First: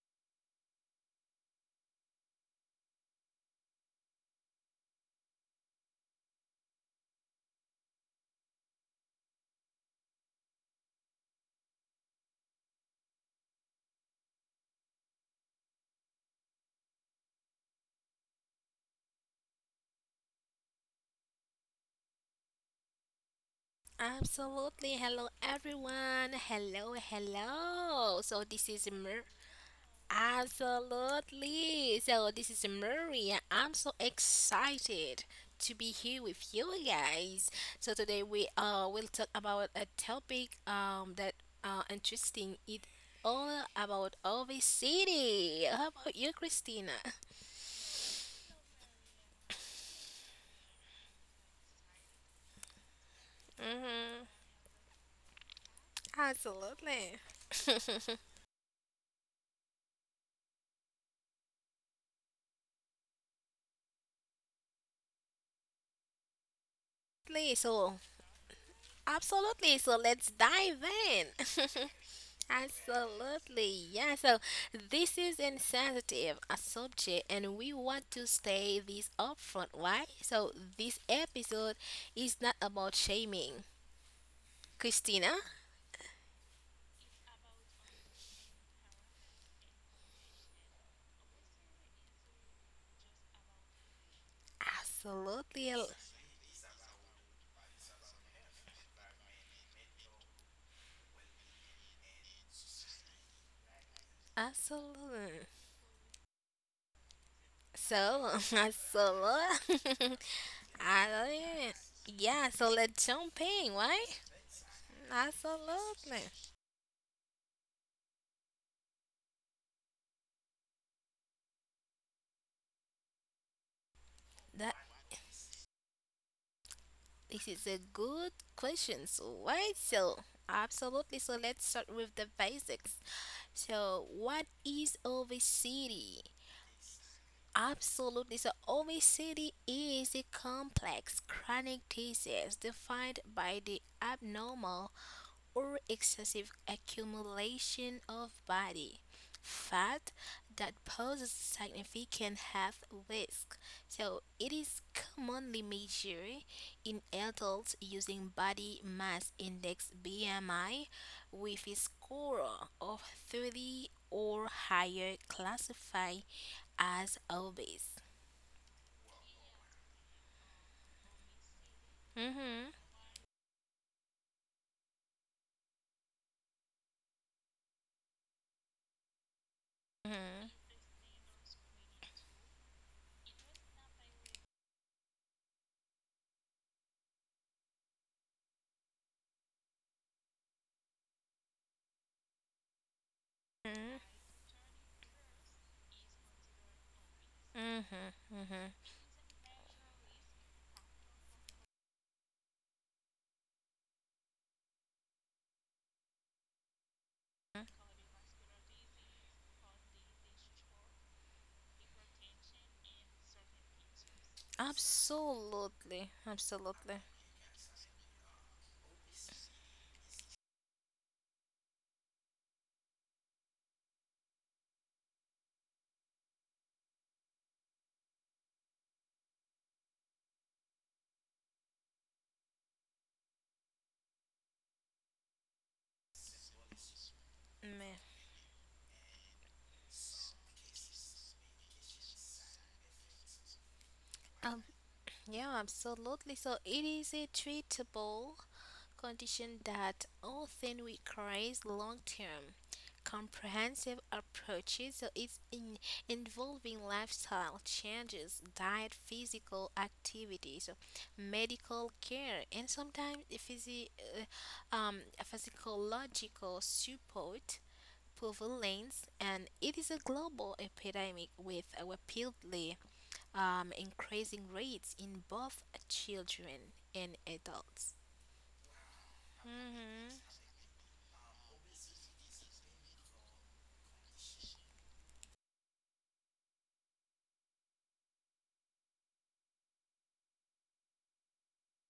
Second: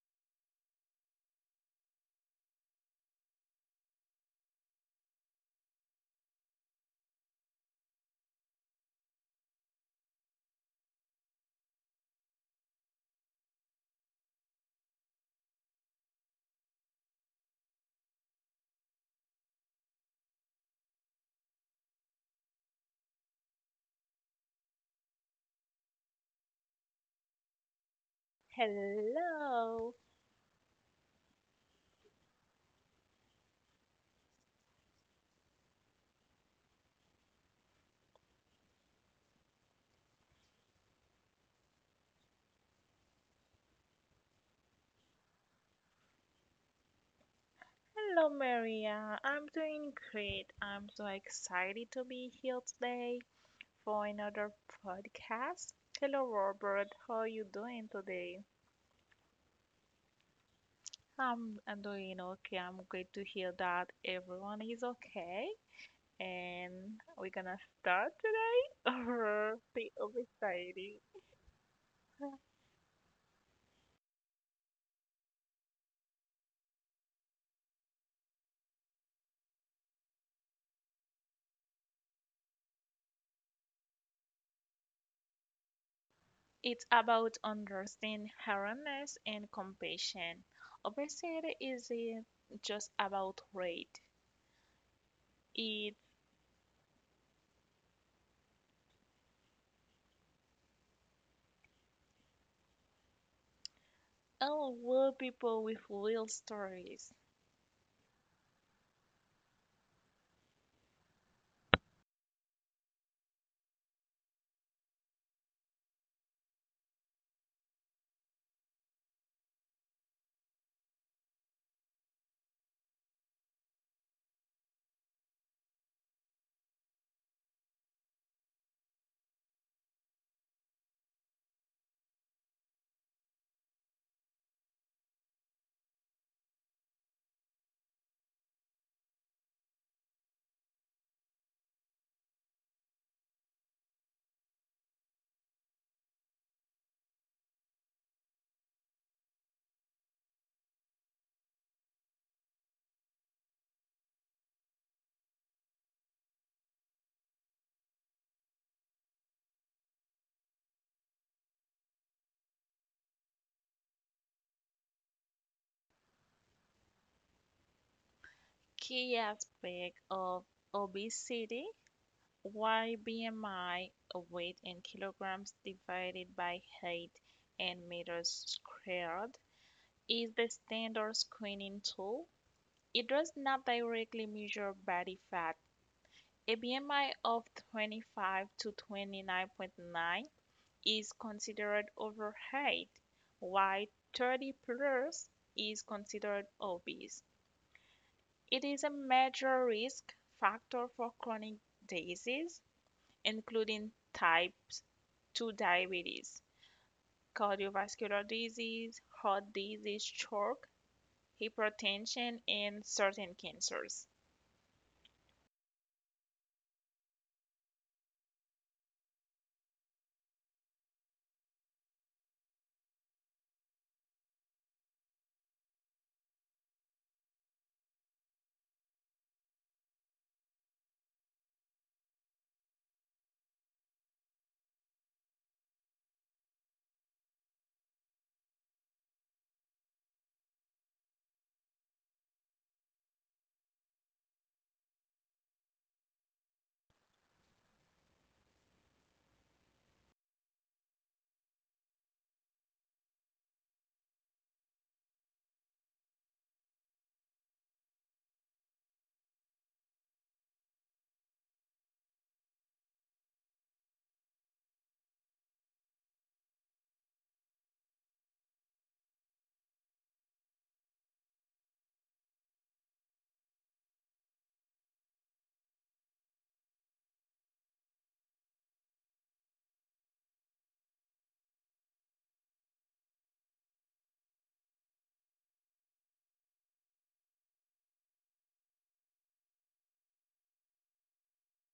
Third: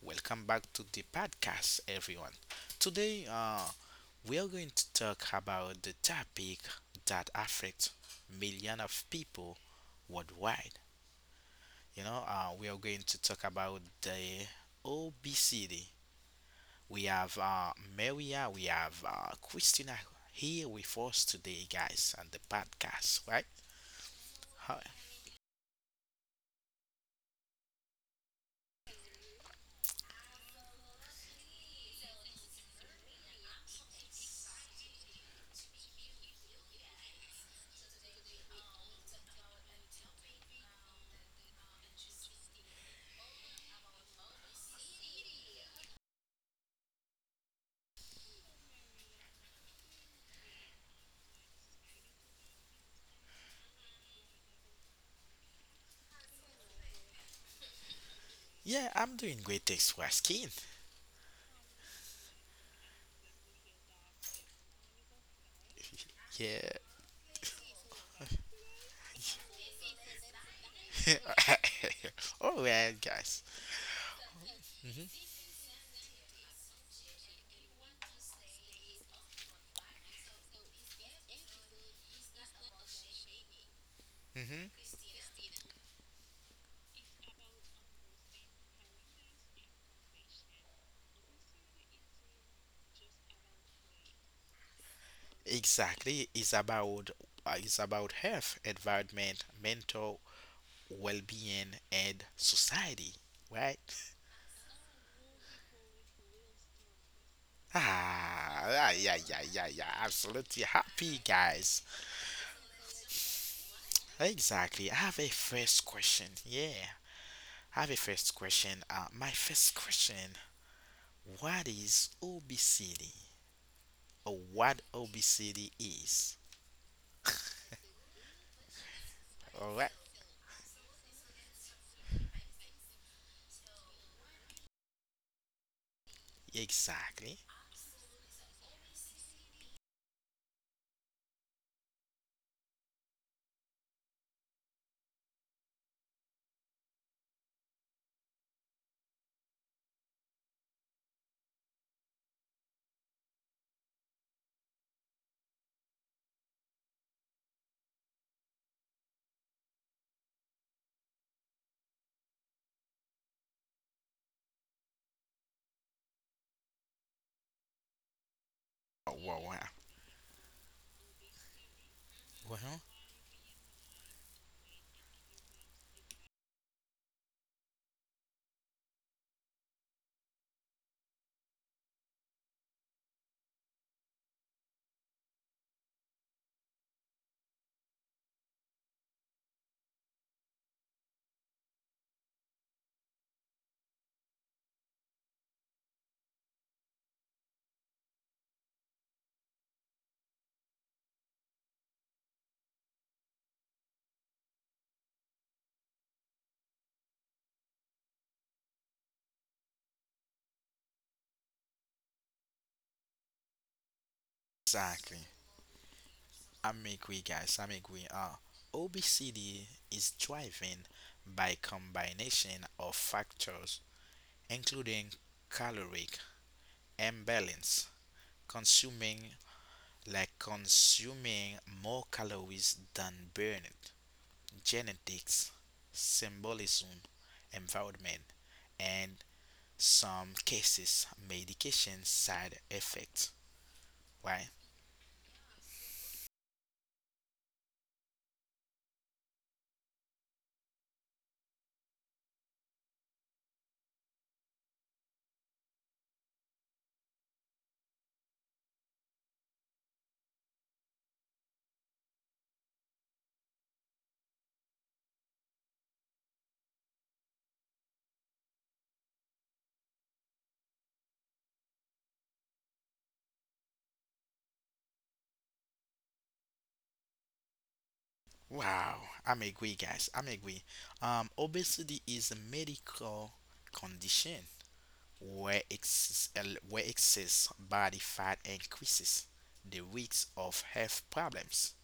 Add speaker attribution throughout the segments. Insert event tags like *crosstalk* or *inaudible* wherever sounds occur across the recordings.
Speaker 1: Welcome back to the podcast, everyone. Today, we are going to talk about the topic that affects millions of people worldwide. We are going to talk about the obesity. We have Maria, we have Christina here with us today, guys, on the podcast, right? Hi.
Speaker 2: Absolutely. Hello, everyone. Hello, hello. So, this is Mer.
Speaker 3: Hello.
Speaker 2: Absolutely. So, this is Murray. And I'm so excited to be here with you guys. So, today we will talk about a topic that interesting. It all about Ovi City. How about you, Christina?
Speaker 3: Hello, Maria. I'm doing great. I'm so excited to be here today for
Speaker 2: Mm-hmm.
Speaker 3: another podcast. Hello, Robert.
Speaker 2: Absolutely.
Speaker 3: How are you doing today?
Speaker 1: Yeah, I'm doing great. Thanks for asking.
Speaker 3: I'm doing okay. I'm great to hear that everyone is okay.
Speaker 1: Yeah.
Speaker 3: And we're gonna
Speaker 2: So,
Speaker 3: start today. *laughs* Or
Speaker 2: absolutely. So,
Speaker 3: the
Speaker 2: let's dive
Speaker 3: overexciting.
Speaker 2: in. *laughs*
Speaker 1: *laughs* All right, guys.
Speaker 2: Absolutely, yeah. So this is
Speaker 1: hmm
Speaker 2: insensitive, a subject, and we want to stay this upfront. Why? So this episode is not about shaming,
Speaker 1: hmm
Speaker 2: Christina.
Speaker 3: It's about understanding awareness and compassion. Obesity isn't just about weight.
Speaker 2: Absolutely,
Speaker 3: It
Speaker 1: Exactly. It's about it's about health, environment, mental well-being, and society. Right? *laughs*
Speaker 3: Oh, well,
Speaker 2: absolutely.
Speaker 3: people with real stories.
Speaker 2: So *laughs*
Speaker 1: Ah, yeah, yeah, yeah, yeah, yeah,
Speaker 2: absolutely,
Speaker 1: absolutely happy,
Speaker 2: *laughs*
Speaker 1: guys.
Speaker 2: yeah. So let's jump in. Why?
Speaker 1: Exactly. I have a first
Speaker 2: Absolutely.
Speaker 1: question. Yeah, I have a first question. My first question: what is obesity? Or
Speaker 2: That.
Speaker 1: what obesity is?
Speaker 2: This is a good question. So, why
Speaker 1: All right.
Speaker 2: so absolutely. So, let's start with the basics. So, what is obesity?
Speaker 1: Exactly.
Speaker 2: Absolutely. So, obesity is a complex chronic disease defined by the abnormal or excessive accumulation of body fat that poses significant health risk. So it is commonly measured in adults using body mass index BMI with a score of 30 or higher classified as obese.
Speaker 1: Oh,
Speaker 3: Key
Speaker 1: wow, wow.
Speaker 3: aspect of obesity,
Speaker 2: Mhm.
Speaker 1: Well,
Speaker 3: why BMI, weight in kilograms divided by height and meters squared, is
Speaker 2: Mhm.
Speaker 3: the standard screening tool. It does not directly measure body fat. A BMI of 25 to 29.9 is considered overweight,
Speaker 2: Mhm.
Speaker 3: while 30 plus is considered obese.
Speaker 2: Mhm. Mhm.
Speaker 3: It is a major risk factor for chronic disease, including type 2 diabetes, cardiovascular disease, heart disease, stroke, hypertension, and certain cancers.
Speaker 1: exactly.
Speaker 2: Absolutely.
Speaker 1: I'm
Speaker 2: Absolutely.
Speaker 1: agree, guys. I'm agree. Obesity is driven by combination of factors, including caloric imbalance, consuming consuming more calories than burned, genetics, symbolism,
Speaker 2: Man.
Speaker 1: environment, and some cases medication side effects. Why?
Speaker 2: Yeah, absolutely. So it is a treatable condition that often requires long-term, comprehensive approaches. So it's in involving lifestyle changes, diet, physical activities, so medical care, and sometimes uh, um, physiological support, prevalence, and it is a global epidemic with a rapidly increasing rates in both children and adults.
Speaker 1: Wow, I'm agree,
Speaker 2: Mhm,
Speaker 1: guys. I'm agree. Obesity is a medical condition where excess body fat increases the risk of health problems.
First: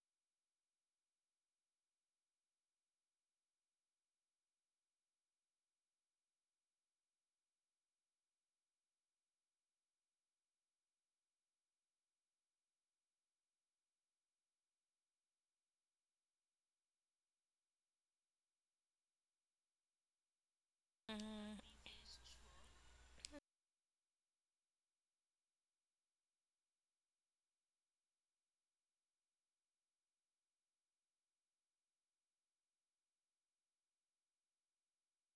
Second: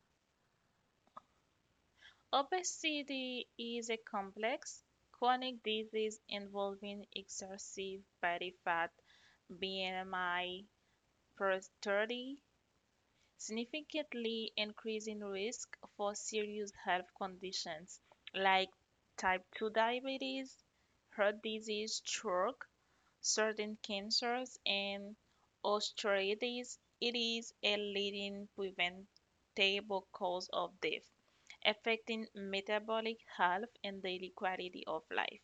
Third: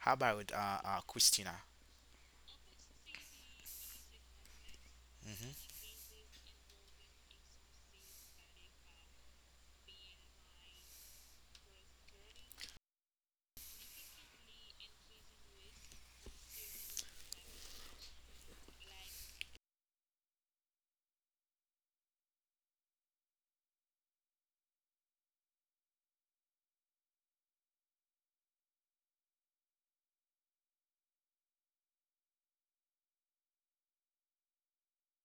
Speaker 1: How about Christina?
Speaker 3: Obesity is a complex chronic
Speaker 1: Mm-hmm.
Speaker 3: disease involving excessive body fat, BMI 30, significantly increasing risk for serious health conditions like type 2 diabetes, heart
Speaker 2: mhm.
Speaker 3: disease, stroke, certain cancers, and osteoarthritis. It is a leading preventable cause of death, affecting metabolic health and daily quality of life.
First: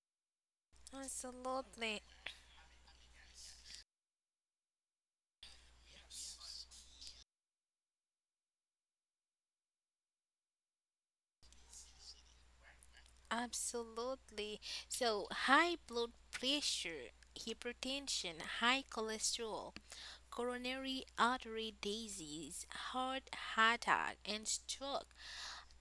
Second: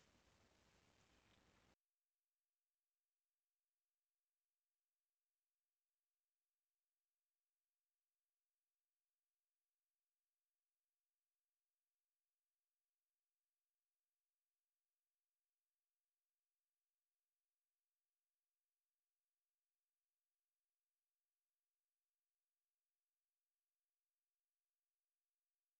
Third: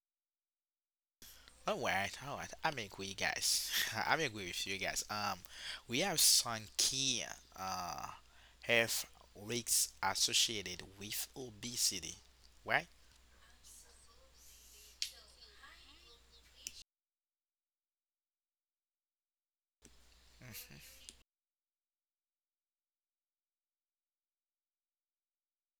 Speaker 1: All
Speaker 2: Absolutely,
Speaker 1: right, all right. I'm agree, guys. *laughs* I'm agree with you guys. We have some key uh health risks associated with obesity, right?
Speaker 2: absolutely. So, high blood pressure, hypertension, high cholesterol, coronary artery disease, heart attack, and stroke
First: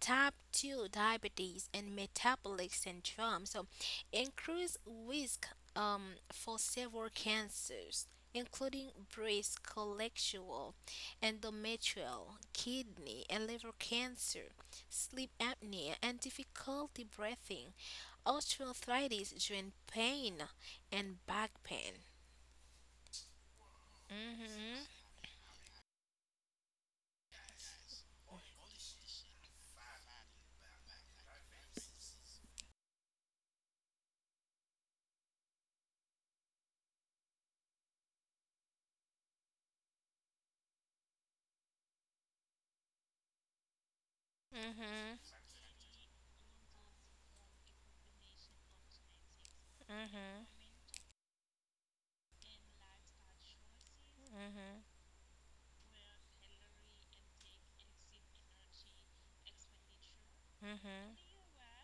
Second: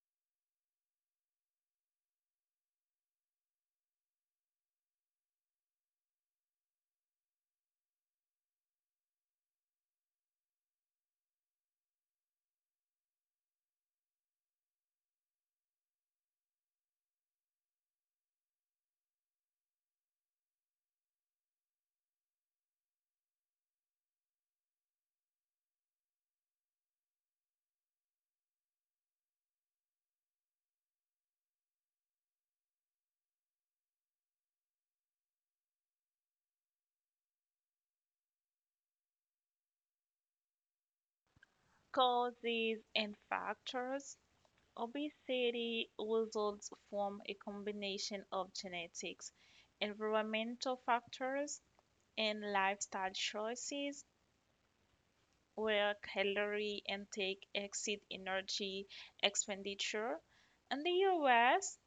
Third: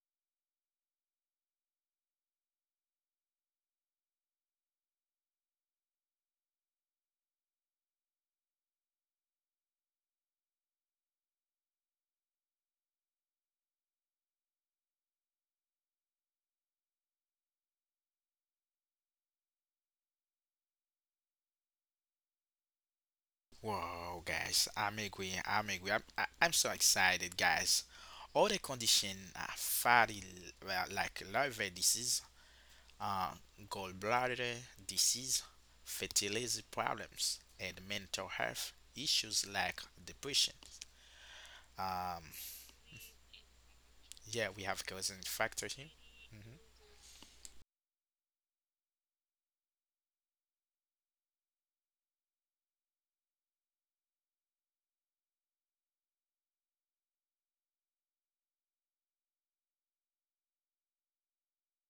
Speaker 2: type 2 diabetes and metabolic syndrome so increase risk for several cancers including breast colorectal, endometrial kidney and liver cancer sleep apnea and difficulty breathing osteoarthritis joint pain and back pain.
Speaker 1: Wow, guys,
Speaker 2: Mhm.
Speaker 1: I'm agreeing. I'm agreeing. I'm so excited, guys. All the condition are fatty, well, like liver disease, uh, gallbladder disease, fertility problems, and mental health issues like depression. Um,
Speaker 3: Causes and factors.
Speaker 1: yeah, we have causing
Speaker 2: Mhm.
Speaker 1: factor here.
Speaker 3: Obesity
Speaker 1: Mm-hmm.
Speaker 3: results from a combination of genetics,
Speaker 2: Mhm.
Speaker 3: environmental factors, and lifestyle choices
Speaker 2: Mhm.
Speaker 3: where calorie intake exceeds energy expenditure. In the
Speaker 2: Mhm.
Speaker 3: US,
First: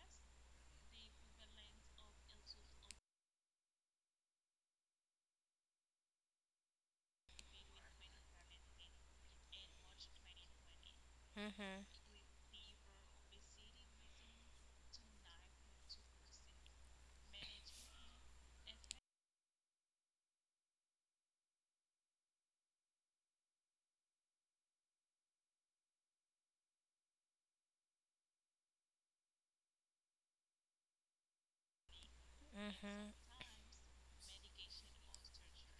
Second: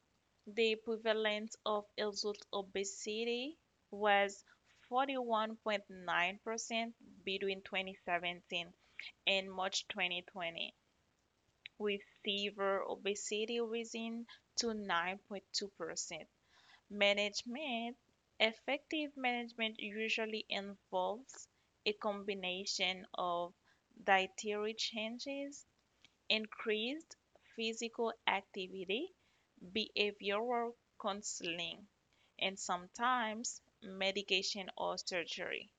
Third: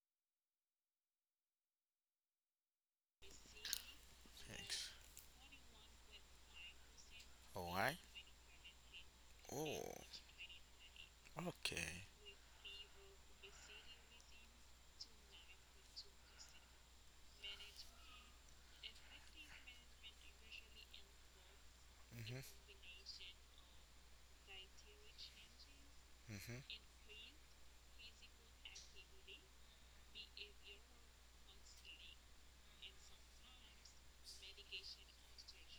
Speaker 3: the prevalence of adult obesity was
Speaker 1: Thanks.
Speaker 3: 41.9% between
Speaker 1: All right.
Speaker 3: 2017 and
Speaker 1: Oh,
Speaker 3: March 2020,
Speaker 2: Mhm.
Speaker 3: with
Speaker 1: okay.
Speaker 3: severe obesity rising to 9.2%. Management. Effective management usually involves a
Speaker 1: Mm-hmm.
Speaker 3: combination of dietary changes,
Speaker 1: Mm-hmm.
Speaker 3: increased physical activity, behavioral counseling, and
Speaker 2: Mhm.
Speaker 3: sometimes medication or surgery.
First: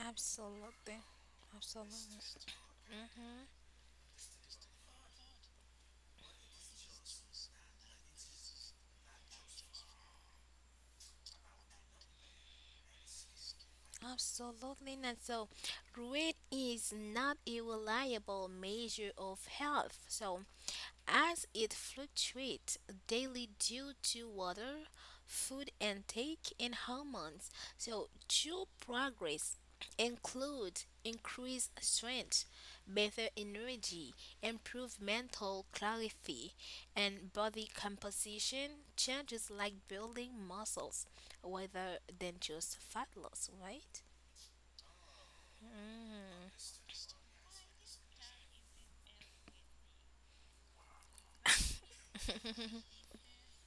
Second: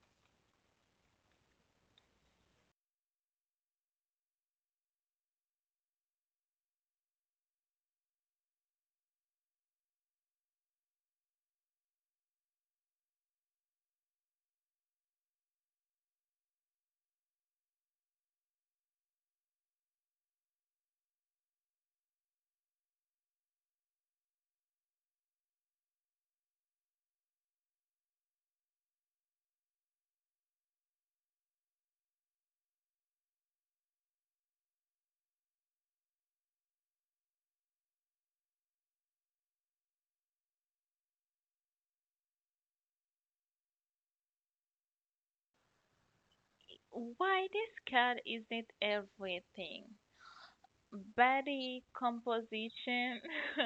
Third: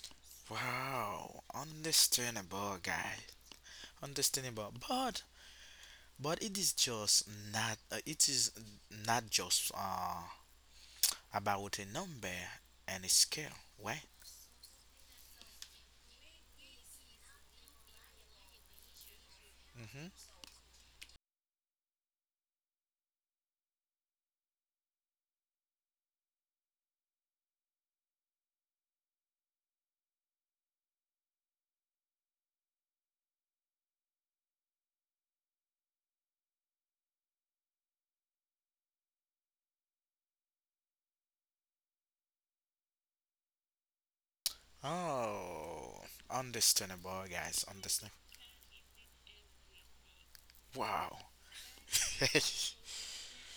Speaker 2: Absolutely.
Speaker 1: Wow,
Speaker 2: Absolutely.
Speaker 1: understandable, guys.
Speaker 2: Hmm.
Speaker 1: Understandable, but But it is just it is not just about a number and a scale, right?
Speaker 2: Absolutely not. So, grade is not a reliable measure of health.
Speaker 1: hmm
Speaker 2: So, as it fluctuates daily due to water, food intake, and hormones. So, true progress includes increased strength, better energy, improved mental clarity, and body composition changes like building muscles rather than just fat loss, right?
Speaker 1: Oh,
Speaker 2: Mm-hmm.
Speaker 1: understandable,
Speaker 3: Why
Speaker 1: guys.
Speaker 3: this
Speaker 1: Understand.
Speaker 3: cat isn't everything?
Speaker 1: Wow.
Speaker 3: Body
Speaker 1: *laughs* This
Speaker 3: composition *laughs*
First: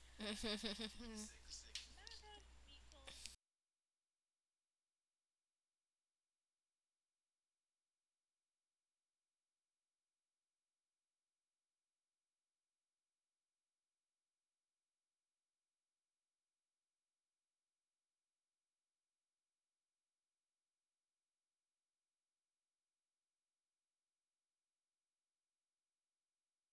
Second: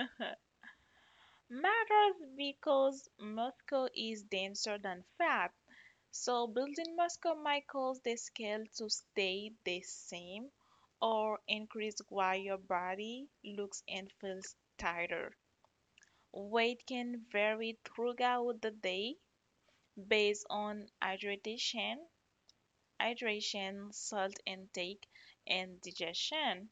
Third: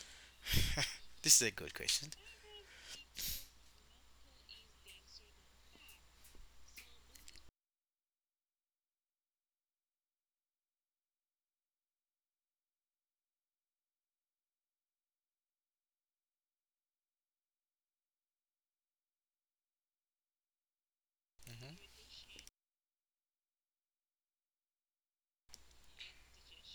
Speaker 1: is a good question.
Speaker 3: matters because Moscow is denser than fat. So building Moscow might cause the scale to stay the same or increase while your body looks and feels tighter. Weight can vary throughout the day based on
Speaker 1: hmm
Speaker 3: hydration, salt intake, and digestion.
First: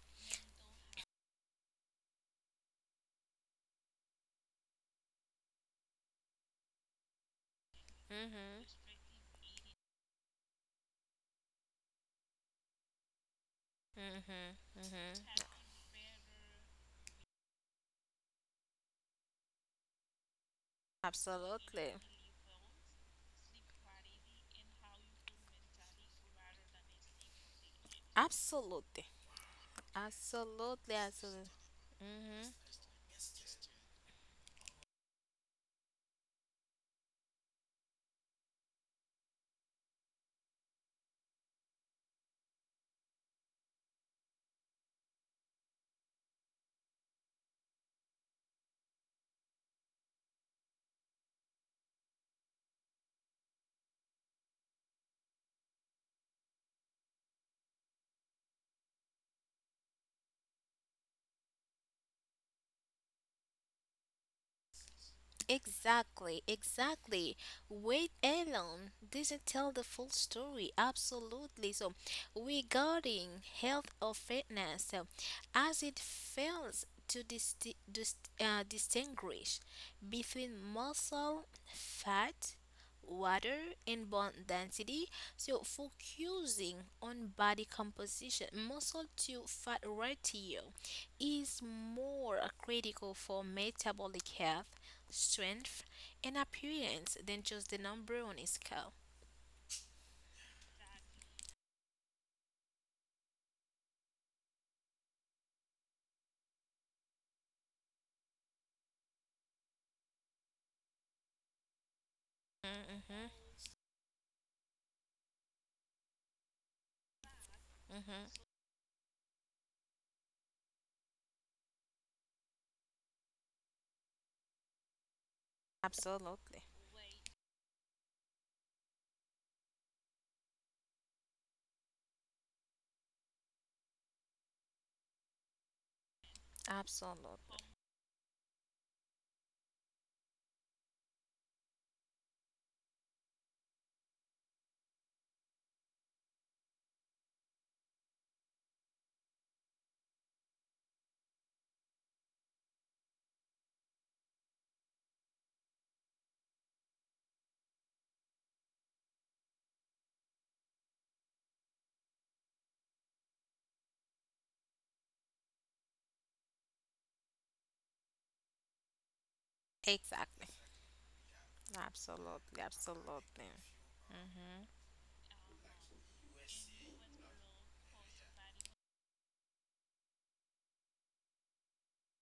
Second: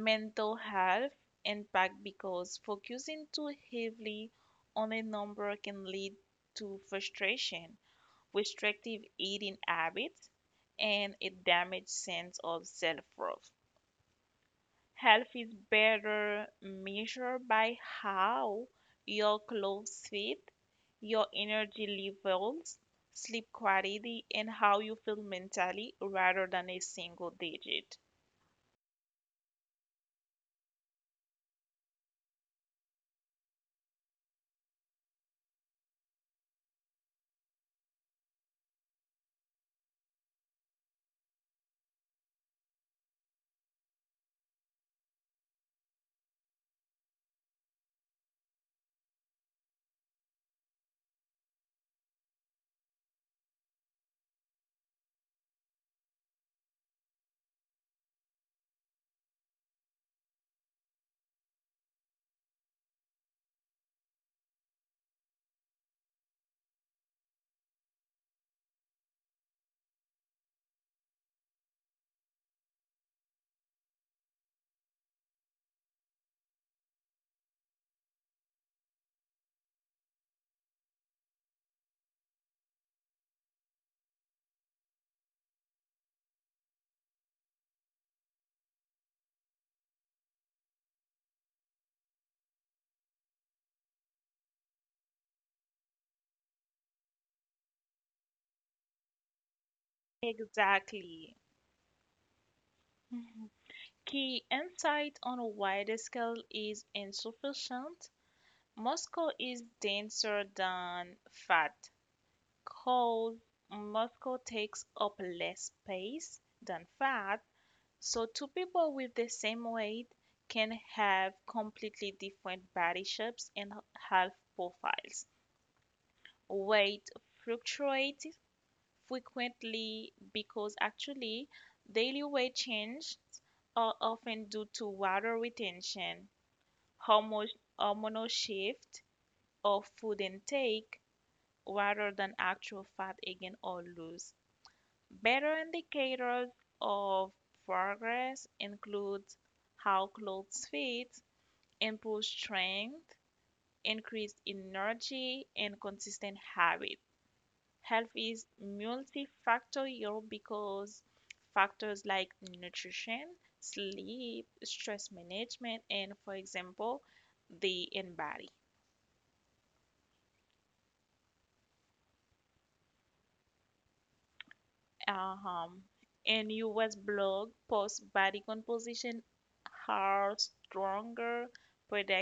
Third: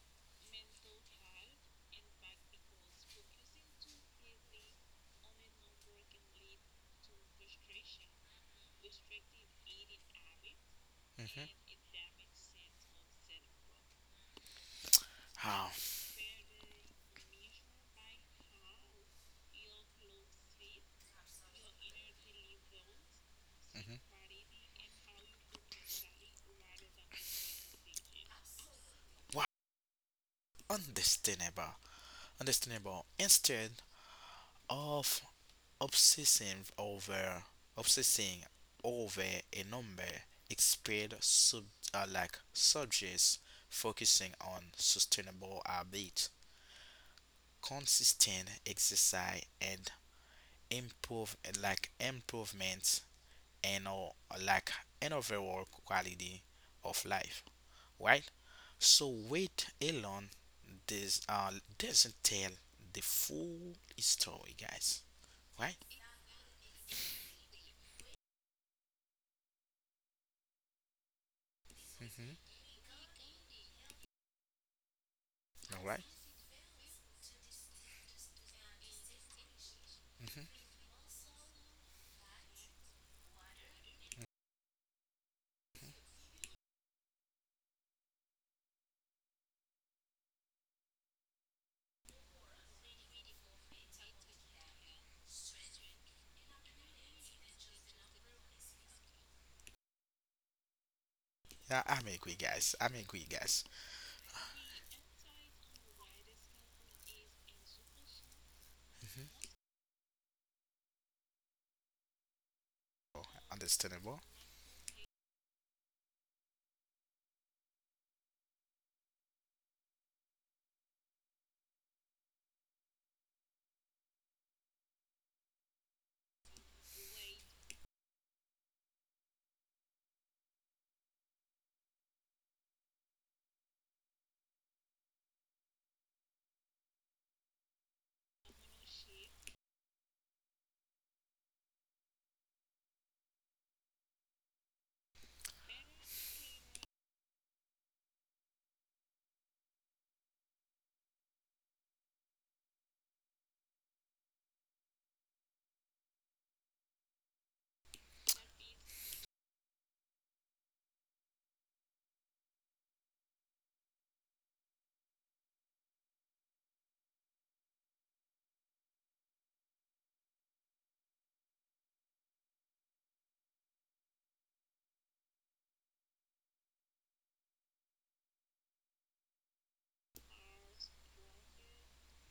Speaker 3: Mental health impact because focusing too heavily on a number can lead to frustration,
Speaker 2: Mm-hmm.
Speaker 3: restrictive eating habits, and a damaged
Speaker 1: hmm
Speaker 3: sense of self worth.
Speaker 2: Mm-hmm. Mm-hmm.
Speaker 3: Health is
Speaker 1: How?
Speaker 3: better measured by how your clothes fit, your
Speaker 2: Absolutely.
Speaker 3: energy levels, sleep quality, and how you feel mentally rather than a single digit.
Speaker 2: Absolutely.
Speaker 1: Wow.
Speaker 2: Absolutely, absolutely.
Speaker 1: Understandable.
Speaker 2: Hmm.
Speaker 1: Understandable. Instead of obsessing over Obsessing over a number expired sub like subjects, focusing on sustainable habit, consistent exercise and improvements, and or like an overall quality of life, right? So weight alone this doesn't tell the full story, guys, right?
Speaker 2: Exactly, exactly. Wait alone doesn't tell the full story. Absolutely. So,
Speaker 1: Mm-hmm.
Speaker 2: regarding health or fitness, so,
Speaker 1: All
Speaker 2: as
Speaker 1: right?
Speaker 2: it fails to distinguish
Speaker 1: Mhm.
Speaker 2: between muscle, fat, water, and bone density, so focusing on body composition, muscle to fat ratio is more critical for metabolic health strength, and appearance Then choose the number on a scale.
Speaker 3: Exactly.
Speaker 1: Yeah, I'm agree, guys. I'm agree, guys.
Speaker 3: Key insight on a wider scale is insufficient. Moscow
Speaker 1: hmm
Speaker 3: is denser than fat.
Speaker 1: Oh,
Speaker 2: Mm-hmm,
Speaker 3: Coal
Speaker 1: understandable.
Speaker 3: Moscow takes up less space than fat, so
Speaker 2: mm-hmm.
Speaker 3: two people with the same weight can have completely different body shapes and health profiles.
Speaker 2: Absolutely.
Speaker 3: Weight fluctuates frequently because actually daily weight changes are often due to water retention, hormo-
Speaker 2: Absolutely.
Speaker 3: hormonal shift, or food intake rather than actual fat gain or loss. Better indicators of progress include how clothes fit, improved strength, increased energy, and consistent habit. Health is multifactorial because factors like nutrition, sleep, stress management, and for example, the in body.
Speaker 2: Exactly. Absolutely. Absolutely. Mm-hmm.
Speaker 3: um, and U.S. blog posts body composition are stronger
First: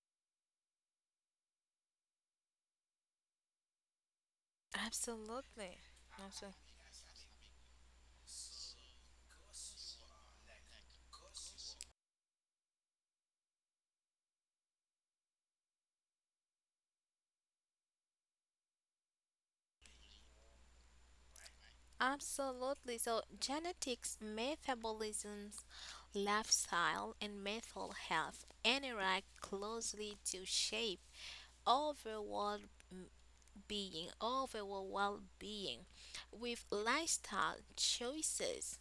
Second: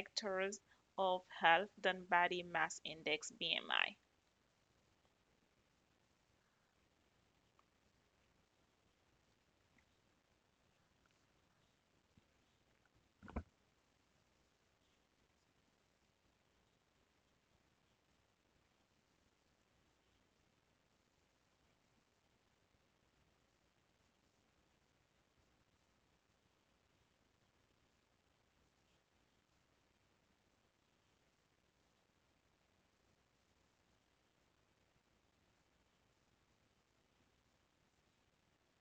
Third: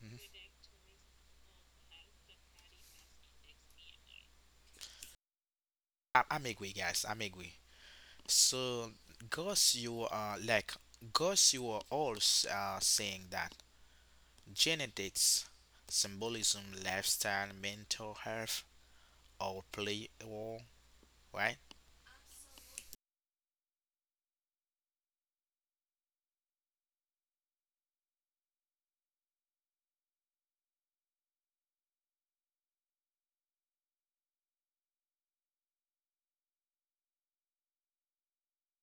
Speaker 1: hmm
Speaker 3: of health than body mass index BMI.
Speaker 2: Absolutely.
Speaker 1: I, I'm agree,
Speaker 2: Absolutely.
Speaker 1: guys. I'm agree. So, Gus, you are like Gus, you are all saying that genetics, symbolism, lifestyle, mental health all play a role, right?
Speaker 2: Absolutely. So, genetics, metabolisms, lifestyle, and mental health interact closely to shape overall overall well being, with lifestyle choices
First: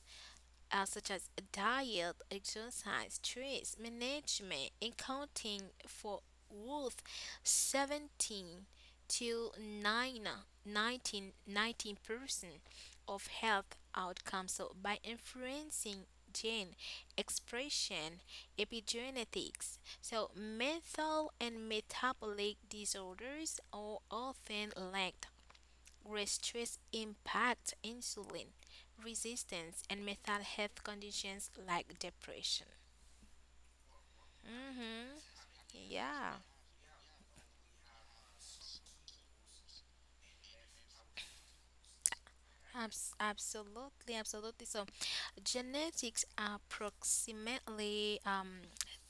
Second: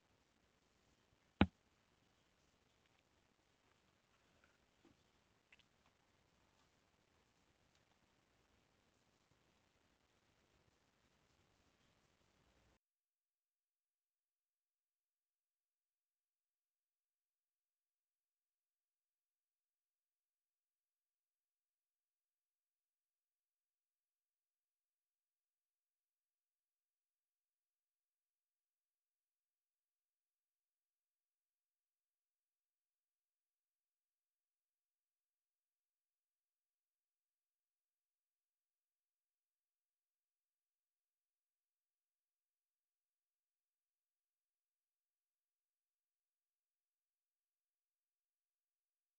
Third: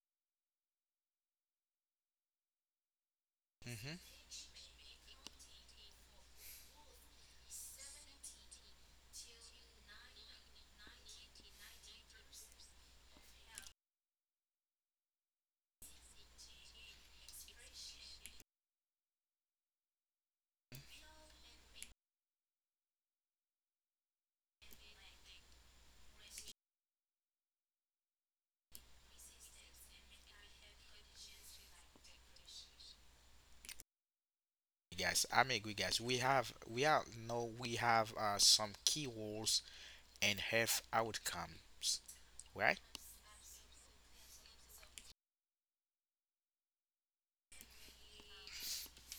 Speaker 2: such as diet, exercise, stress
Speaker 1: Mm-hmm.
Speaker 2: management, accounting for worth 17 to nineteen percent of health outcomes. So by influencing gene expression, epigenetics, so mental and metabolic disorders are often linked where stress impacts insulin resistance and mental health conditions like depression.
Speaker 1: Guys,
Speaker 2: Hmm.
Speaker 1: I'm agree, guys. We
Speaker 2: Yeah.
Speaker 1: have we are no, we have some key roles and health outcomes, right?
Speaker 2: Absolutely, absolutely. So genetics are approximately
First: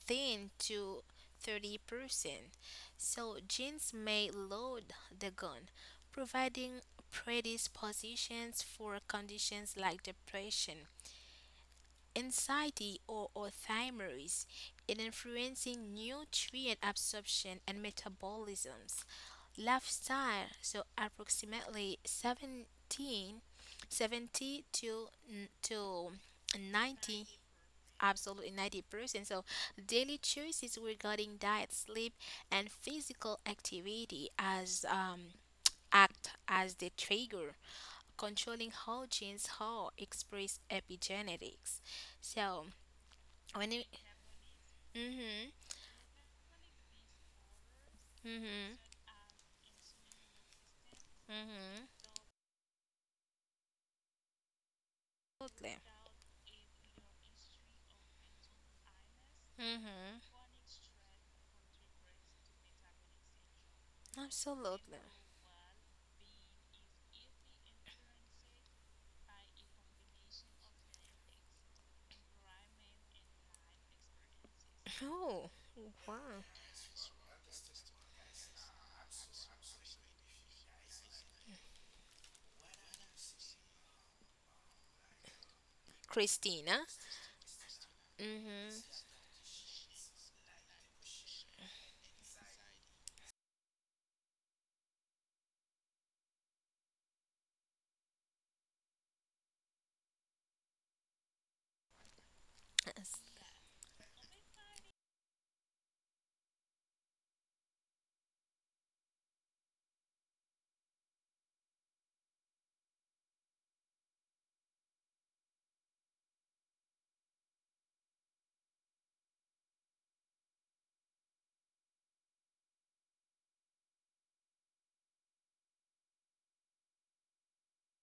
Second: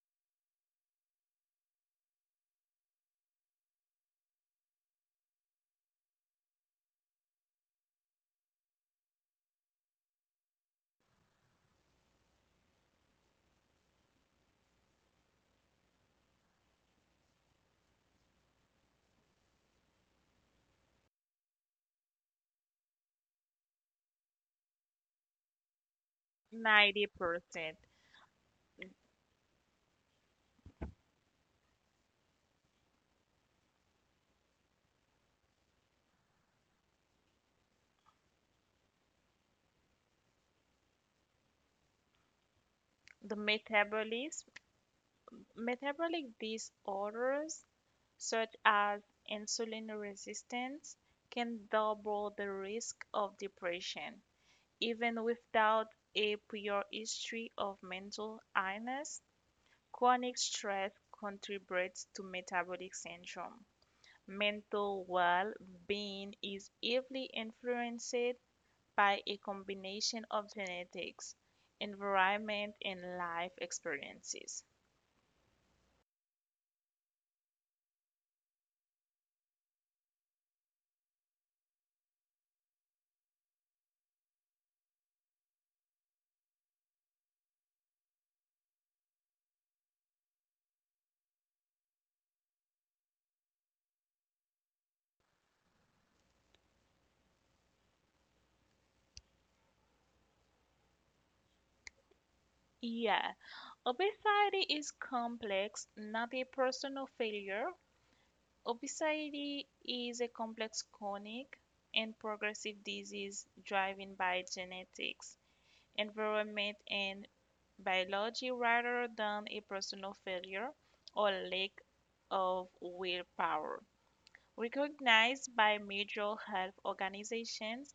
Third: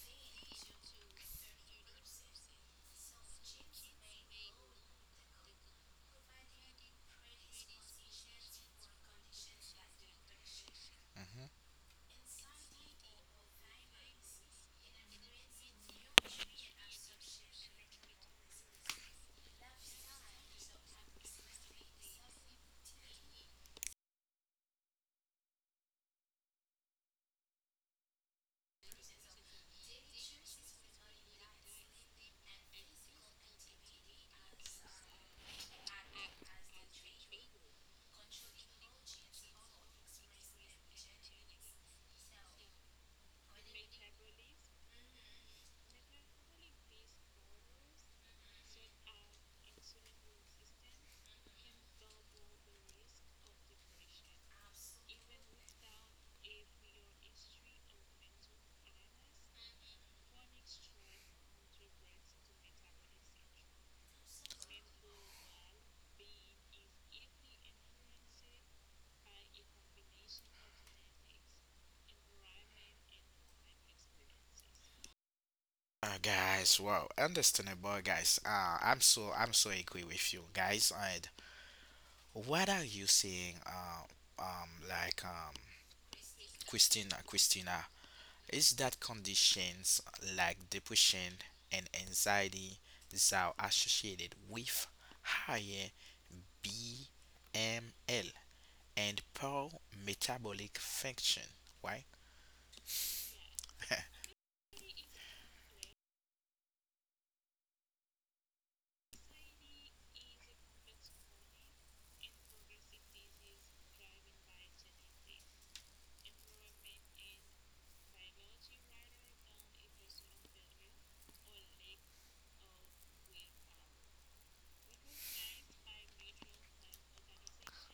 Speaker 2: thin to 30%. So genes may load the gun, providing predispositions for conditions like depression, anxiety or Alzheimer's in influencing nutrient absorption and metabolisms. Lifestyle, so approximately 17, 70 to, to 90,
Speaker 3: 90%.
Speaker 2: absolutely 90%. So daily choices regarding diet, sleep, and physical activity as act as the trigger, controlling how genes are expressed epigenetics. So
Speaker 3: The
Speaker 2: when it,
Speaker 3: metabolism,
Speaker 2: mm-hmm,
Speaker 3: Metabolic disorders such
Speaker 2: mm-hmm,
Speaker 3: as insulin resistance can
Speaker 2: mm-hmm,
Speaker 3: double the risk of depression, even
Speaker 2: absolutely,
Speaker 3: without a prior history of mental illness.
Speaker 2: mm-hmm,
Speaker 3: Chronic stress contributes to metabolic syndrome.
Speaker 2: absolutely.
Speaker 3: Mental well being is heavily influenced by a combination of genetics, environment, and life experiences.
Speaker 2: Oh, wow,
Speaker 1: Guys, wow, understandable, guys. I'm so agree with you, guys. And what are you saying? Um, like um,
Speaker 2: Christina,
Speaker 1: Christina, is
Speaker 2: mm-hmm,
Speaker 1: that conditions like depression and anxiety that are associated with higher BML and poor metabolic function, right?
Speaker 2: yes,
Speaker 3: Yeah, obesity is complex, not a personal failure. Obesity is a complex chronic and progressive disease driven by genetics, environment, and biology rather than a personal failure or lack of willpower. Recognized by major health organizations,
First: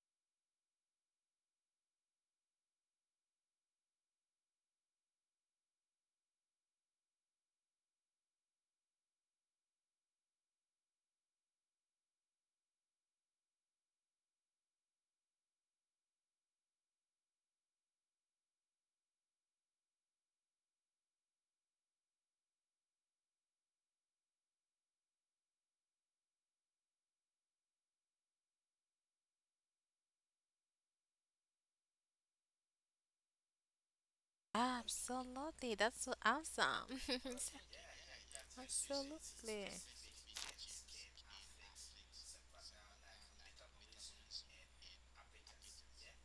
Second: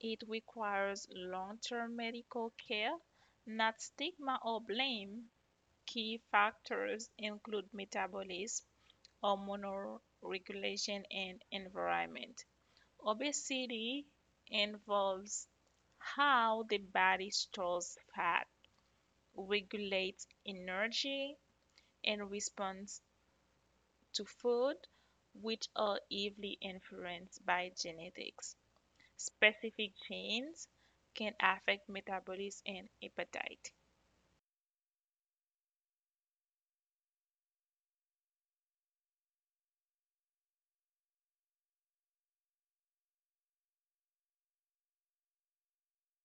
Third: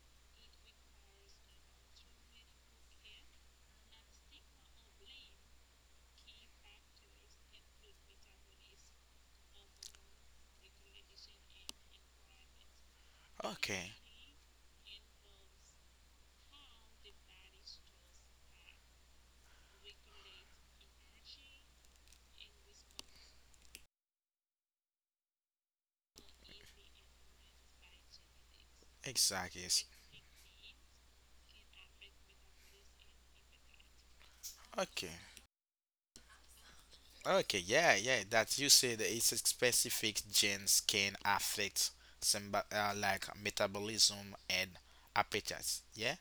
Speaker 3: it requires long term medical care, not stigma or blame. Key factors include metabolism, hormonal regulation, and environment.
Speaker 1: *laughs* Okay,
Speaker 3: Obesity involves how the body stores fat, regulates energy, and response to food, which are heavily influenced by genetics.
Speaker 1: exactly. Yes.
Speaker 3: Specific genes can affect metabolism and appetite.
Speaker 1: Okay.
Speaker 2: absolutely. That's so awesome. *laughs*
Speaker 1: Okay, yeah, yeah, that you said that it's a
Speaker 2: absolutely,
Speaker 1: specific genes can affect some metabolism and appetite. Yeah,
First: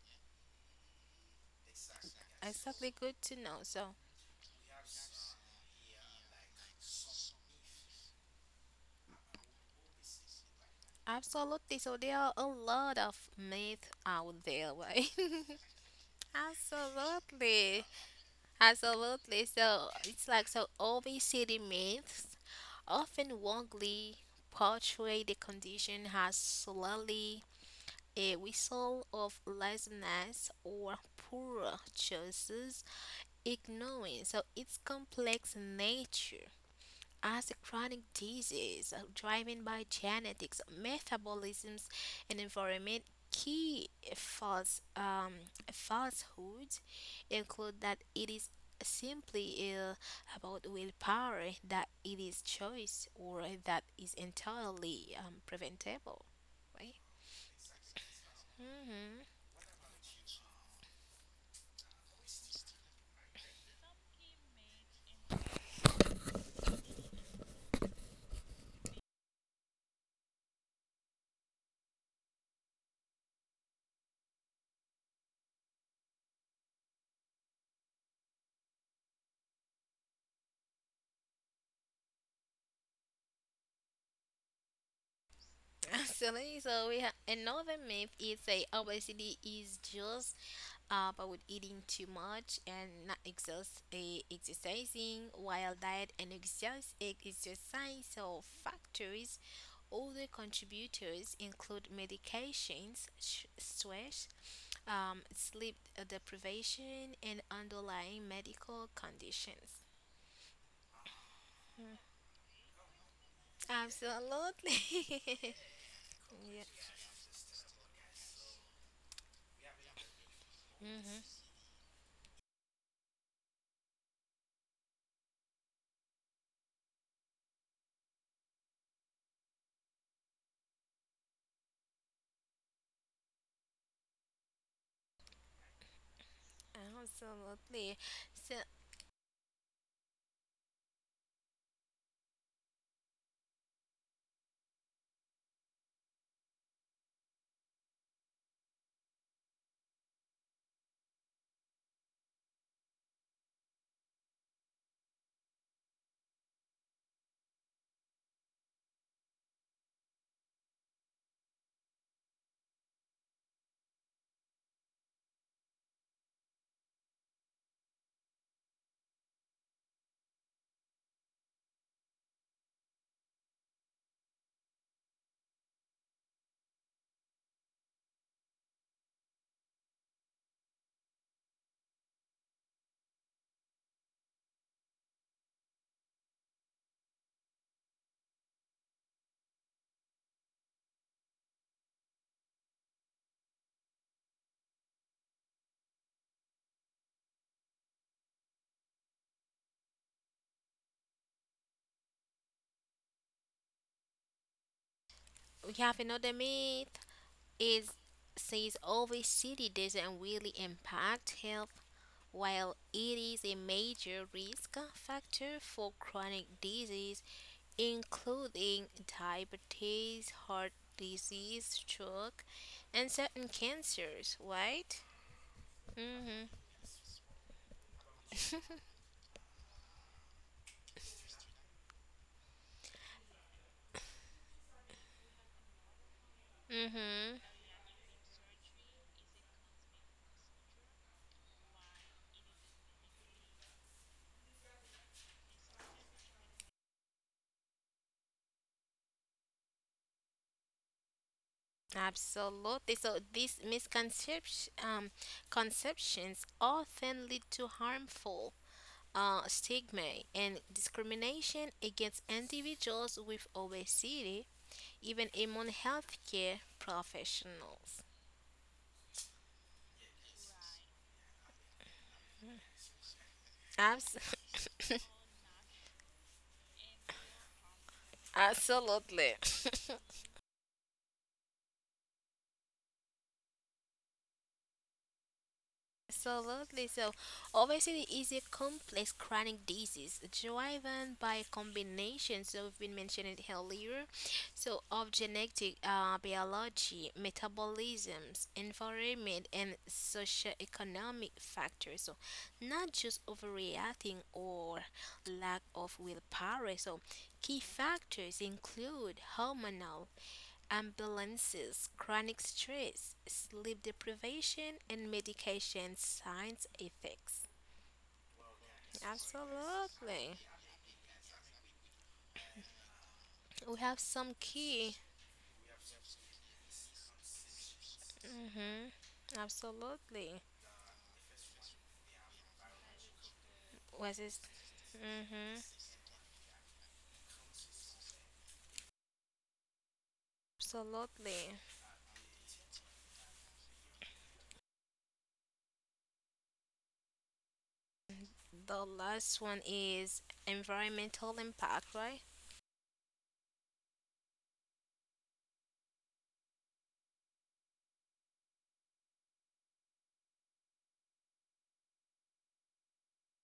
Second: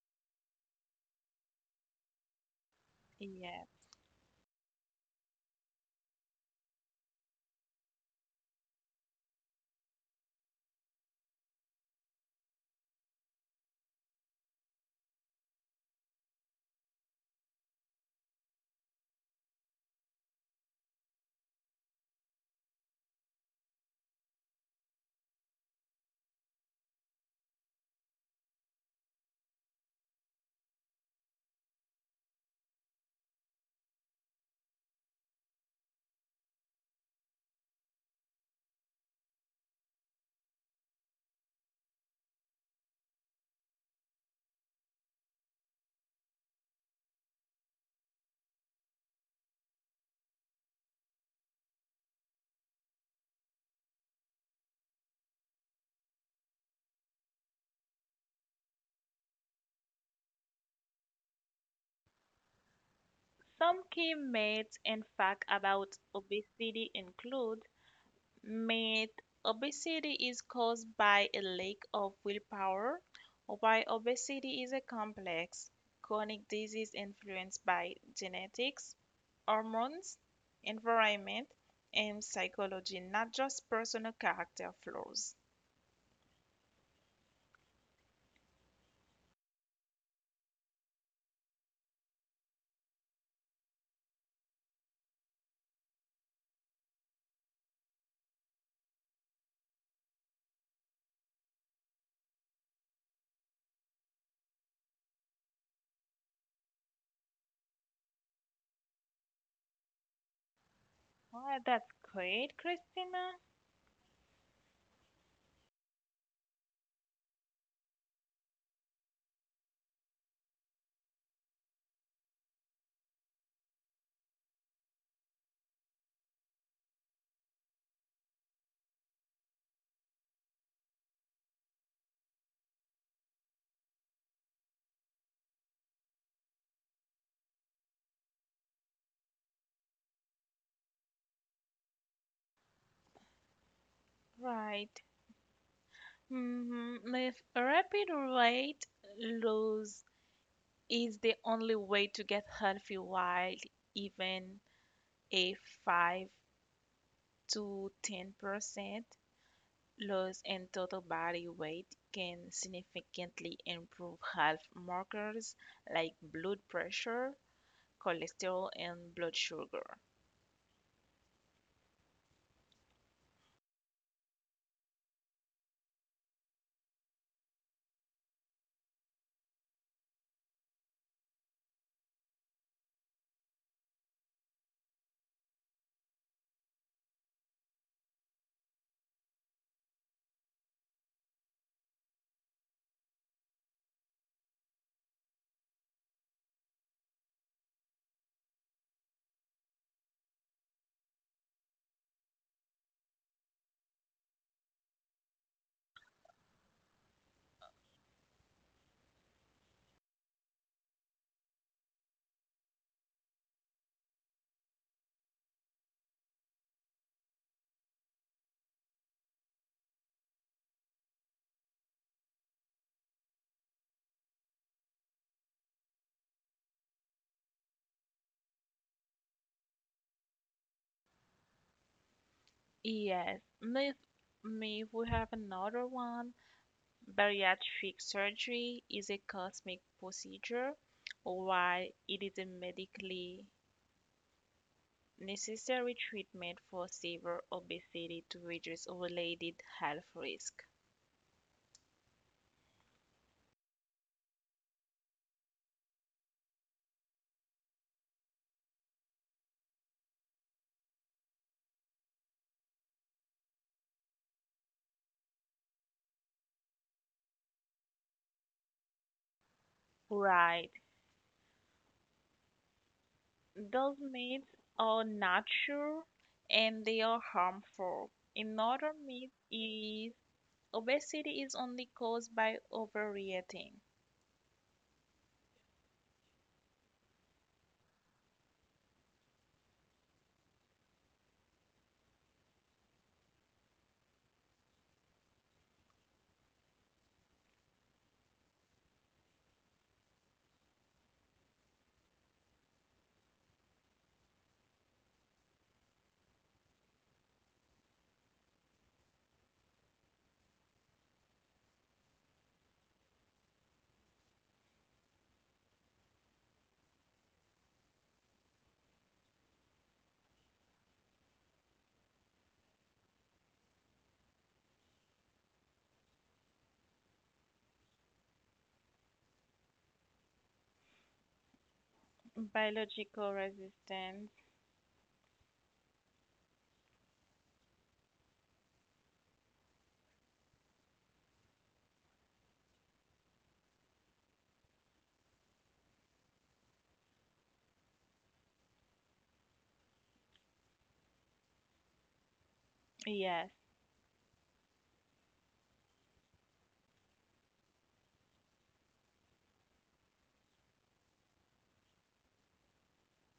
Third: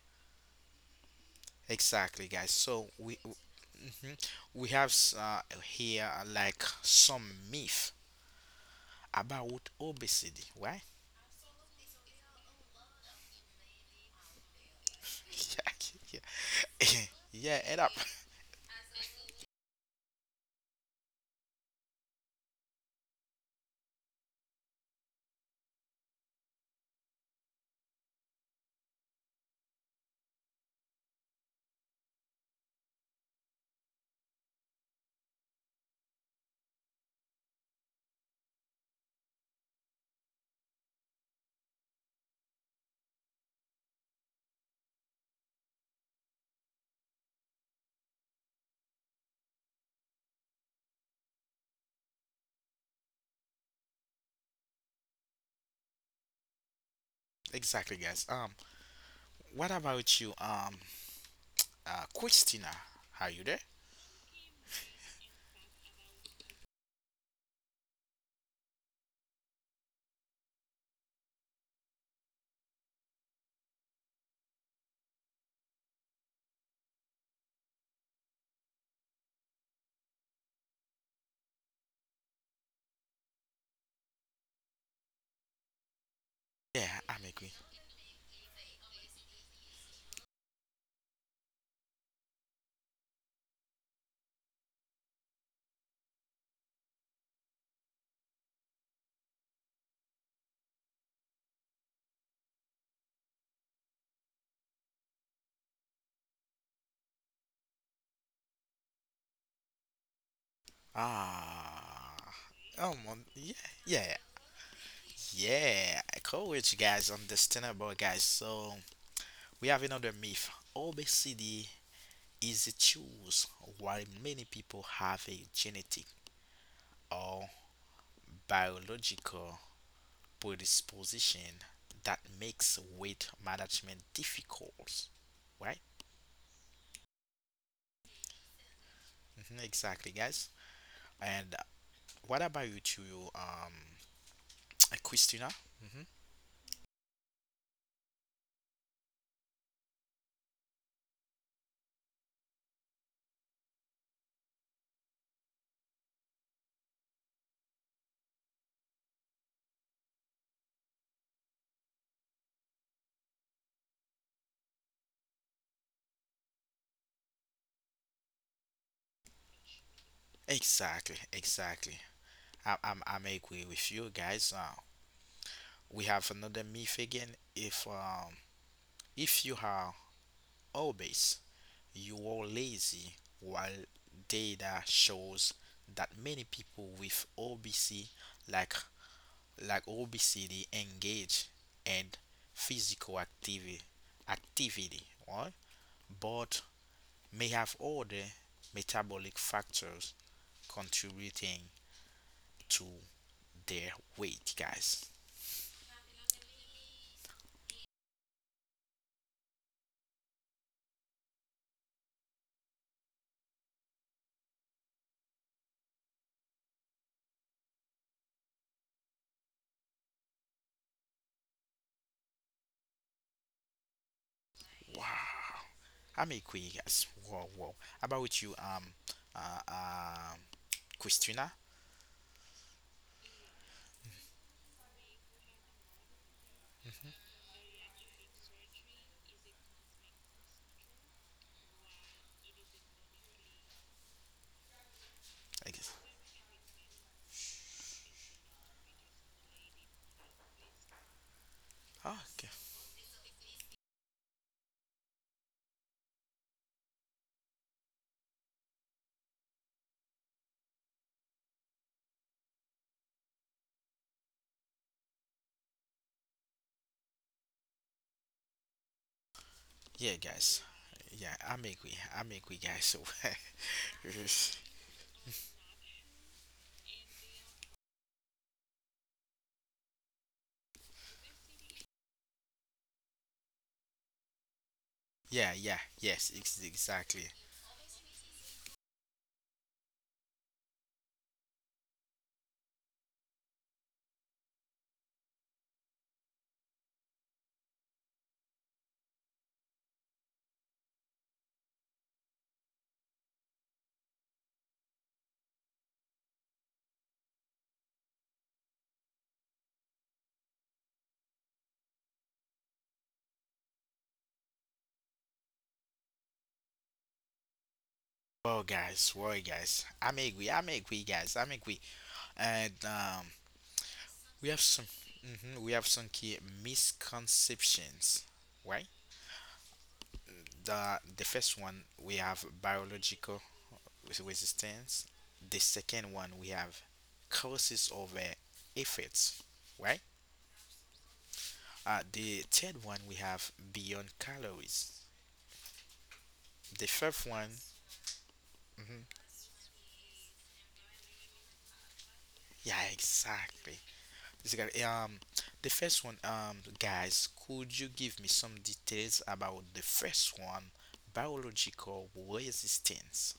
Speaker 1: exactly, guys. So
Speaker 2: exactly.
Speaker 1: we
Speaker 2: Good to know.
Speaker 3: Yeah.
Speaker 2: So,
Speaker 1: mhm. we have s- here like some myth about obesity, right?
Speaker 2: absolutely. So there are a lot of myths out there, right?
Speaker 1: *laughs*
Speaker 2: *laughs*
Speaker 1: Yeah, yeah, *laughs* yeah. End
Speaker 2: absolutely,
Speaker 1: up
Speaker 2: absolutely. So it's like so obesity myths often wrongly portray the condition as solely a result of laziness or poor choices, ignoring so its complex nature as a chronic disease driven by genetics, metabolisms, and environment. Key false um, falsehoods include that it is simply ill about willpower, that it is choice, or that is entirely preventable. Right?
Speaker 1: *laughs* exactly, guys.
Speaker 2: Hmm.
Speaker 1: What about you, Christina? Are you there?
Speaker 3: Some key myths and facts about obesity include myth obesity is caused by a lack of willpower, while obesity is a complex chronic disease influenced by genetics. Hormones, environment, and psychology, not just personal character flaws.
Speaker 2: Absolutely. So
Speaker 1: Yeah,
Speaker 2: we have
Speaker 1: I'm agree.
Speaker 2: another myth is say obesity is just about eating too much and not exercising while diet and exercise or factors. Other contributors include medications, stress, sleep deprivation, and underlying medical conditions.
Speaker 3: Well, that's
Speaker 2: Hmm.
Speaker 1: Ah,
Speaker 3: great, Christina.
Speaker 1: yeah, yeah.
Speaker 2: Absolutely. *laughs*
Speaker 1: Yeah, I cool with
Speaker 2: Yeah.
Speaker 1: you guys. Understandable, guys. So we have another myth.
Speaker 2: Mm-hmm.
Speaker 1: Obesity is a choice. While many people have a genetic or biological predisposition that makes weight management difficult, right?
Speaker 2: Absolutely. So
Speaker 1: Exactly, guys. And what about you two, *tsk*
Speaker 3: Right.
Speaker 1: Christina? hmm
Speaker 3: Mm-hmm. If rapid weight loss is the only way to get healthy, while even a 5 to 10% loss in total body weight can significantly improve health markers like blood pressure, cholesterol and blood sugar.
Speaker 1: Exactly, exactly. I'm agree with you guys. We have another myth again. If um, if you are obese, you are lazy. While data shows that many people with obesity, like engage in physical activity, right? But may have other metabolic factors contributing to their weight, guys.
Speaker 2: we have another myth is says obesity doesn't really impact health while it is a major risk factor for chronic disease including diabetes, heart disease, stroke and certain cancers,
Speaker 1: Wow.
Speaker 2: right?
Speaker 1: I'm a
Speaker 2: Mhm.
Speaker 1: queen. Yes. Whoa, whoa. How about you, uh, um, Christina?
Speaker 3: Yes, if we have another one,
Speaker 2: Mhm.
Speaker 3: bariatric surgery is a cosmetic procedure while it is a medically
Speaker 1: I guess.
Speaker 3: necessary treatment for severe obesity to reduce related health risk.
Speaker 1: Oh, okay.
Speaker 2: Absolutely. So these misconceptions conceptions often lead to harmful stigma and discrimination against individuals with obesity, even among healthcare professionals.
Speaker 1: Yeah, guys.
Speaker 3: Right,
Speaker 1: Yeah, I'm a queen. I'm a queen, guys. So,
Speaker 3: those
Speaker 2: Abs-
Speaker 3: myths
Speaker 1: *laughs*
Speaker 3: are not true and they are harmful.
Speaker 2: *laughs*
Speaker 3: Another myth
Speaker 2: absolutely. *laughs*
Speaker 3: is obesity is only caused by overeating.
Speaker 1: yeah, yeah, yes,
Speaker 2: Absolutely. So,
Speaker 1: exactly.
Speaker 2: obesity is a complex chronic disease driven by a combination. So, we've been mentioning it earlier. So, of genetic, biology, metabolisms, environment, and socioeconomic factors. So, not just overreacting or lack of willpower. So, key factors include hormonal Ambulances, chronic stress, sleep deprivation, and medication science effects.
Speaker 1: Well, guys, I'm a
Speaker 2: Absolutely.
Speaker 1: queen. I'm a queen, guys. I'm a queen. And um,
Speaker 2: We have some
Speaker 1: we have some,
Speaker 2: key.
Speaker 1: we have some key misconceptions, right?
Speaker 2: Hmm. Absolutely.
Speaker 1: The first one we have
Speaker 3: Biological
Speaker 1: biological
Speaker 2: Was
Speaker 3: resistance.
Speaker 2: it?
Speaker 1: resistance.
Speaker 2: Hmm.
Speaker 1: The second one we have causes over effects, right?
Speaker 2: Absolutely.
Speaker 1: The third one we have beyond calories. The fifth one,
Speaker 2: The
Speaker 1: mhm,
Speaker 2: last one is environmental impact, right?
Speaker 1: yeah,
Speaker 3: Yes.
Speaker 1: exactly. Basically, the first one, guys, could you give me some details about the first one, biological resistance,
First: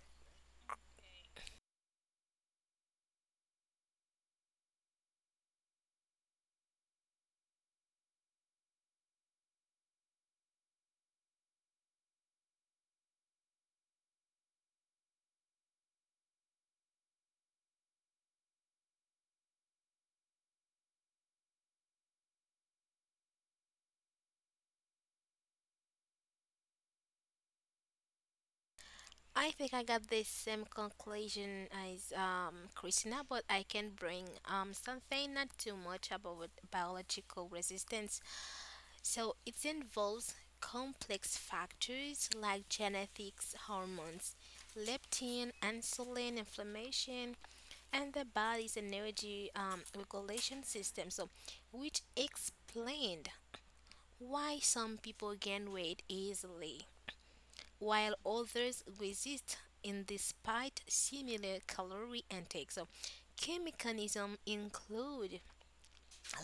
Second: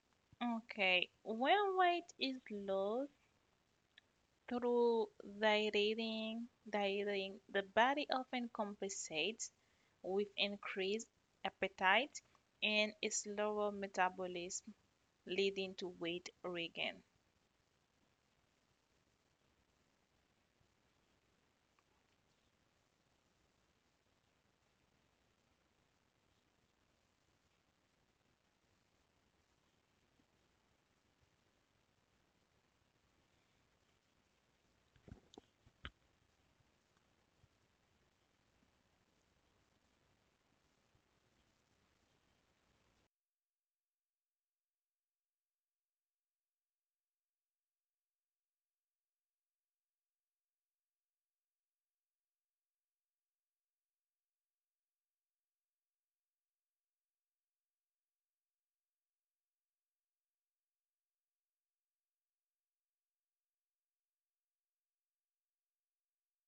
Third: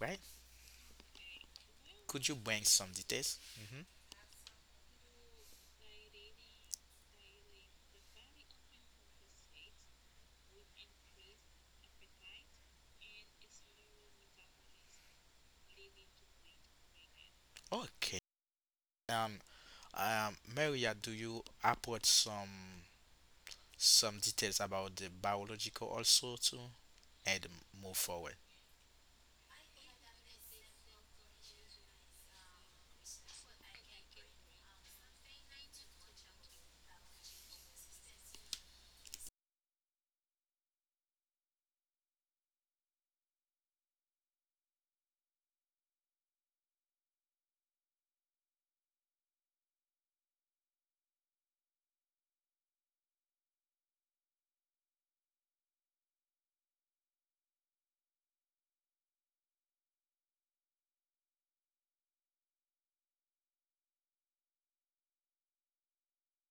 Speaker 1: right?
Speaker 3: Okay. When weight
Speaker 1: Could you
Speaker 3: is
Speaker 1: bring some
Speaker 3: lost
Speaker 1: details?
Speaker 3: through dieting, the body often compensates with increased appetite and a slower metabolism, leading to weight regain.
Speaker 1: Okay. Um, Maria, do you upload some details about the biological also too and move forward.
Speaker 2: I think I got the same conclusion as Christina, but I can bring something not too much about biological resistance. So it involves complex factors like genetics, hormones, leptin, insulin, inflammation, and the body's energy regulation system. So, which explained why some people gain weight easily while others resist in despite similar calorie intake. So, key mechanisms include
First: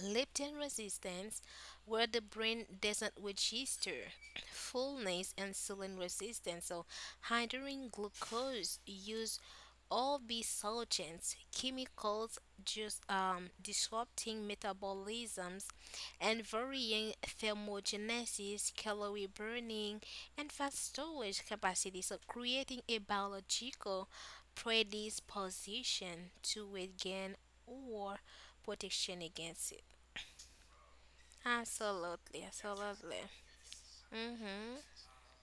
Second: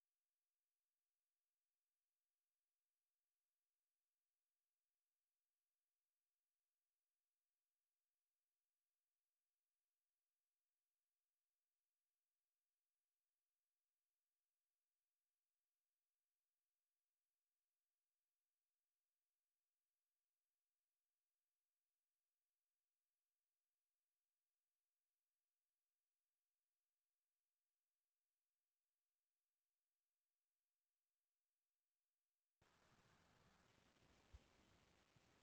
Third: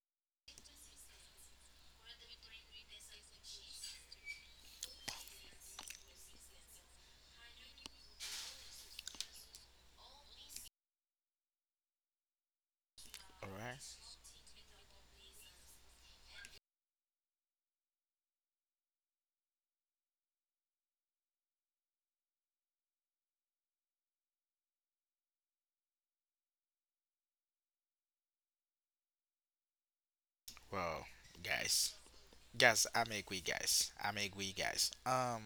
Speaker 2: Leptin resistance, where the brain doesn't register fullness, insulin resistance, so hindering glucose use all these solvents, chemicals, just
Speaker 1: All right.
Speaker 2: disrupting metabolisms and varying thermogenesis, calorie burning, and fast storage capacity. So, creating a biological predisposition to weight gain or protection against it.
Speaker 1: Well, guys,
Speaker 2: Absolutely,
Speaker 1: guys, I'm
Speaker 2: absolutely.
Speaker 1: agree, guys. I'm agree,
Speaker 2: Mm-hmm.
Speaker 1: guys.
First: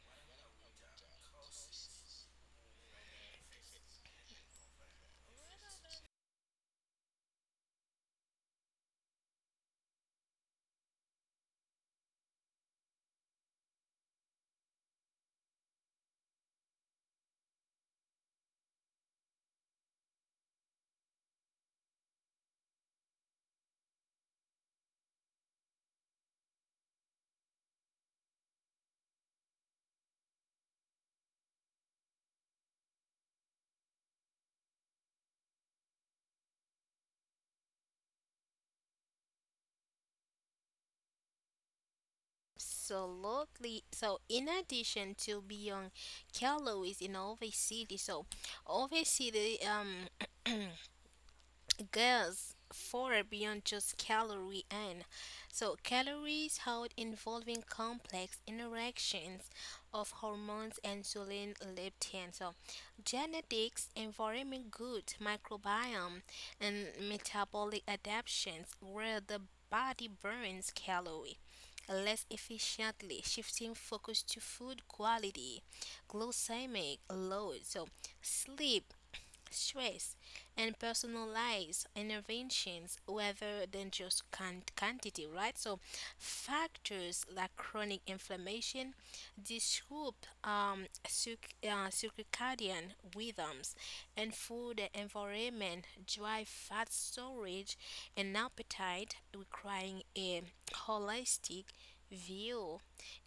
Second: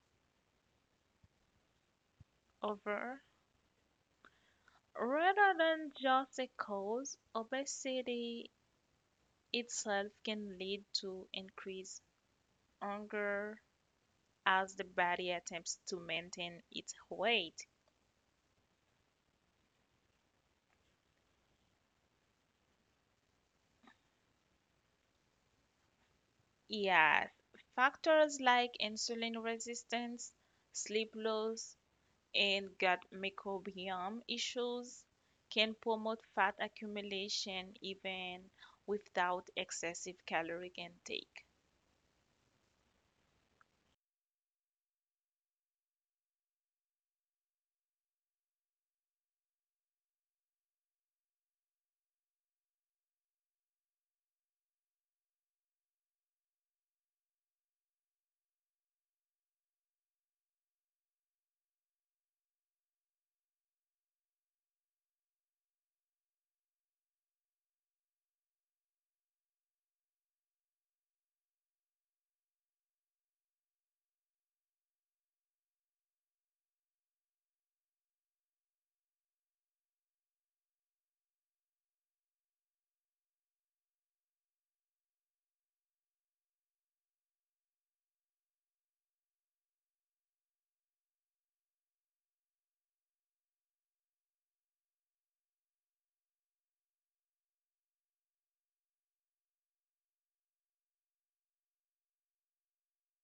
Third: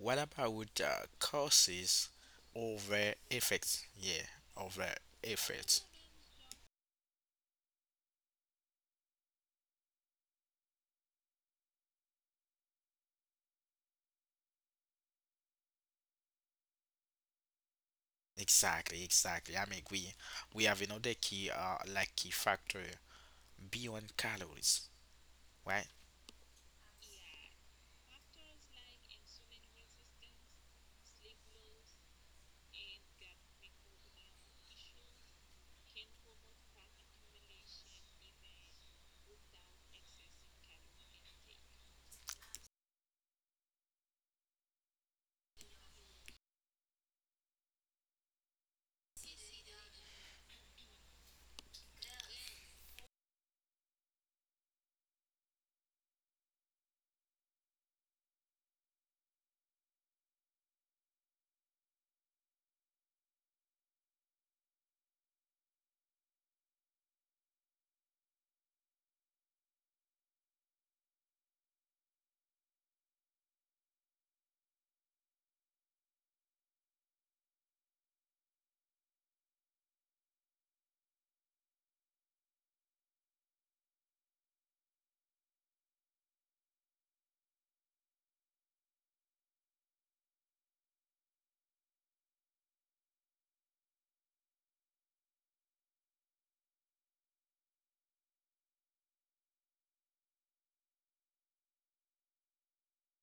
Speaker 1: What about with causes over
Speaker 3: Over,
Speaker 1: effects? Yeah, over
Speaker 3: Rather
Speaker 1: effects.
Speaker 3: than just a cause, obesity itself can lead to increased hunger, as the body attempts to maintain its weight.
Speaker 1: Exactly, exactly. I'm agree. We have another key, key factor beyond calories, right?
Speaker 3: Yeah, factors like insulin resistance, sleep loss, and gut microbiome issues can promote fat accumulation even without excessive caloric intake.
Speaker 2: Absolutely. So, in addition to beyond Kello is in Ove City, so Ove City, *clears throat* Girls, far beyond just calorie in. So calories hold involving complex interactions of hormones, insulin, leptin, so genetics, environment good, microbiome, and metabolic adaptations where the body burns calorie less efficiently, shifting focus to food quality, glycemic load, so sleep, stress, and personalized interventions rather than quantity, right? So, factors like chronic inflammation disrupt circadian rhythms, and food environment drive fat storage and appetite, requiring a holistic view,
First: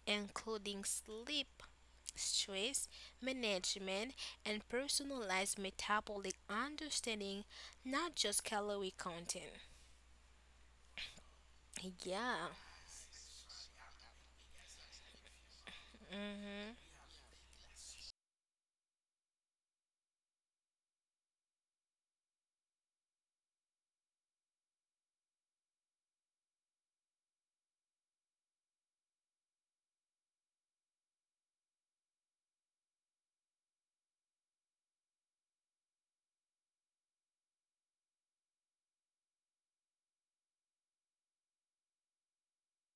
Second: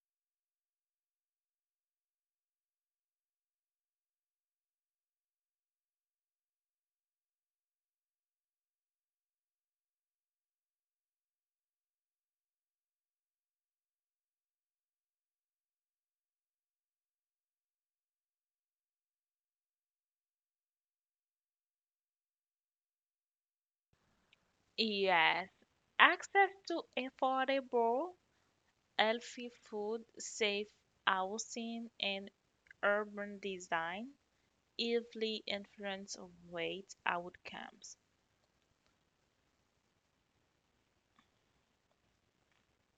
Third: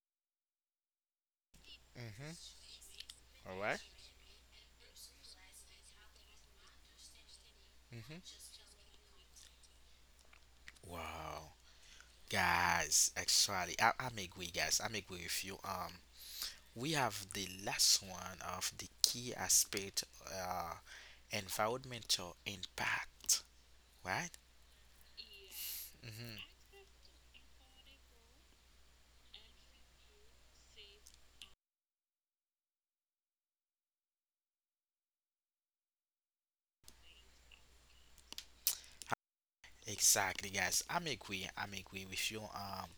Speaker 2: including sleep,
Speaker 1: Mm-hmm.
Speaker 2: stress
Speaker 1: All right.
Speaker 2: management, and personalized metabolic understanding, not just
Speaker 1: Mm-hmm.
Speaker 2: calorie content.
Speaker 1: Wow.
Speaker 2: Yeah.
Speaker 1: Guys, actually, I'm agree, guys. I'm agree with you.
Speaker 2: Hmm.
Speaker 1: We have the last one of the key aspect, environmental impact, right?
Speaker 3: Yes,
Speaker 1: Mm-hmm.
Speaker 3: access to affordable, healthy food, safe housing, and urban design easily influence of weight outcomes.
Speaker 1: Exactly, guys. I'm agree. I'm agree with you.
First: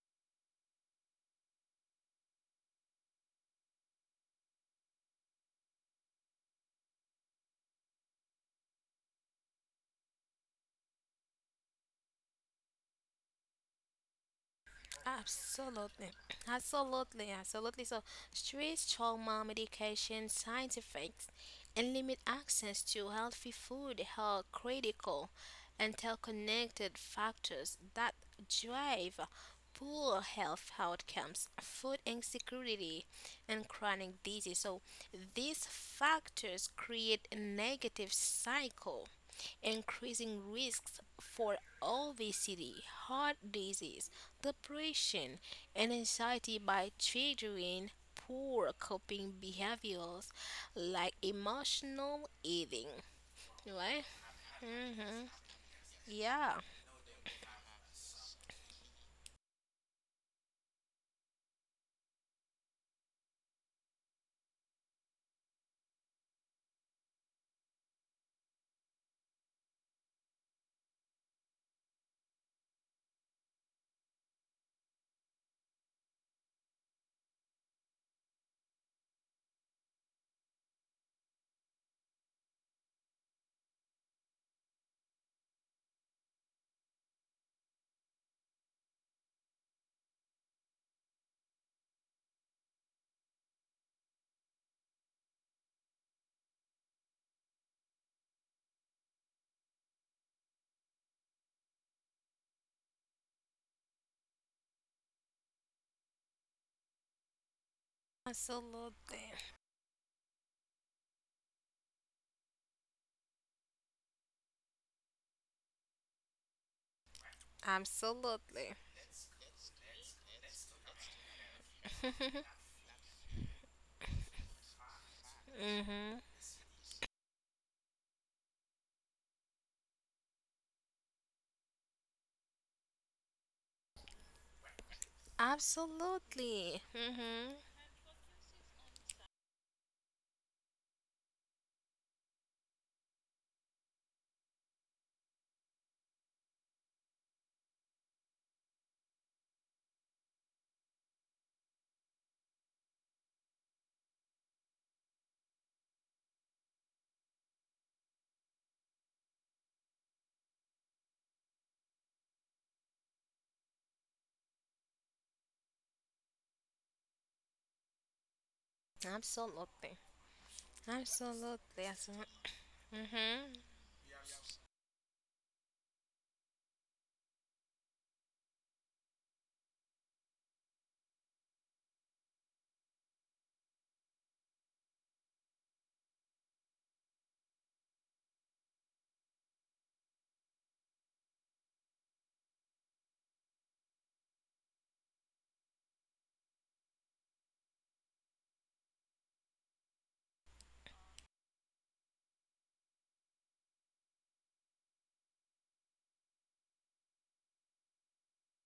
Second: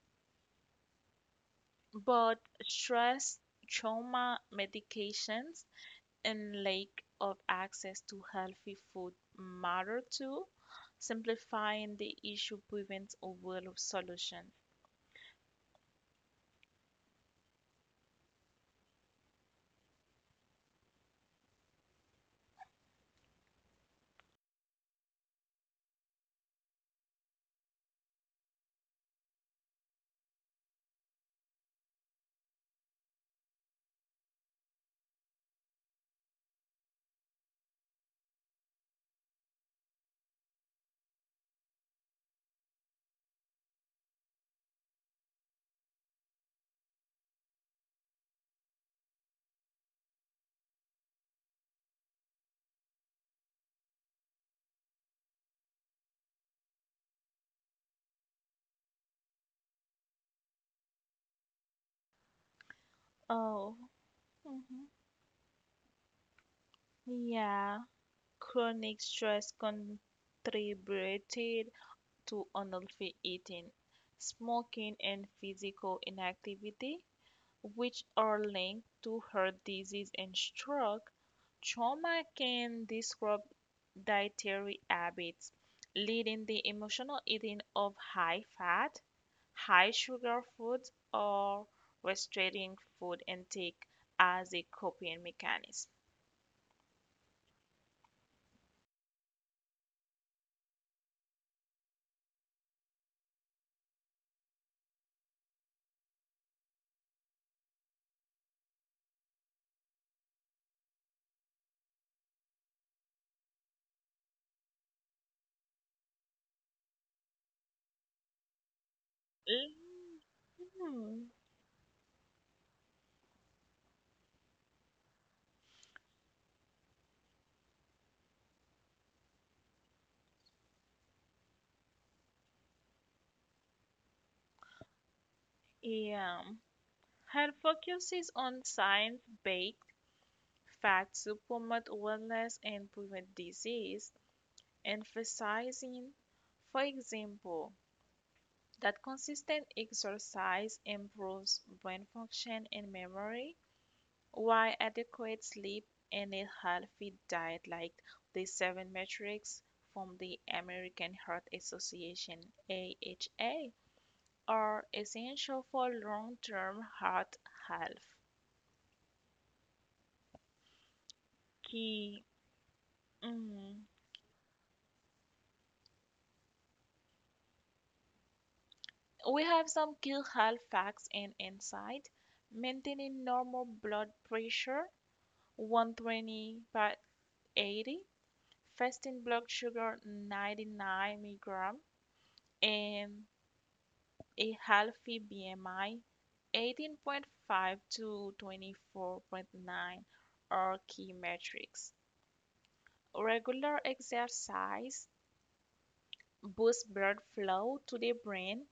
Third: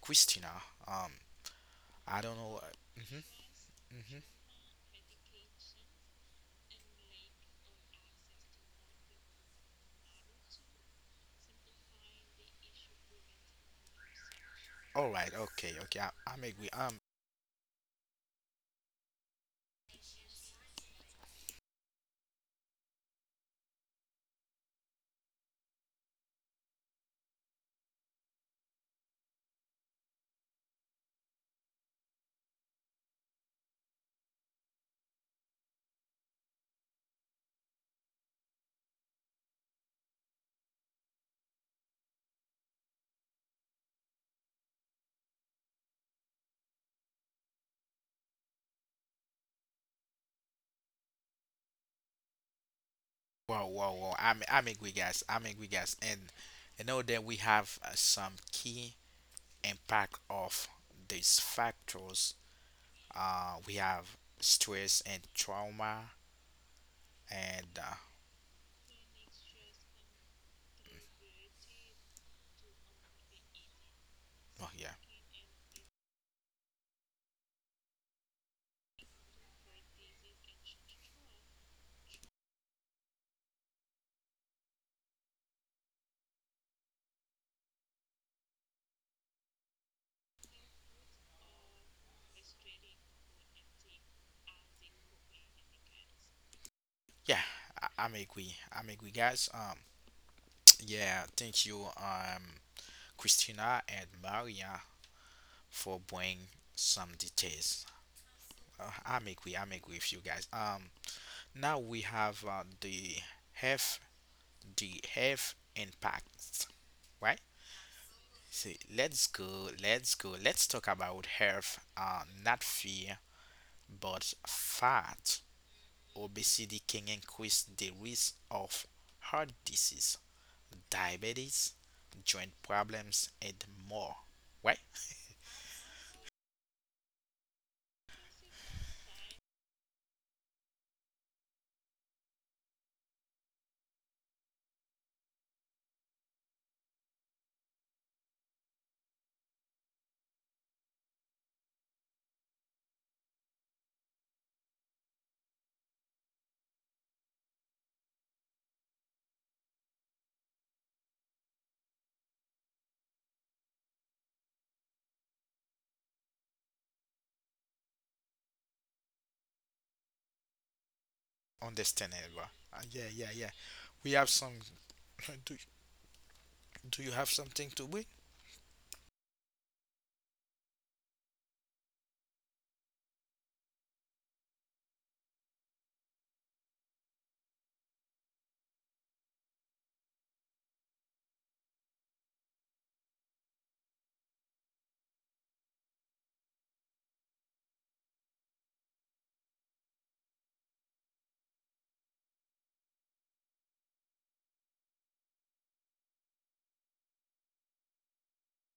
Speaker 1: Christina. Um, I don't
Speaker 3: But
Speaker 1: know. Uh, mm-hmm.
Speaker 3: stress,
Speaker 1: Mm-hmm.
Speaker 3: trauma, medications, and lack of access to healthy food matter too. Simplifying the issue prevents a world of solution.
Speaker 1: All right. Okay. Okay.
Speaker 2: Absolutely,
Speaker 1: I, I'm agree.
Speaker 2: absolutely, absolutely. So, stress trauma medication, scientifics, and limit access to healthy food are critical interconnected factors that drive poor health outcomes, food insecurity, and chronic disease. So, these factors create a negative cycle increasing risks for obesity, heart disease, depression, and anxiety by triggering poor coping behaviors like emotional eating.
Speaker 1: Wow. Wow.
Speaker 2: Right?
Speaker 1: Wow. I'm agree, guys.
Speaker 2: Mm-hmm.
Speaker 1: I'm agree, guys. And
Speaker 2: Yeah.
Speaker 1: then we have some key impact of these factors, we
Speaker 3: Oh,
Speaker 1: have
Speaker 3: mhm.
Speaker 1: stress and trauma, and
Speaker 3: Yeah. Chronic stress contributed to unhealthy eating,
Speaker 1: oh yeah,
Speaker 3: smoking, and physical inactivity, which are linked to heart disease and stroke. Trauma can disrupt dietary habits, leading the emotional eating of high fat, high sugar foods, or restricting food intake as a coping mechanism.
Speaker 1: yeah, I'm agree, guys. Yeah, thank you, Christina and Maria for bringing some details.
Speaker 2: Absolutely.
Speaker 1: I'm agree with you guys. Now we have health, the health impacts, right? See,
Speaker 2: Absolutely.
Speaker 1: let's go, let's go, let's talk about
Speaker 3: Mm,
Speaker 1: health, not
Speaker 2: *laughs*
Speaker 1: fear but fat.
Speaker 2: Mm-hmm.
Speaker 1: Obesity can increase the risk of heart disease, diabetes, joint problems, and more. Right?
Speaker 3: Yeah,
Speaker 2: Absolutely.
Speaker 3: health
Speaker 2: Mm-hmm.
Speaker 3: focuses on science-based facts to promote wellness and prevent disease, emphasizing, for example, that consistent exercise improves brain function and memory, while adequate sleep and a healthy diet, like the seven metrics from the American Heart Association AHA, are essential for long term heart health.
Speaker 2: Absolutely. Absolutely.
Speaker 3: Key
Speaker 2: Absolutely.
Speaker 1: Understandable. Yeah, yeah, yeah.
Speaker 2: Mm-hmm.
Speaker 3: mm,
Speaker 1: We have some. *laughs* Do, do you have something to win?
Speaker 3: we have some key health facts and insight. Maintaining normal blood pressure 120 by 80, fasting blood sugar 99 milligram, and a healthy BMI 18.5 to 24.9 are key metrics. Regular exercise boosts blood flow to the brain,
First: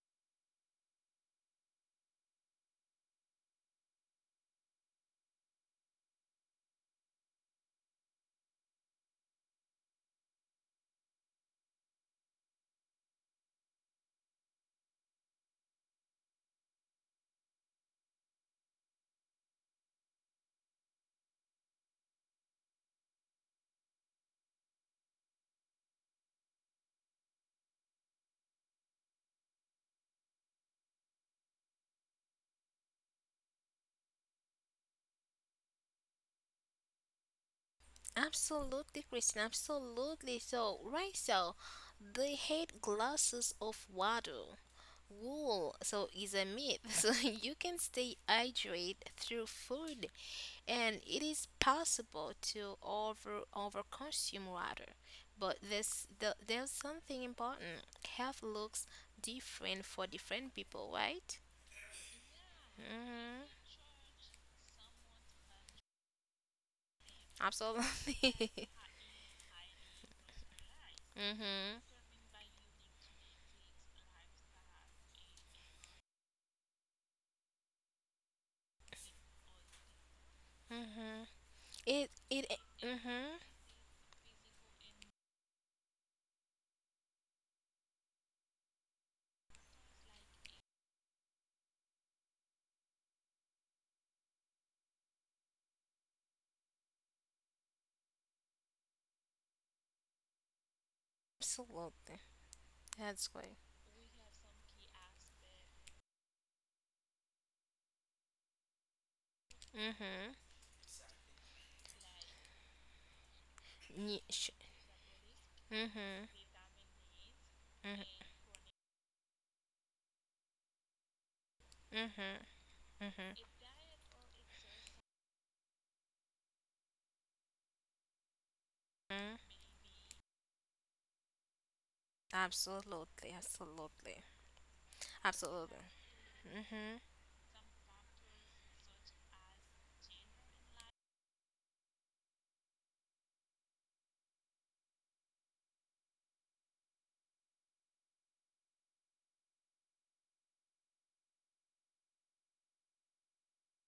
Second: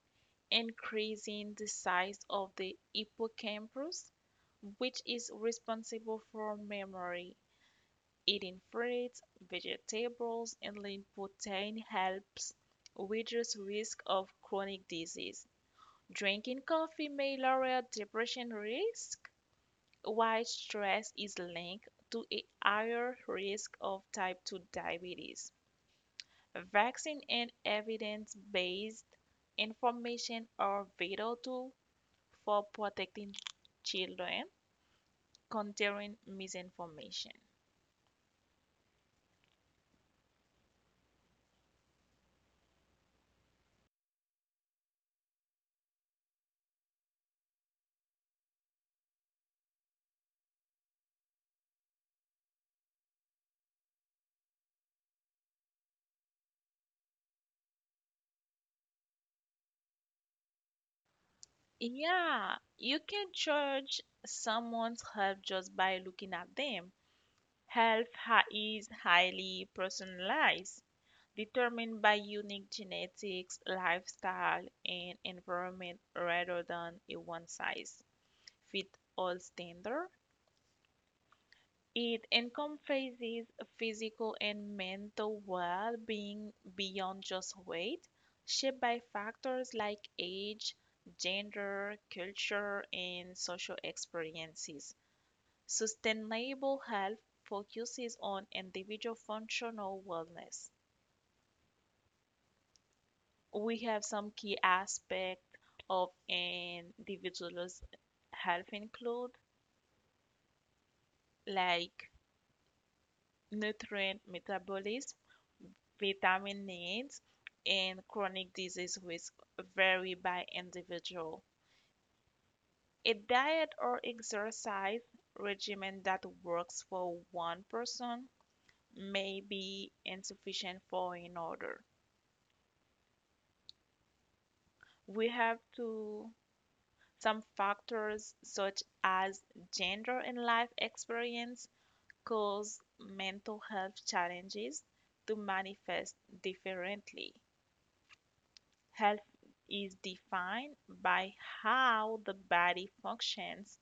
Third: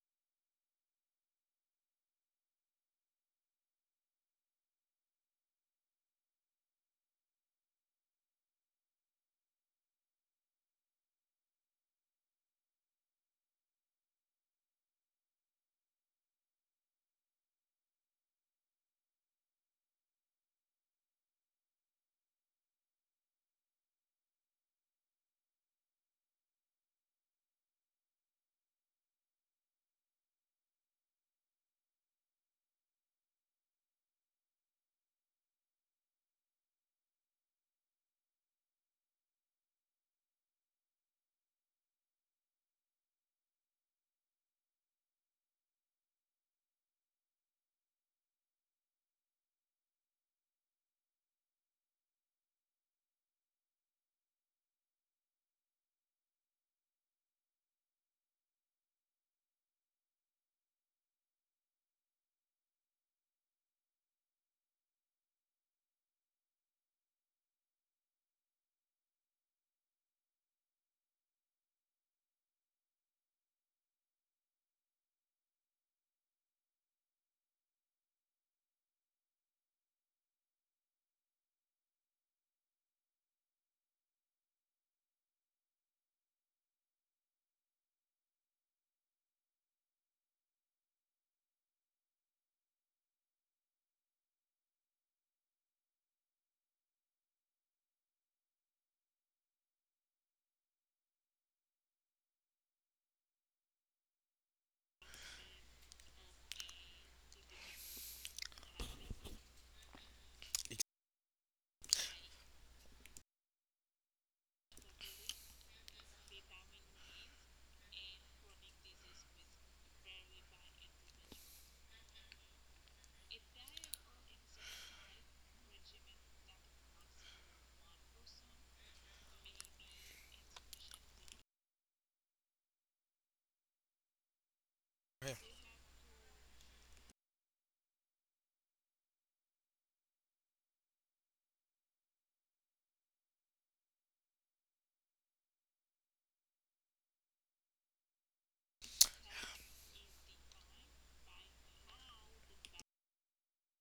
Speaker 3: increasing the size of the hippocampus, which is responsible for memory. Eating fruits, vegetables, and lean protein helps reduce risk of chronic disease. Drinking coffee may lower depression risk, while stress is linked to a higher risk of type 2 diabetes. Vaccine and evidence-based information are vital tools for protecting children containing misinformation.
Speaker 2: Absolutely, Christine, absolutely. So, right, so they hate glasses of water. Wool, so is a myth. *laughs* So you can stay hydrated through food, and it is possible to over consume water. But there's something important. Health looks different for different people, right?
Speaker 3: Yeah, you can
Speaker 2: Mm-hmm.
Speaker 3: judge someone's health just by looking at them.
Speaker 2: Absolutely. *laughs*
Speaker 3: Is highly personalized,
Speaker 2: Mm-hmm.
Speaker 3: determined by unique genetics, lifestyle, and environment rather than a one size fit all standard.
Speaker 2: Mm-hmm. It
Speaker 3: It
Speaker 2: it. Mm-hmm.
Speaker 3: encompasses physical and mental well being beyond just weight, shaped by factors like age, gender, culture, and social experiences. Sustainable health focuses on individual functional wellness.
Speaker 2: Absolutely. That's great.
Speaker 3: We have some key aspects of an individual's health include
Speaker 2: Mm-hmm.
Speaker 3: like
Speaker 2: Ye-
Speaker 3: nutrient
Speaker 2: sh-
Speaker 3: metabolism,
Speaker 2: mm-hmm.
Speaker 3: vitamin needs, and
Speaker 2: Mm-hmm.
Speaker 3: chronic disease risk vary by individual.
Speaker 2: Mm-hmm.
Speaker 3: A
Speaker 2: Mm-hmm.
Speaker 3: diet or exercise regimen that works for one person may be insufficient for another.
Speaker 2: Absolutely. Absolutely.
Speaker 3: We
Speaker 1: Yeah.
Speaker 3: have
Speaker 2: Absolutely.
Speaker 3: to
Speaker 2: Mm-hmm.
Speaker 3: some factors such as gender and life experience cause mental health challenges to manifest differently. Health is defined by how the body functions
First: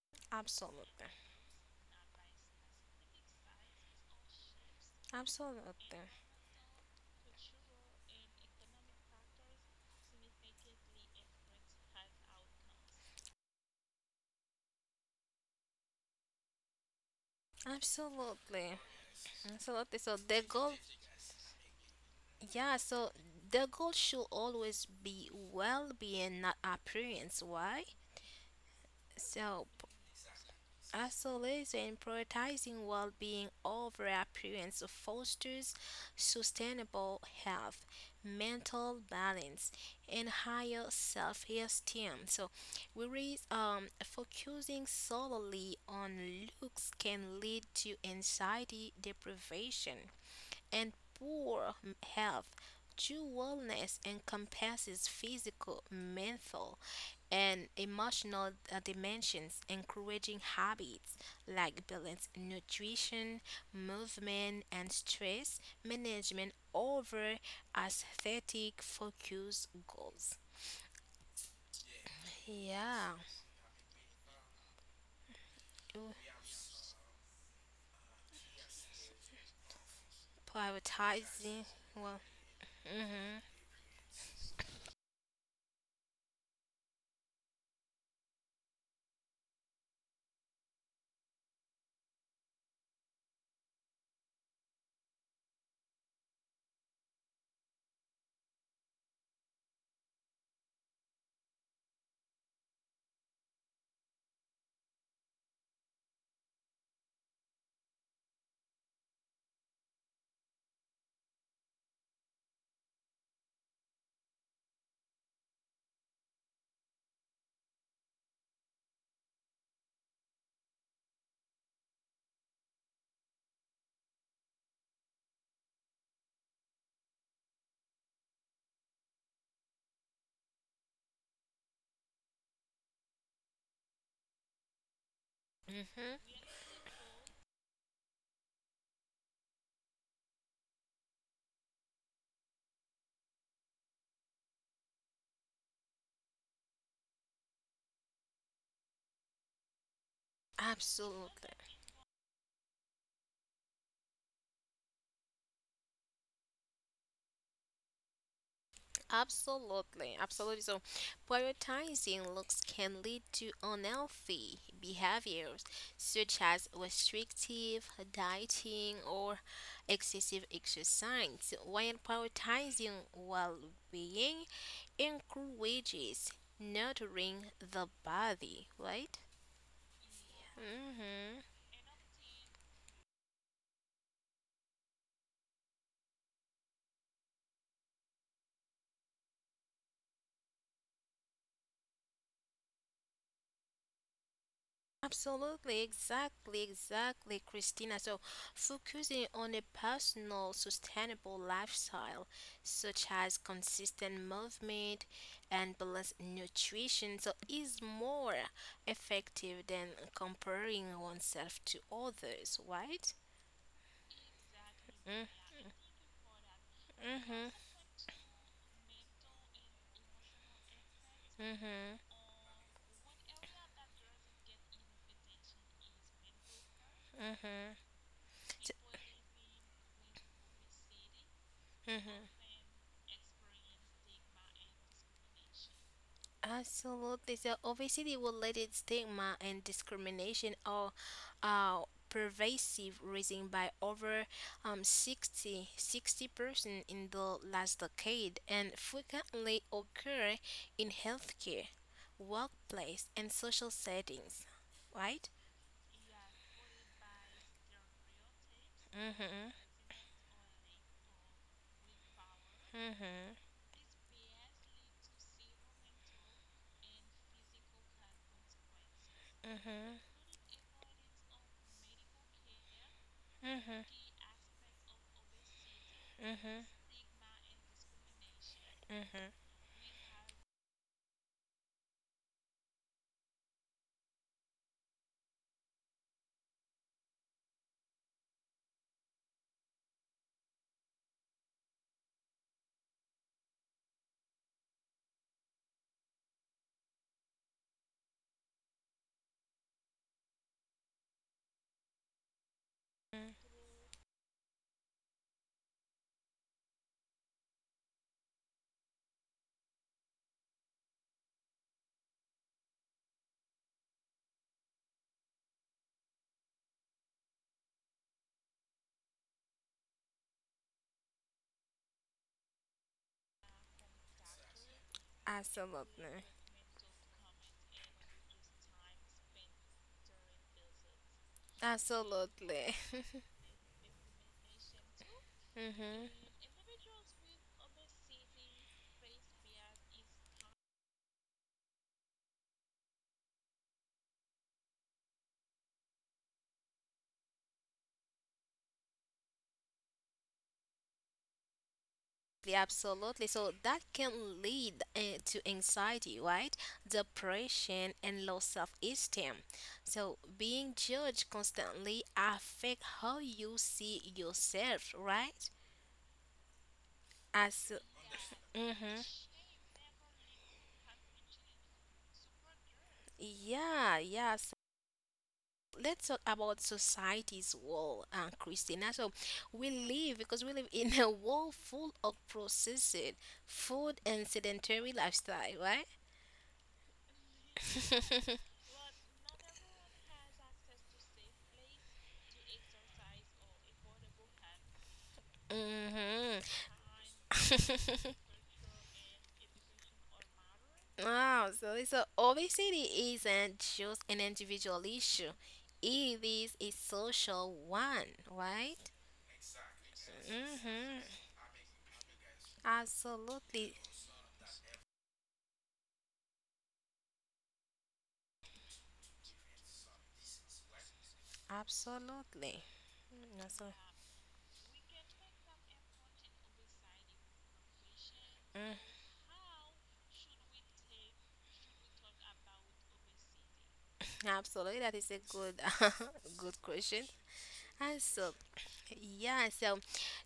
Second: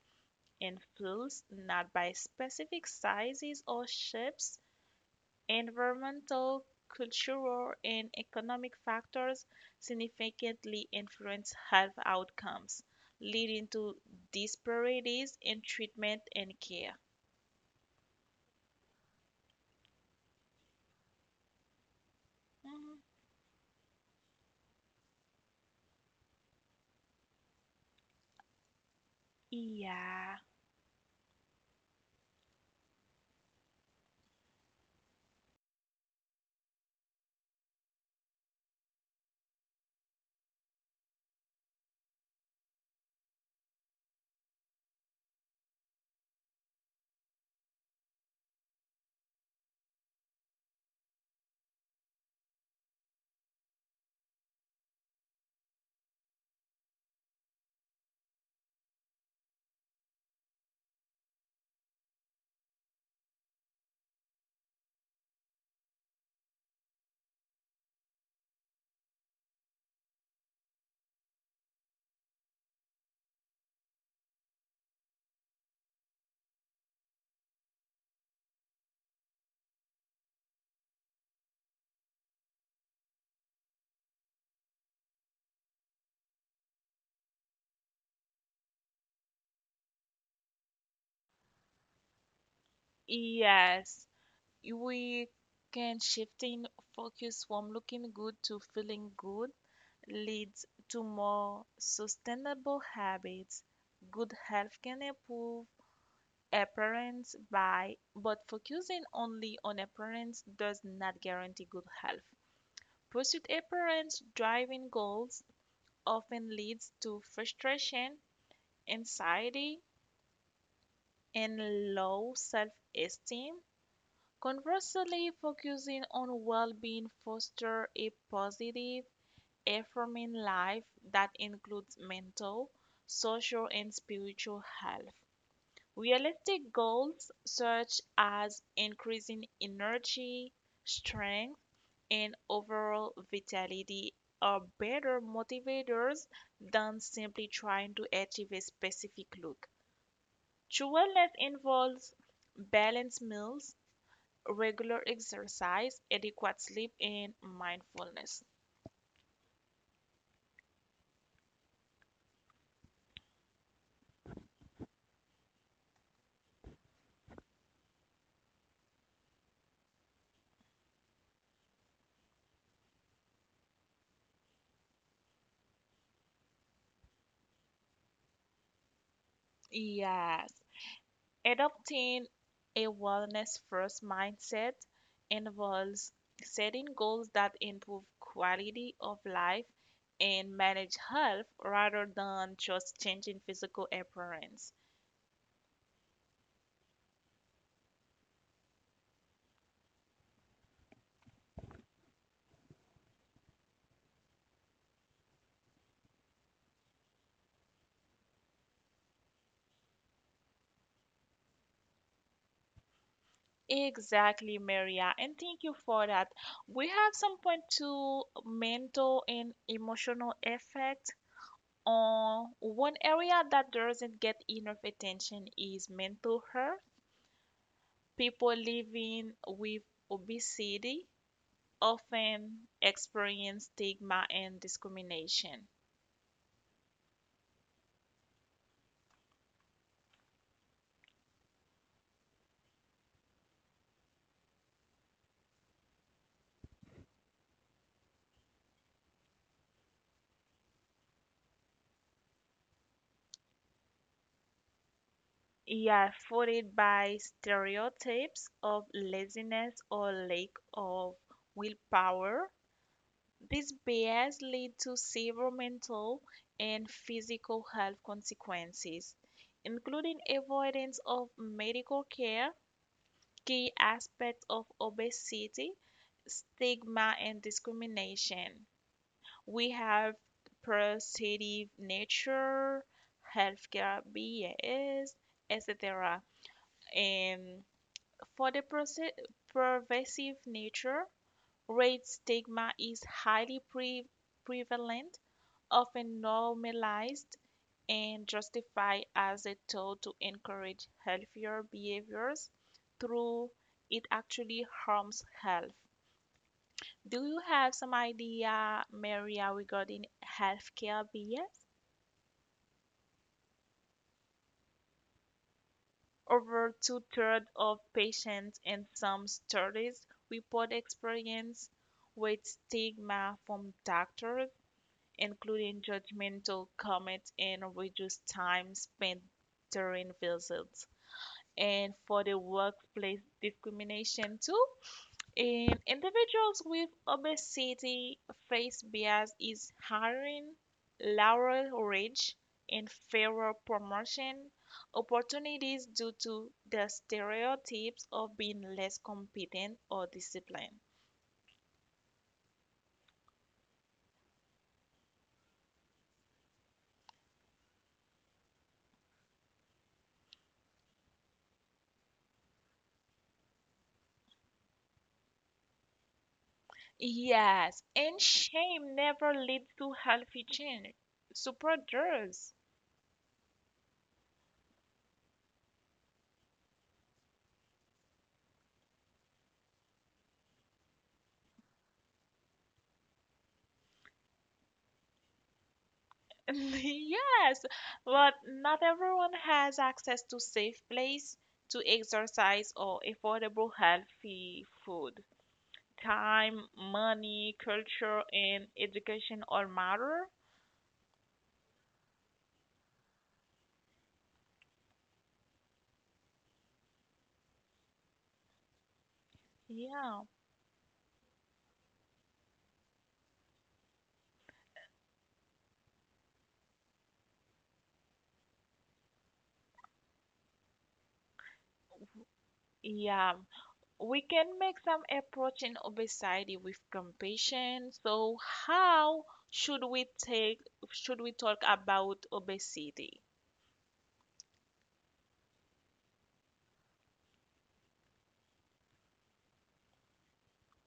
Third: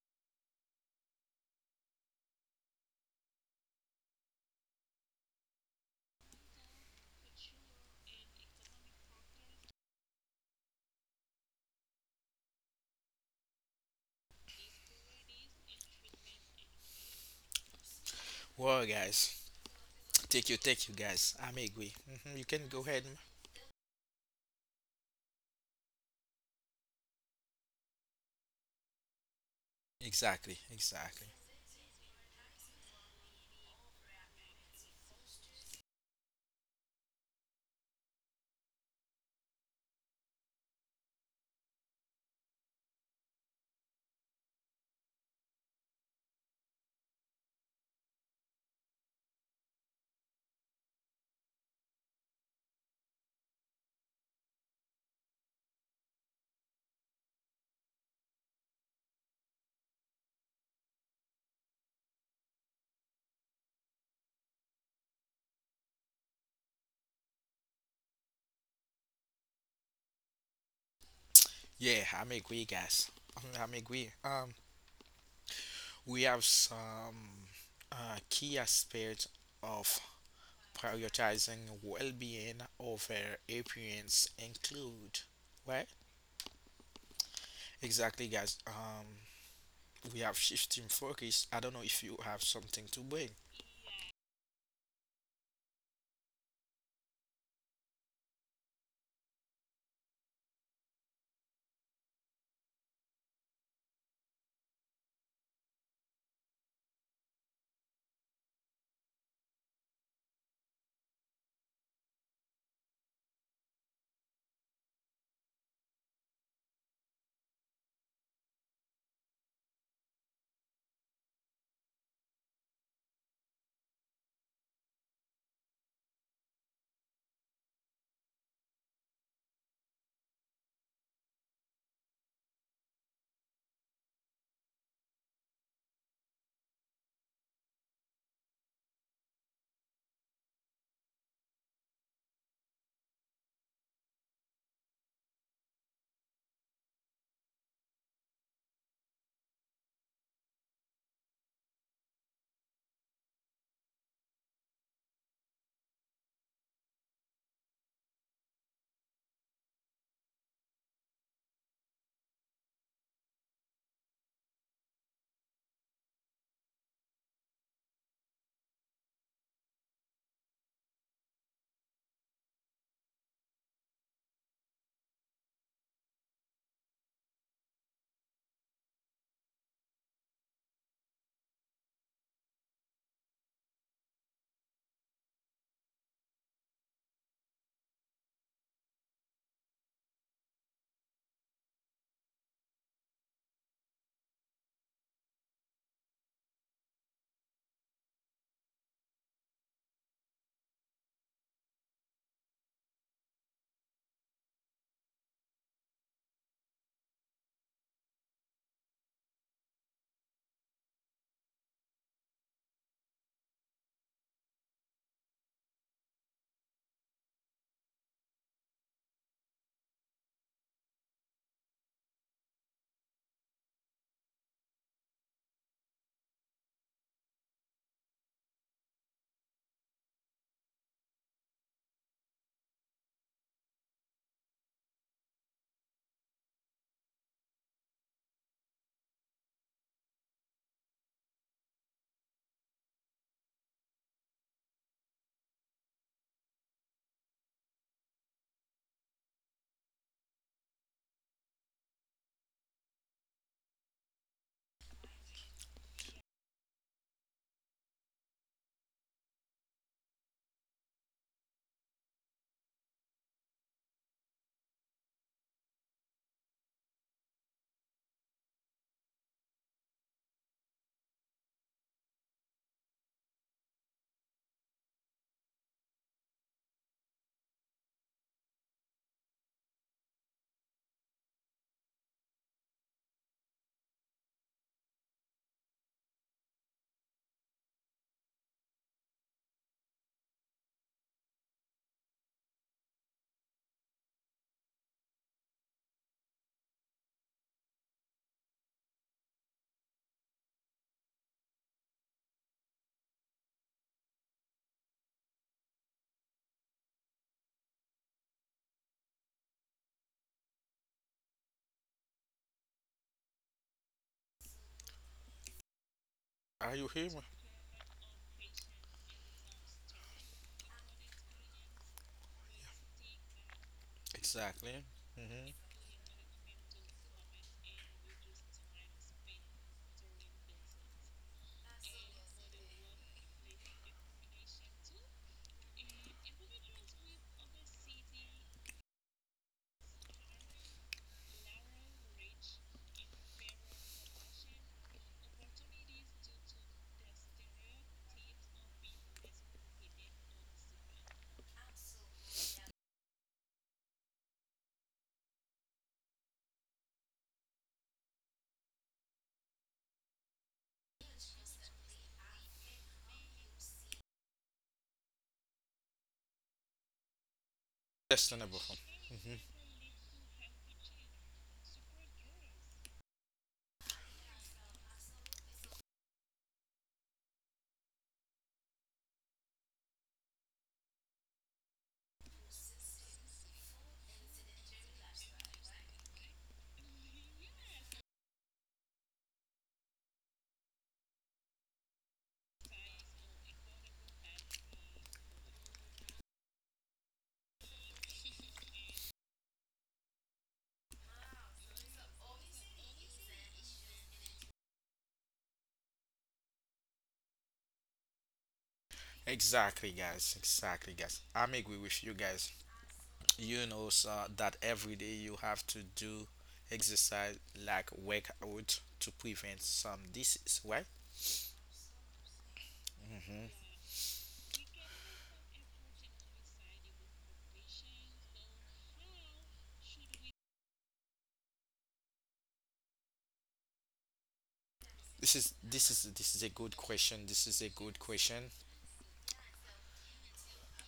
Speaker 3: and
Speaker 2: Absolutely.
Speaker 3: feels, not by specific sizes or shapes.
Speaker 2: Absolutely.
Speaker 3: Environmental, cultural, and economic factors significantly influence health outcomes, leading to disparities in treatment and care.
Speaker 2: Absolutely.
Speaker 1: Well, guys,
Speaker 2: Absolutely. So the goal,
Speaker 1: take you, guys. I'm agree. You can
Speaker 2: yeah,
Speaker 1: go
Speaker 3: Mhm.
Speaker 1: ahead.
Speaker 2: so
Speaker 1: Ma-
Speaker 2: the goal should always be well-being, not appearance. Why? So
Speaker 3: Yeah.
Speaker 1: exactly, exactly.
Speaker 2: Isolation prioritizing well being over appearance fosters sustainable health, mental balance, and higher self esteem. So, whereas focusing solely on looks can lead to anxiety, deprivation, and poor health. True wellness encompasses physical, mental, and emotional dimensions, encouraging habits like balanced nutrition, movement, and stress management over aesthetic focus goals.
Speaker 1: Yeah, I'm agree, guys.
Speaker 2: Yeah,
Speaker 1: *laughs* I'm agree. We have some key aspects of prioritizing
Speaker 2: prioritizing. Well,
Speaker 1: well-being over
Speaker 2: mm-hmm,
Speaker 1: appearance include, right? Exactly, guys. Um, we have shifting focus, I don't know if you have something to bring.
Speaker 3: Yes. We can shifting focus from looking good to feeling good leads to more sustainable habits. Good health can improve appearance by, but focusing only on appearance does not guarantee good health. Pursuit appearance driving goals often leads to frustration, anxiety, and low self esteem. Conversely, focusing on well being fosters a positive affirming life that includes mental, social, and spiritual health.
Speaker 2: mm-hmm,
Speaker 3: Realistic goals such as increasing energy, strength, and overall vitality are better motivators than simply trying to achieve a specific look. True wellness
Speaker 2: absolutely.
Speaker 3: involves balanced meals, regular exercise, adequate sleep, and mindfulness.
Speaker 2: Absolutely, absolutely. So, prioritizing looks can lead to unhealthy behaviors such as restrictive dieting or excessive exercise, while prioritizing well being encourages nurturing the body, right?
Speaker 3: Yes.
Speaker 2: Mm-hmm.
Speaker 3: Adopting a wellness first mindset involves setting goals that improve quality of life and manage health rather than just changing physical appearance.
Speaker 2: Absolutely, exactly, exactly, Christina. So, focusing on a personal, sustainable lifestyle, such as consistent movement and balanced nutrition, so is more effective than comparing oneself to others, right?
Speaker 3: Exactly,
Speaker 2: Mm-hmm,
Speaker 3: Maria. And thank you for that. We have some
Speaker 2: mm-hmm,
Speaker 3: point to mental and emotional effect
Speaker 2: mm-hmm.
Speaker 3: on one area that doesn't get enough attention is mental health.
Speaker 2: Mm-hmm,
Speaker 3: People
Speaker 2: so,
Speaker 3: living with obesity
Speaker 2: mm-hmm.
Speaker 3: often experience stigma and discrimination.
Speaker 2: Absolutely. So obesity related stigma and discrimination are uh, pervasive, rising by over 60% in the last decade, and frequently occur in healthcare, workplace, and social settings. Right?
Speaker 3: Yeah, followed by stereotypes of
Speaker 2: Mhm.
Speaker 3: laziness or lack of willpower.
Speaker 2: Mhm.
Speaker 3: These biases lead to severe mental and physical health consequences,
Speaker 2: Mhm.
Speaker 3: including avoidance of medical care, key aspects of obesity,
Speaker 2: Mhm. Mhm.
Speaker 3: stigma, and discrimination. We have positive nature, healthcare BAs, etc. And for the pervasive nature, race stigma is highly prevalent, often normalized and justified as a tool to encourage healthier behaviors
Speaker 2: Mhm.
Speaker 3: through it actually harms health. Do you have some idea, Maria, regarding healthcare BA?
Speaker 1: Are
Speaker 3: Over
Speaker 1: you
Speaker 3: two
Speaker 1: here?
Speaker 3: thirds of patients in some studies report experience with stigma from doctors,
Speaker 1: Exactly. Mm-hmm.
Speaker 3: including
Speaker 2: Absolutely.
Speaker 3: judgmental comments and reduced time spent during visits. And for the
Speaker 2: Absolutely.
Speaker 3: workplace
Speaker 2: *laughs*
Speaker 3: discrimination, too, in
Speaker 2: Mm-hmm.
Speaker 3: individuals with obesity face bias is hiring, lower wage, and fairer promotion opportunities due to the stereotypes of being less competent or disciplined.
Speaker 2: Absolutely, absolutely. So that can lead to anxiety, right? Depression and low self-esteem. So being judged constantly affect how you see yourself, right?
Speaker 3: Yes,
Speaker 2: As
Speaker 3: and
Speaker 1: Sustainable.
Speaker 3: shame
Speaker 2: mm-hmm.
Speaker 3: never
Speaker 1: Mm-hmm.
Speaker 3: leads to healthy change. Super does.
Speaker 2: Yeah, yeah. Let's talk about society's wall, Christina. So we live in a world full of processed food and sedentary lifestyle, right?
Speaker 3: *laughs* Yes, but not
Speaker 2: *laughs*
Speaker 3: everyone has access to safe place to exercise or affordable healthy food. Time,
Speaker 2: Hmm.
Speaker 3: money, culture,
Speaker 2: *laughs*
Speaker 3: and education all matter.
Speaker 2: Wow. So, so obesity isn't just an individual issue. It is a social one, right?
Speaker 1: Exactly,
Speaker 3: Yeah,
Speaker 1: guys. Exactly, guys.
Speaker 2: Mm-hmm.
Speaker 1: I'm agree with you guys. You know sir,
Speaker 2: Absolutely.
Speaker 1: that every day you have to do exercise like workout to prevent some disease, right?
Speaker 2: Absolutely.
Speaker 3: yeah.
Speaker 1: Mm-hmm.
Speaker 2: Mm, that's a-
Speaker 3: We can make some approach in obesity with compassion. So how
Speaker 2: mm,
Speaker 3: should we take should we talk about obesity?
Speaker 2: absolutely, that is a good,
Speaker 1: This is a
Speaker 2: *laughs*
Speaker 1: good
Speaker 2: good
Speaker 1: question. This is
Speaker 2: question.
Speaker 1: a good question.
Speaker 2: Ah, so yeah, so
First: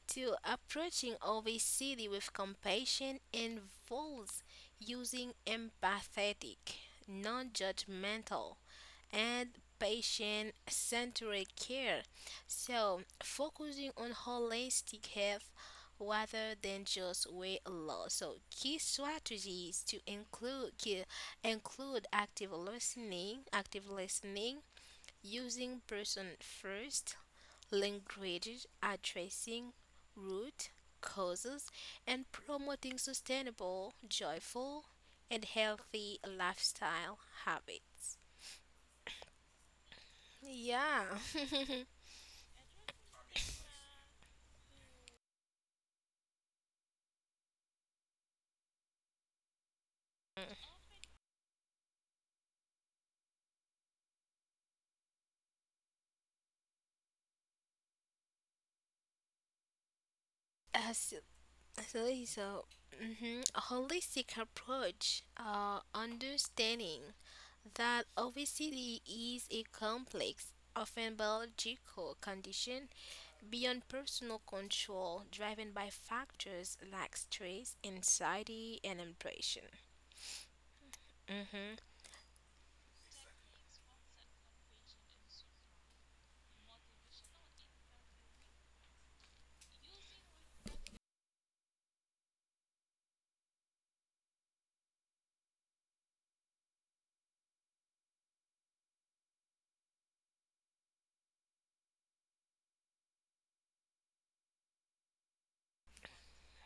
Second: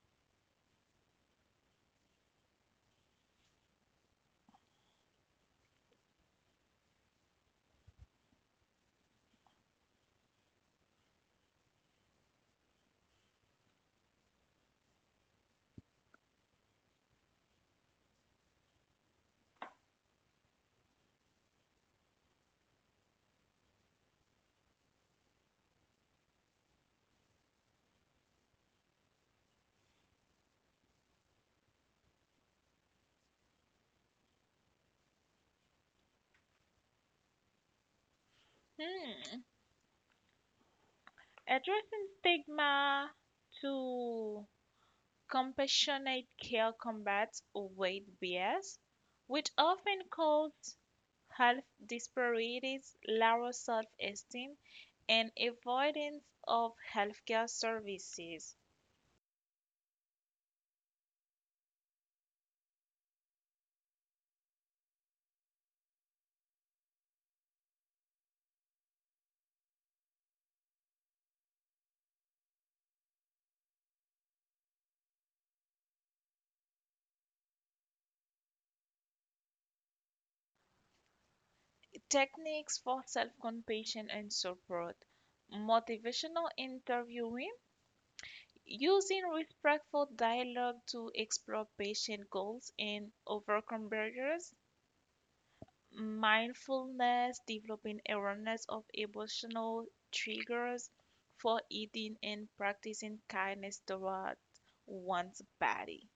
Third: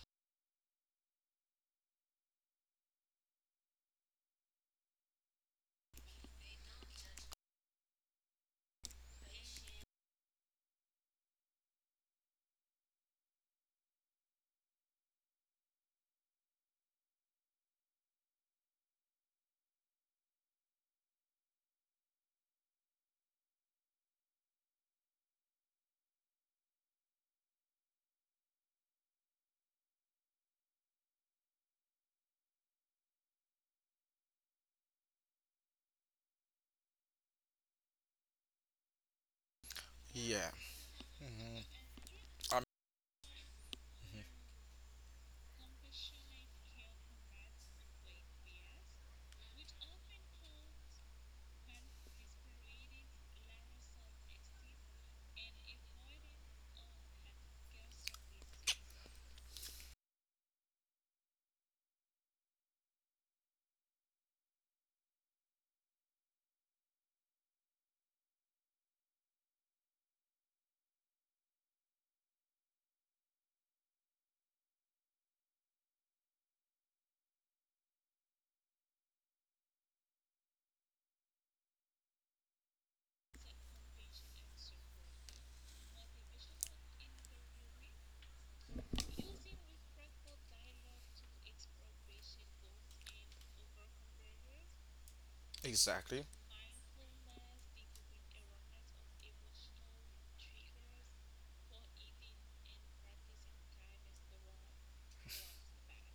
Speaker 2: to approaching obesity with compassion involves using empathetic, non-judgmental, and patient centered care. So focusing on holistic health rather than just weight loss. So key strategies to include key, include active listening, using person first languages, addressing root causes, and promoting sustainable, joyful, and healthy lifestyle habits.
Speaker 3: Hmm.
Speaker 1: Yeah.
Speaker 2: Yeah. *laughs*
Speaker 1: Mhm.
Speaker 3: Addressing
Speaker 1: Um,
Speaker 3: stigma. To Compassionate care combats weight bias, which often causes health disparities, lower self esteem, and avoidance of healthcare services.
Speaker 2: Uh, so, so mhm, a holistic approach, understanding that obesity is a complex, often biological condition Beyond personal control, driven by factors like stress, anxiety, and depression. Hmm.
Speaker 3: Techniques for self compassion and support motivational interviewing, using respectful dialogue to explore patient goals and overcome barriers
Speaker 1: exactly.
Speaker 3: mindfulness, developing awareness of emotional triggers for eating, and practicing kindness towards one's body.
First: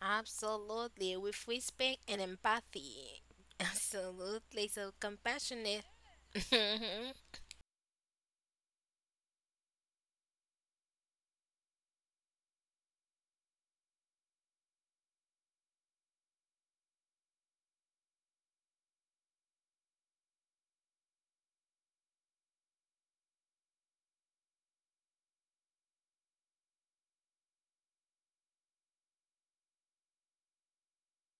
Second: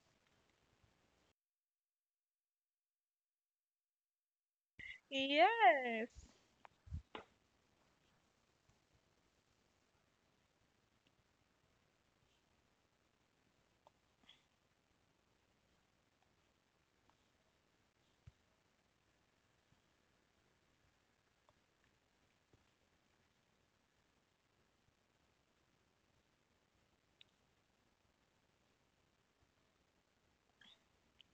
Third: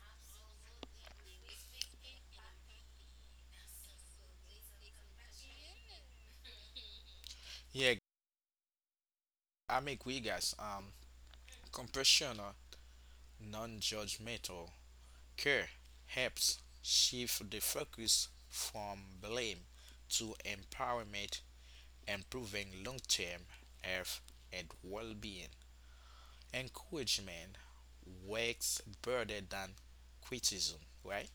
Speaker 2: Absolutely, with respect and empathy. *laughs* Absolutely, so compassionate. *laughs*
Speaker 3: Yes.
Speaker 2: Mhm.
Speaker 1: Yeah, I'm agree, guys. Compassion, non-judgmental care helps shift the focus from blame to empowerment, improving long-term health and well-being. Encouragement works better than criticism. Right?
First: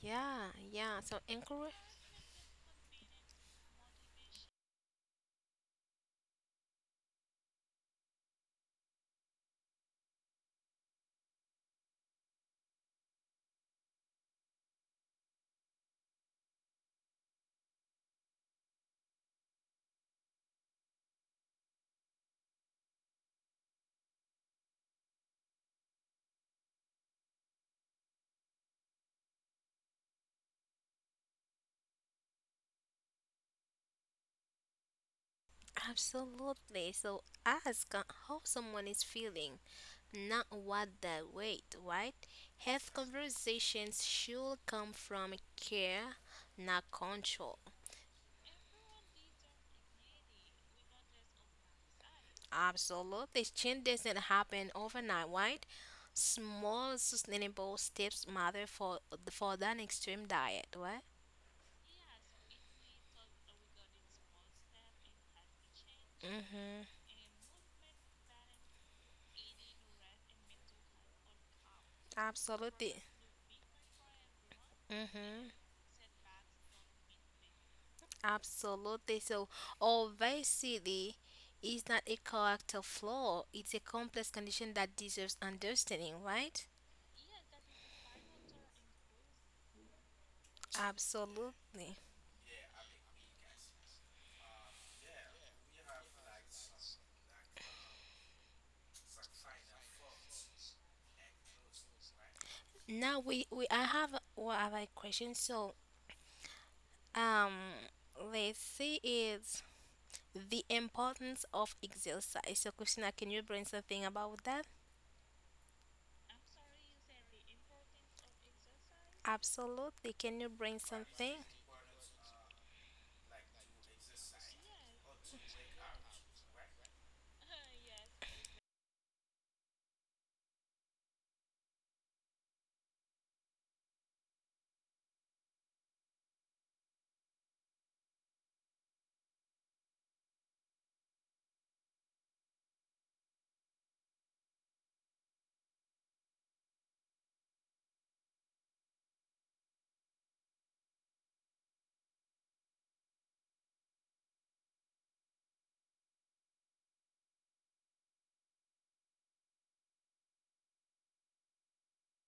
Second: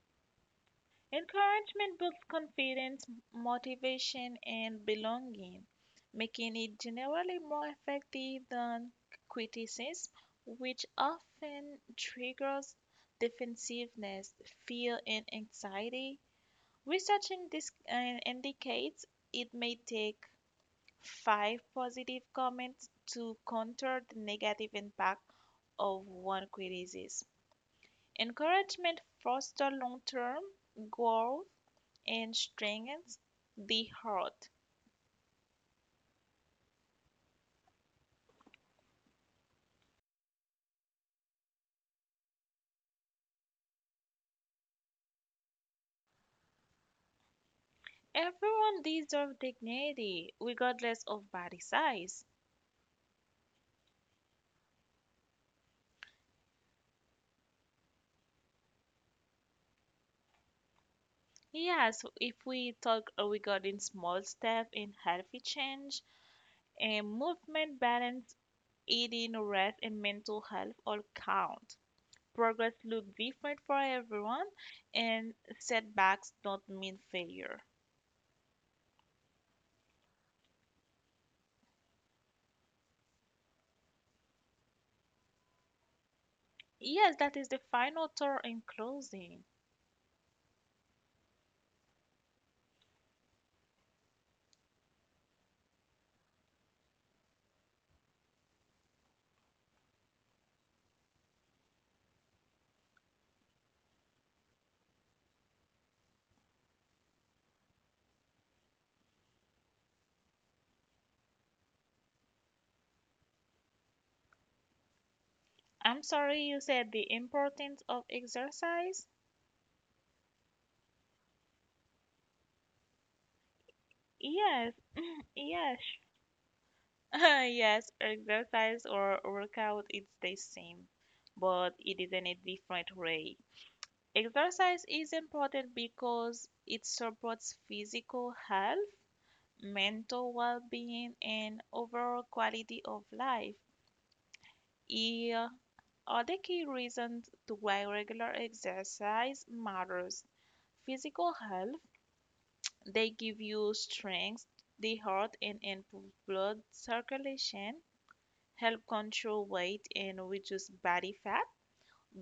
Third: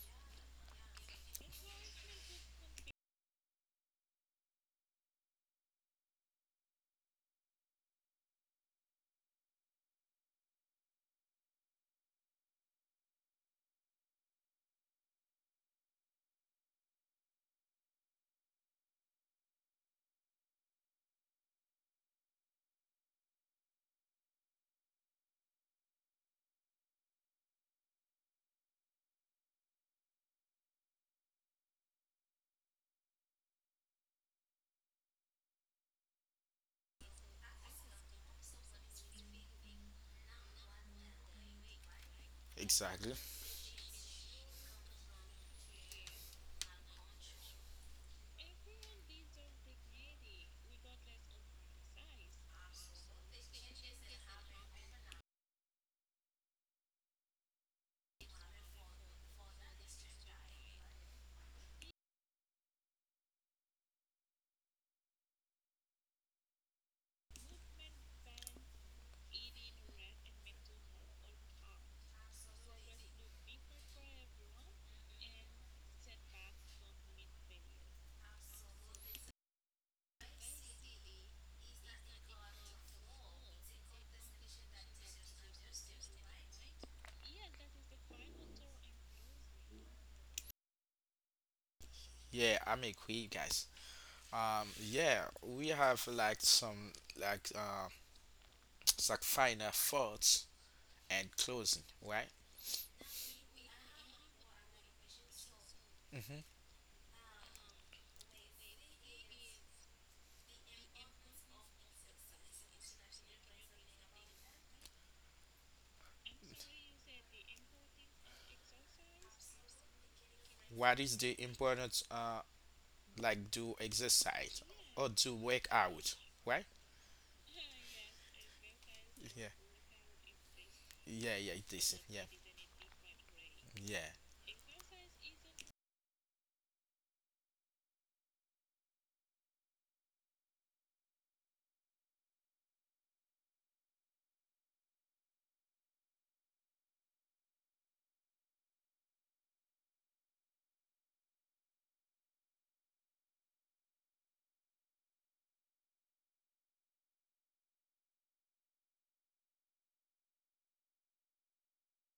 Speaker 2: Yeah, yeah, so encourage.
Speaker 3: Encouragement builds confidence, motivation, and belonging, making it generally more effective than criticism, which often triggers defensiveness, fear, and anxiety. Researching this indicates it may take five positive comments to counter the negative impact of one criticism. Encouragement fosters long term growth and strengthens the heart.
Speaker 2: Absolutely. So ask how someone is feeling, not what they weight, right? Health
Speaker 1: Exactly.
Speaker 2: conversations should come from care, not control.
Speaker 3: Everyone deserves dignity, regardless of body size.
Speaker 2: Absolutely. Change doesn't happen overnight, right? Small sustainable steps matter for that extreme diet, right?
Speaker 3: Yes, if we talk regarding small steps in healthy change
Speaker 2: Mm-hmm.
Speaker 3: and movement balance eating, rest, and mental health all count. Progress
Speaker 2: Absolutely.
Speaker 3: look different for everyone, and
Speaker 2: Mm-hmm.
Speaker 3: setbacks don't mean failure.
Speaker 2: Absolutely. So obesity is not a character flaw. It's a complex condition that deserves understanding, right?
Speaker 3: Yes, that is the final thought in closing.
Speaker 2: Absolutely.
Speaker 1: Yeah, I'm agree, guys. Yeah, we have like some like uh, *tsk* like final thoughts and closing, right?
Speaker 2: Now we I have what have a question. So
Speaker 1: hmm
Speaker 2: um let's see it. The importance of exercise. So, Christina, can you bring something about that?
Speaker 3: I'm sorry you said the importance of exercise.
Speaker 2: Absolutely. Can you bring
Speaker 1: What is
Speaker 2: something?
Speaker 1: the importance? Do exercise
Speaker 3: Yes,
Speaker 1: or do work
Speaker 3: yes,
Speaker 1: out, right?
Speaker 3: *laughs* yes, exercise or
Speaker 1: Yeah,
Speaker 3: workout it's the same,
Speaker 1: yeah, yeah.
Speaker 3: but it
Speaker 1: This,
Speaker 3: is in
Speaker 1: yeah,
Speaker 3: a different way.
Speaker 1: yeah.
Speaker 3: Exercise is important because it supports physical health mental well-being and overall quality of life. Here are the key reasons to why regular exercise matters. Physical health, they give you strength, the heart and improve blood circulation, help control weight and reduce body fat,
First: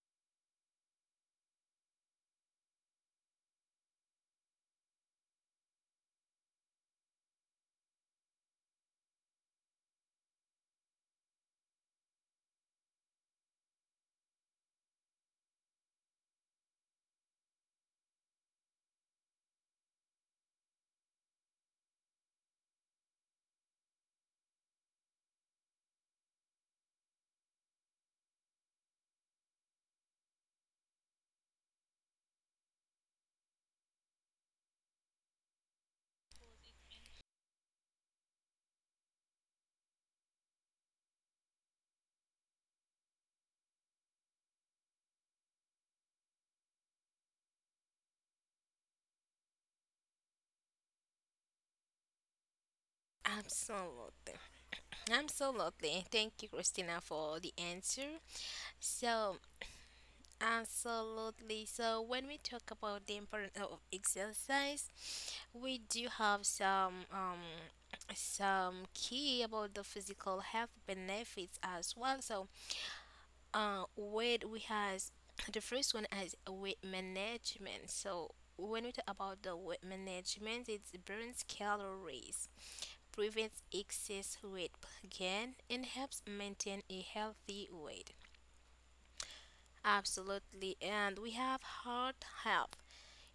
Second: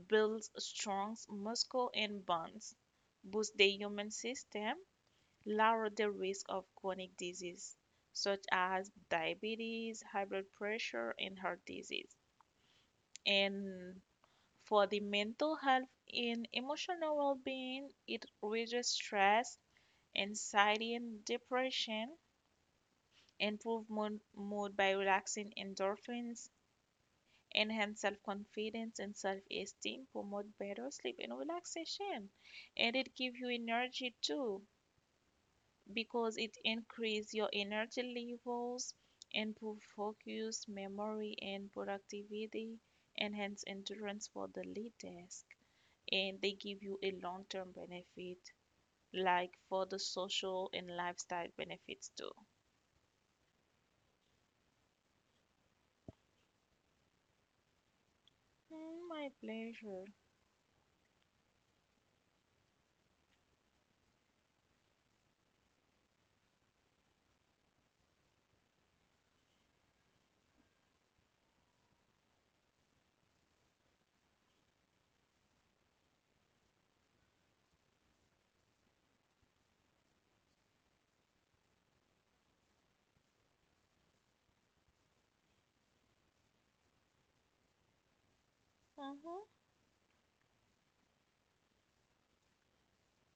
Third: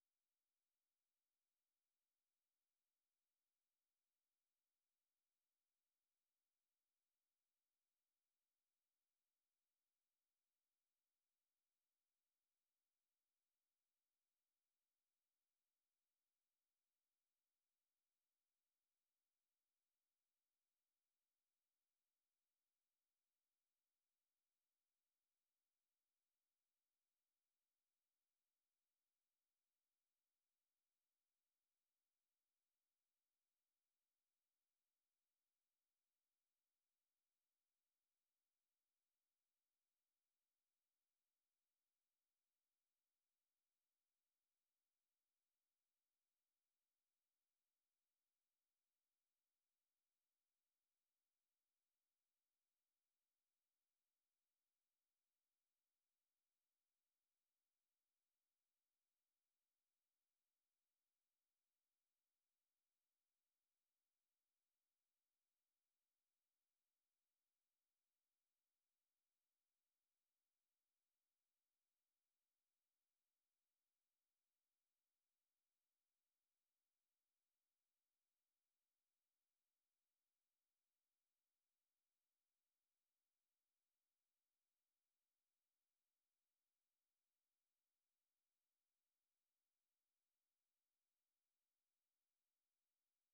Speaker 3: builds strong muscle and bones, boost the human system, lower the risk of chronic disease such as diabetes, high blood pressure, and heart disease. And for the mental health and emotional well being, it reduces stress, anxiety, and depression, improve mood, mood by relaxing endorphins, enhance self confidence and self esteem, promote better sleep and relaxation, and it gives you energy too, because it increases your energy levels, improve focus, memory, and productivity, enhance endurance for the lead desk, and they give you a long-term benefit, like for the social and lifestyle benefits too.
Speaker 2: Absolutely. Absolutely. Thank you, Christina, for the answer.
Speaker 3: Mm, my
Speaker 2: So,
Speaker 3: pleasure.
Speaker 2: absolutely. So, when we talk about the importance of exercise, we do have some key about the physical health benefits as well. So, word we has *clears throat* the first one is weight management. So when we talk about the weight management, it burns calories, prevents excess weight gain, and helps maintain a healthy weight.
Speaker 3: Mm-hmm.
Speaker 2: Absolutely. And we have heart health.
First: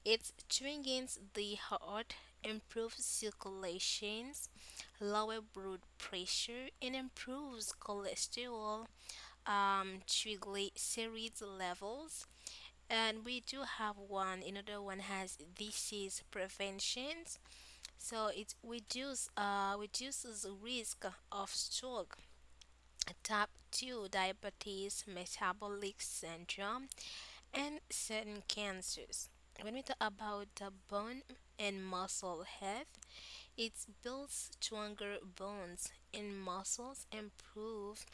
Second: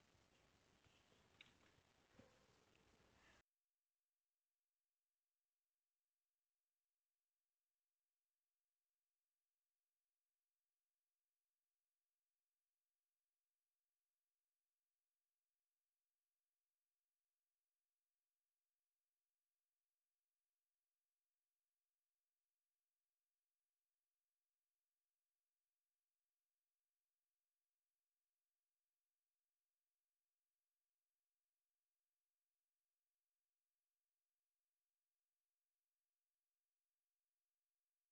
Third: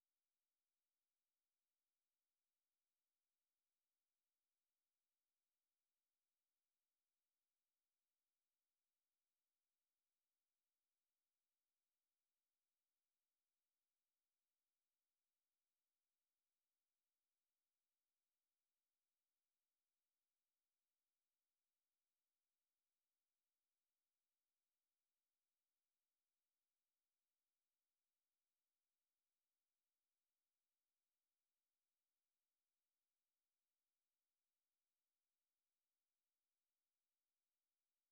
Speaker 2: It strengthens the heart, improves circulations, lower blood pressure, and improves cholesterol, triglycerides levels. And we do have one another one has disease preventions. So it reduces risk of stroke, type 2 diabetes, metabolic syndrome, and certain cancers. When we talk about the bone and muscle health, it builds stronger bones and muscles, improve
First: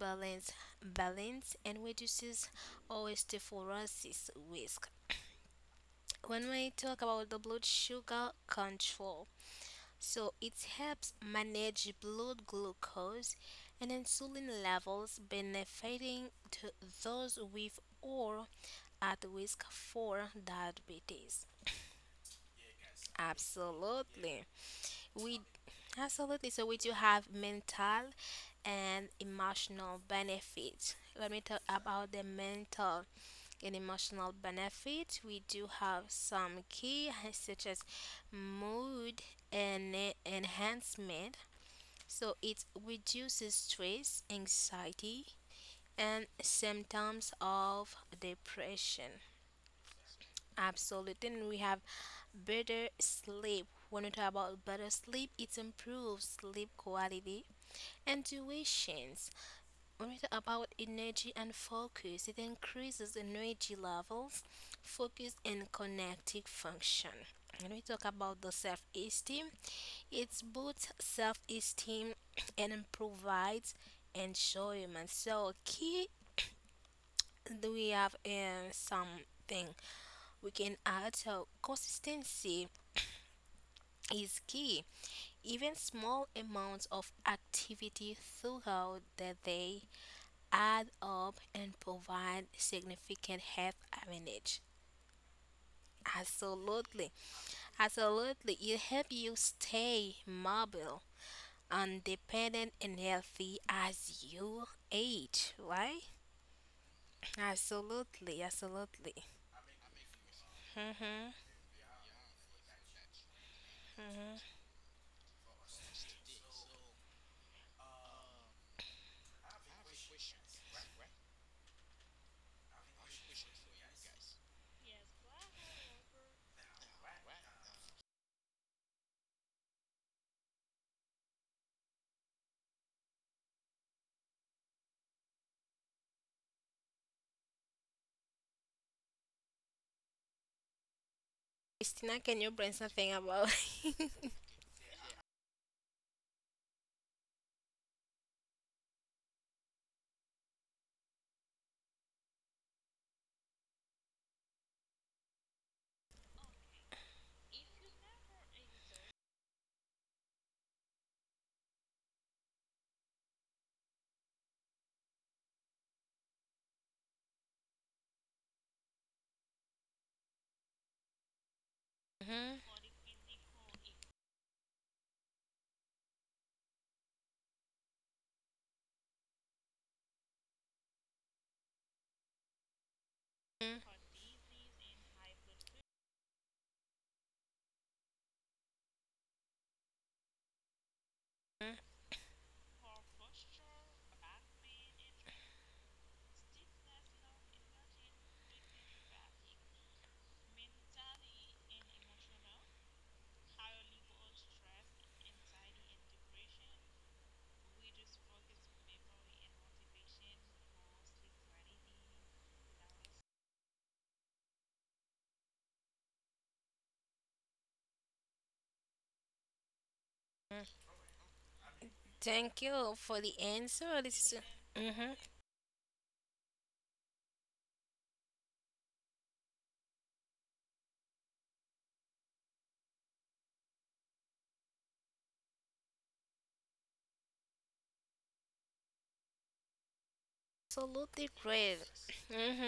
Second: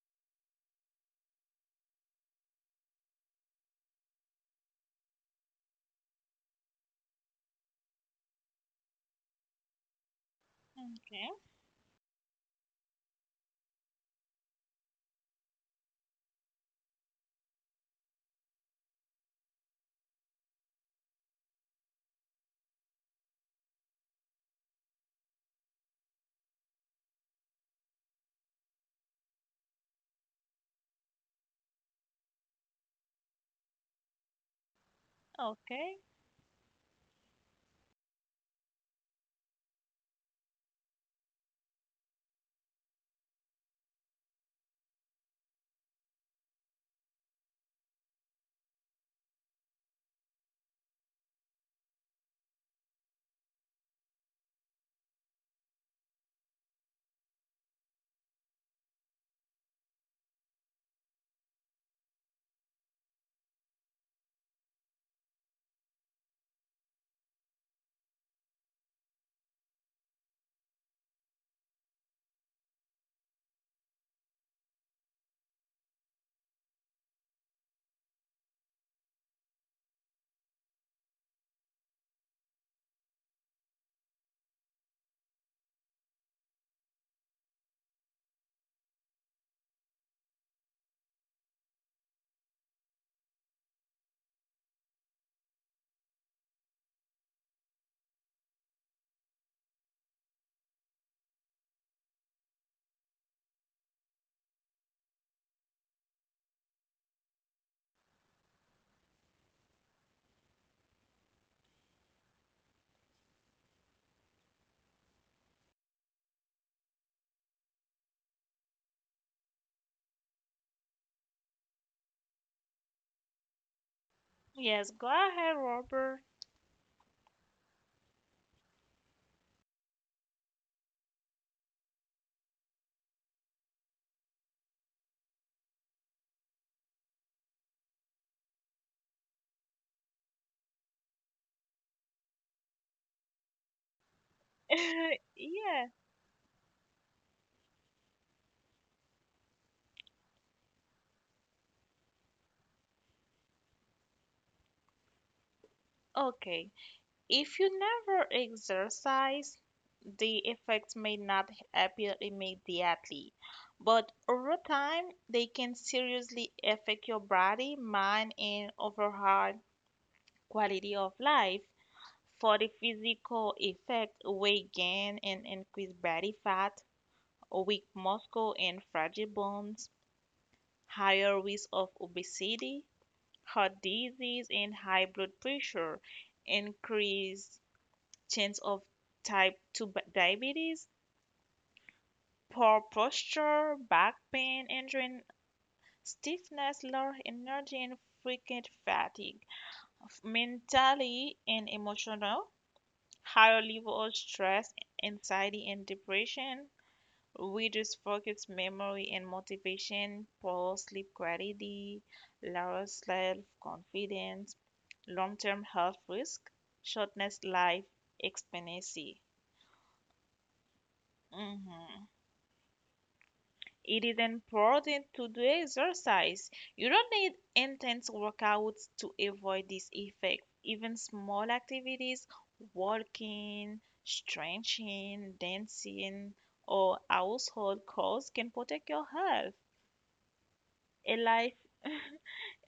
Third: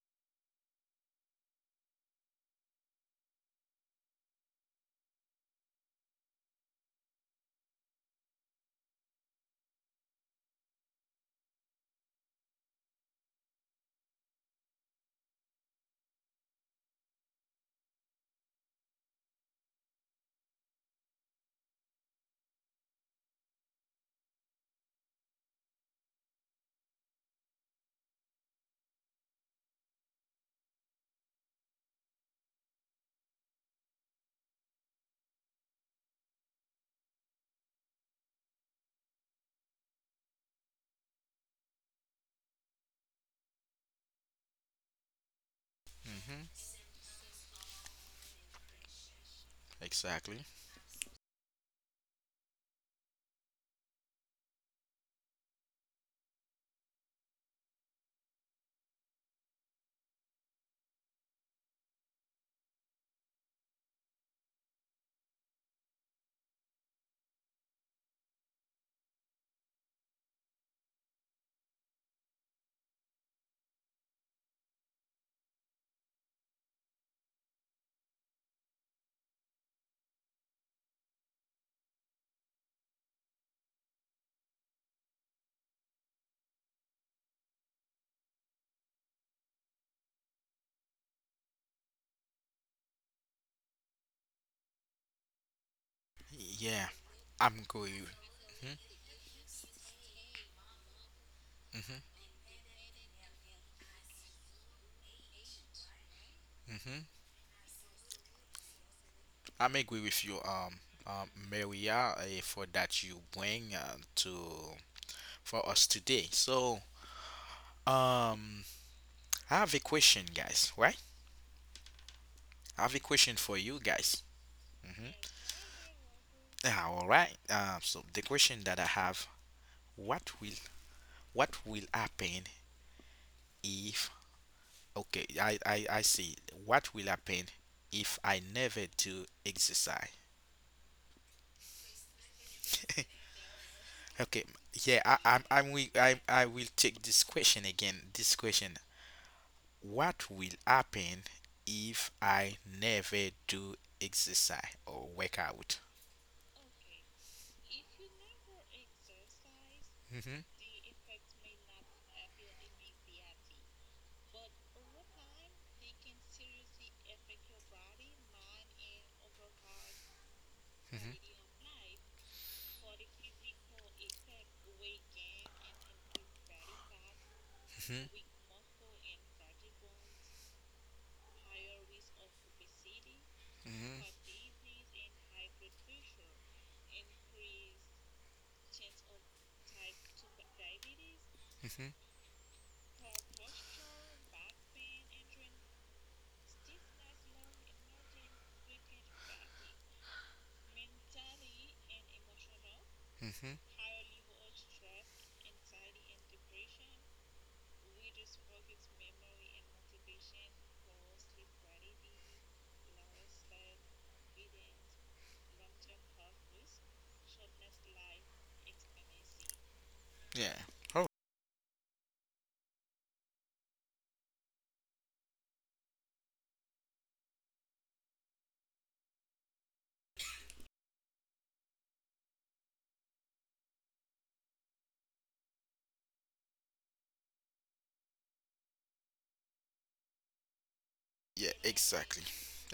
Speaker 2: balance balance, and reduces osteoporosis risk. When we talk about the blood sugar control, so it helps
Speaker 3: Okay.
Speaker 2: manage blood glucose and insulin levels, benefiting to those with or at risk for diabetes. Absolutely. We absolutely, so we do have mental and emotional benefits. Let me talk about the mental and emotional benefit. We do
Speaker 3: Okay.
Speaker 2: have some key *laughs* such as mood and enhancement. So it reduces stress, anxiety, and
Speaker 1: hmm
Speaker 2: symptoms of depression.
Speaker 1: Exactly.
Speaker 2: Absolutely. And we have better sleep. When we talk about better sleep, it improves sleep quality and tuitions. Right, about energy and focus, it increases energy levels, focus, and connective function. When we talk about the self esteem, it boosts self esteem *clears throat* and provides enjoyment. So, key do we have something we can add? So, consistency is key. Even small amounts of activity throughout the day add up and provide significant health advantage.
Speaker 1: Yeah,
Speaker 2: Absolutely.
Speaker 1: I'm going.
Speaker 2: Absolutely.
Speaker 1: hmm
Speaker 2: It helps you stay mobile, independent, and healthy as you age, right?
Speaker 1: hmm
Speaker 2: Absolutely. Absolutely.
Speaker 1: I'm agree with you,
Speaker 2: Mm-hmm.
Speaker 1: Maria, for that you bring
Speaker 2: Mm-hmm.
Speaker 1: to for us today. So um, I have a question, guys. Right? I have a question for you guys.
Speaker 3: Yes,
Speaker 1: Mm-hmm.
Speaker 3: go ahead, Robert.
Speaker 1: Yeah, all right. So the question that I have: what will what will happen if? Okay, I see. What will happen if I never do exercise?
Speaker 2: Christina, can you bring something about? *laughs*
Speaker 1: *laughs* Okay, yeah. I
Speaker 3: *laughs*
Speaker 1: I'm will
Speaker 3: Yeah.
Speaker 1: I will take this question again. This question: what will happen if I never do exercise or workout?
Speaker 3: Okay. If you never exercise,
Speaker 1: Mm-hmm.
Speaker 3: the effects may not appear immediately, but over time, they can seriously affect your body, mind, and overall quality of
Speaker 1: Mm-hmm.
Speaker 3: life. For
Speaker 2: Mhm,
Speaker 3: the physical effect, weight gain and increased body fat, weak
Speaker 1: Mm-hmm.
Speaker 3: muscle and fragile bones, higher risk of obesity, heart disease, and high blood pressure, increased chance of type 2 diabetes,
Speaker 2: mhm,
Speaker 1: hmm
Speaker 3: poor posture, back pain, injury, stiffness, low energy, and frequent fatigue. Mentally and emotional,
Speaker 1: hmm hmm
Speaker 3: higher level of stress, anxiety, and depression, reduced focus, memory, and motivation, poor sleep quality, lower self-confidence, long-term health risk, shortness life expectancy.
Speaker 1: Yeah.
Speaker 2: mhm.
Speaker 1: Oh,
Speaker 3: Hmm.
Speaker 2: Thank you for the answer.
Speaker 3: It is
Speaker 2: This is mm-hmm.
Speaker 3: important to do exercise. You don't need intense workouts to avoid this effect. Even small activities, walking, stretching, dancing, or household chores can protect your health. A
Speaker 2: Absolutely
Speaker 1: yeah,
Speaker 3: life,
Speaker 2: great.
Speaker 1: exactly.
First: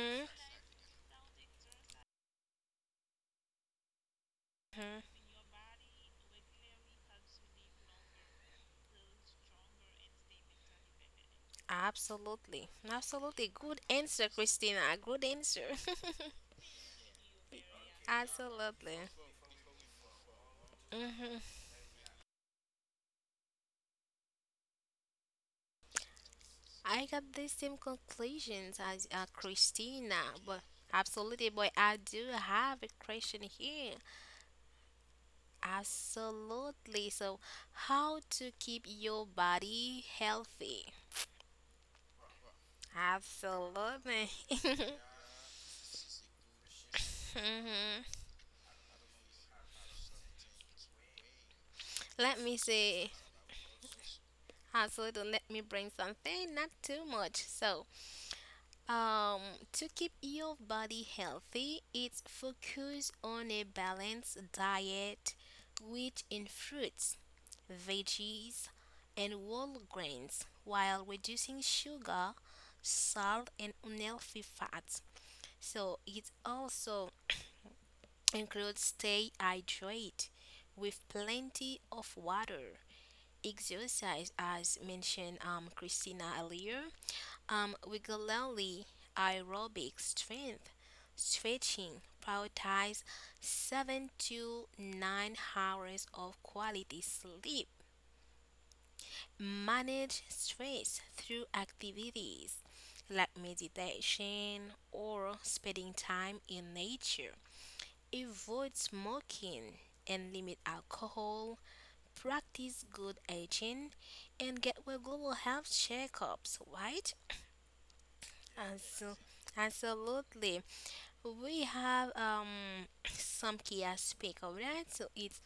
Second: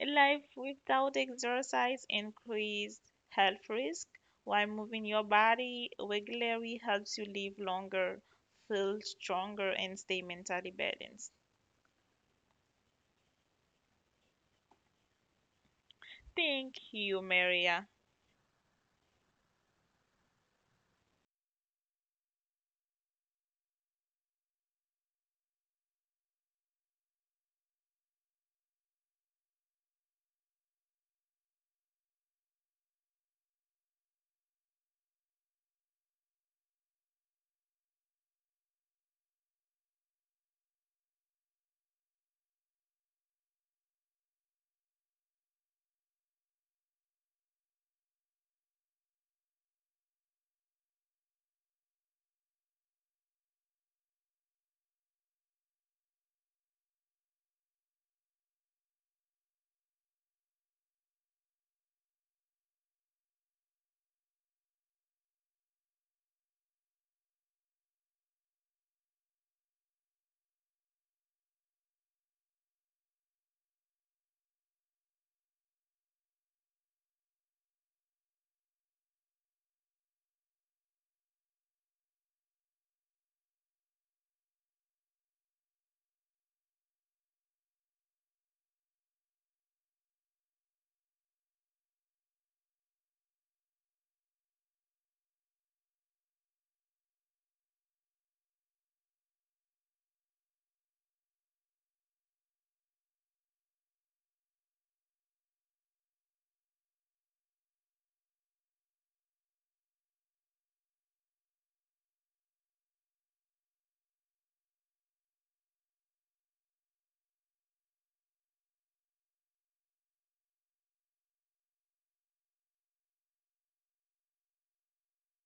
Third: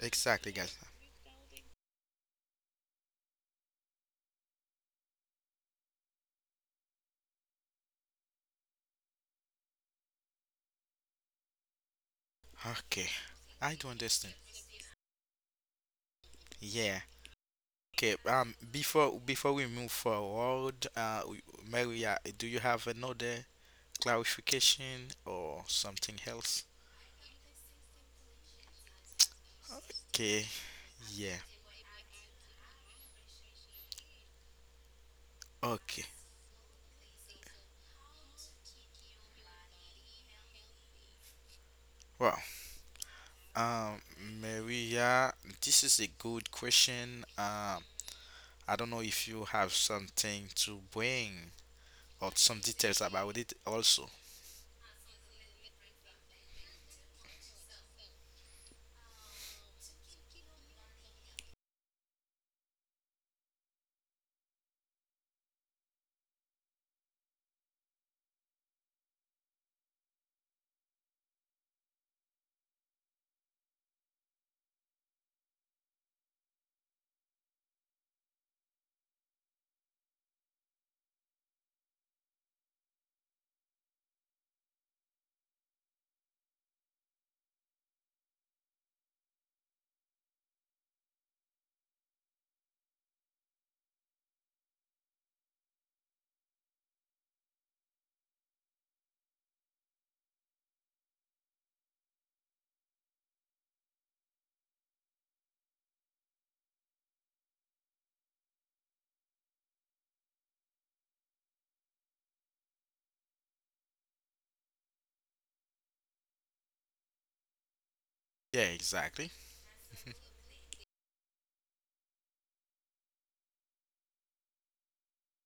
Speaker 3: a life
Speaker 1: Exactly, guys.
Speaker 3: without exercise increases health risk, while moving
Speaker 2: Mm-hmm.
Speaker 3: your body regularly helps you live longer, feel stronger, and stay mentally balanced.
Speaker 2: Absolutely.
Speaker 1: Okay.
Speaker 2: Absolutely.
Speaker 1: I
Speaker 2: Good
Speaker 1: do
Speaker 2: answer,
Speaker 1: understand.
Speaker 2: Christina. Good answer. *laughs*
Speaker 3: Thank
Speaker 1: Yeah.
Speaker 3: you, Maria.
Speaker 1: Okay, um,
Speaker 2: Absolutely.
Speaker 1: before before we move forward,
Speaker 2: Hmm.
Speaker 1: Maria, do you have another clarification or something else?
Speaker 2: I got the same conclusions as Christina,
Speaker 1: Okay.
Speaker 2: but
Speaker 1: Yeah.
Speaker 2: absolutely. But I do have a question here.
Speaker 1: Okay.
Speaker 2: Absolutely. So, how to keep your body healthy?
Speaker 1: Well, um,
Speaker 2: Absolutely. *laughs*
Speaker 1: Maria, this is a good question.
Speaker 2: Hmm.
Speaker 1: I don't know if you have something to bring or
Speaker 2: Let me
Speaker 1: some details
Speaker 2: see.
Speaker 1: about it also.
Speaker 2: Absolutely. Let me bring something, not too much. So, Um, to keep your body healthy, it's focus on a balanced diet rich in fruits, veggies, and whole grains while reducing sugar, salt, and unhealthy fats. So it also includes stay hydrated with plenty of water. Exercise, as mentioned Christina earlier, regularly aerobic strength stretching, prioritize 7 to 9 hours of quality sleep. Manage stress through activities like meditation or spending time in nature. Avoid smoking and limit alcohol. Practice good aging and get regular health checkups, right?
Speaker 1: Yeah,
Speaker 2: As-
Speaker 1: exactly.
Speaker 2: Absolutely. We have *clears throat* some key aspect of that. So it's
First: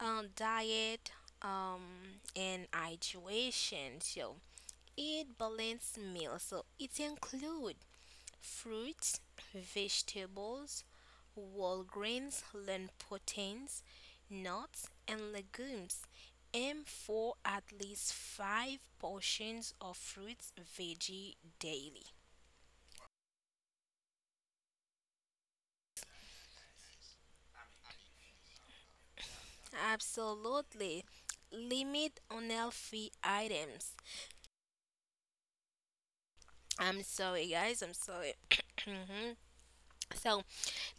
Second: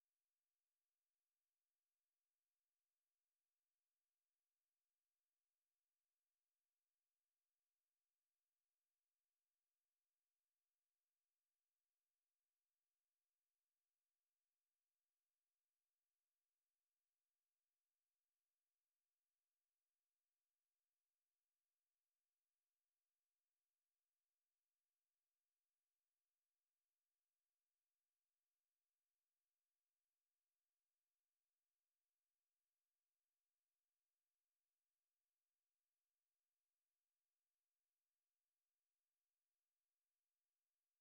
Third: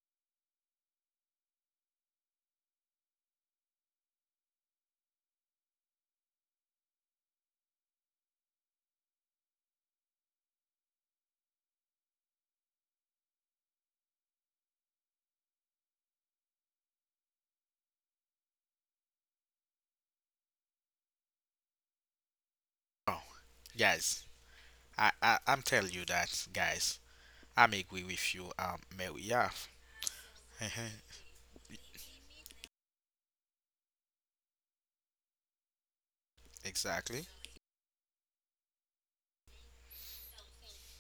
Speaker 2: diet and hydration. So eat balanced meal. So it include fruits, vegetables, whole grains, lean proteins, nuts, and legumes. Aim for at least five portions of fruits veggie daily.
Speaker 1: Oh, guys, I I'm telling you that, guys. I'm agree with you, Mary. Yeah,
Speaker 2: Absolutely.
Speaker 1: *laughs*
Speaker 2: Limit unhealthy items. I'm
Speaker 1: exactly,
Speaker 2: sorry, guys. I'm sorry. *clears throat* Mhm. So,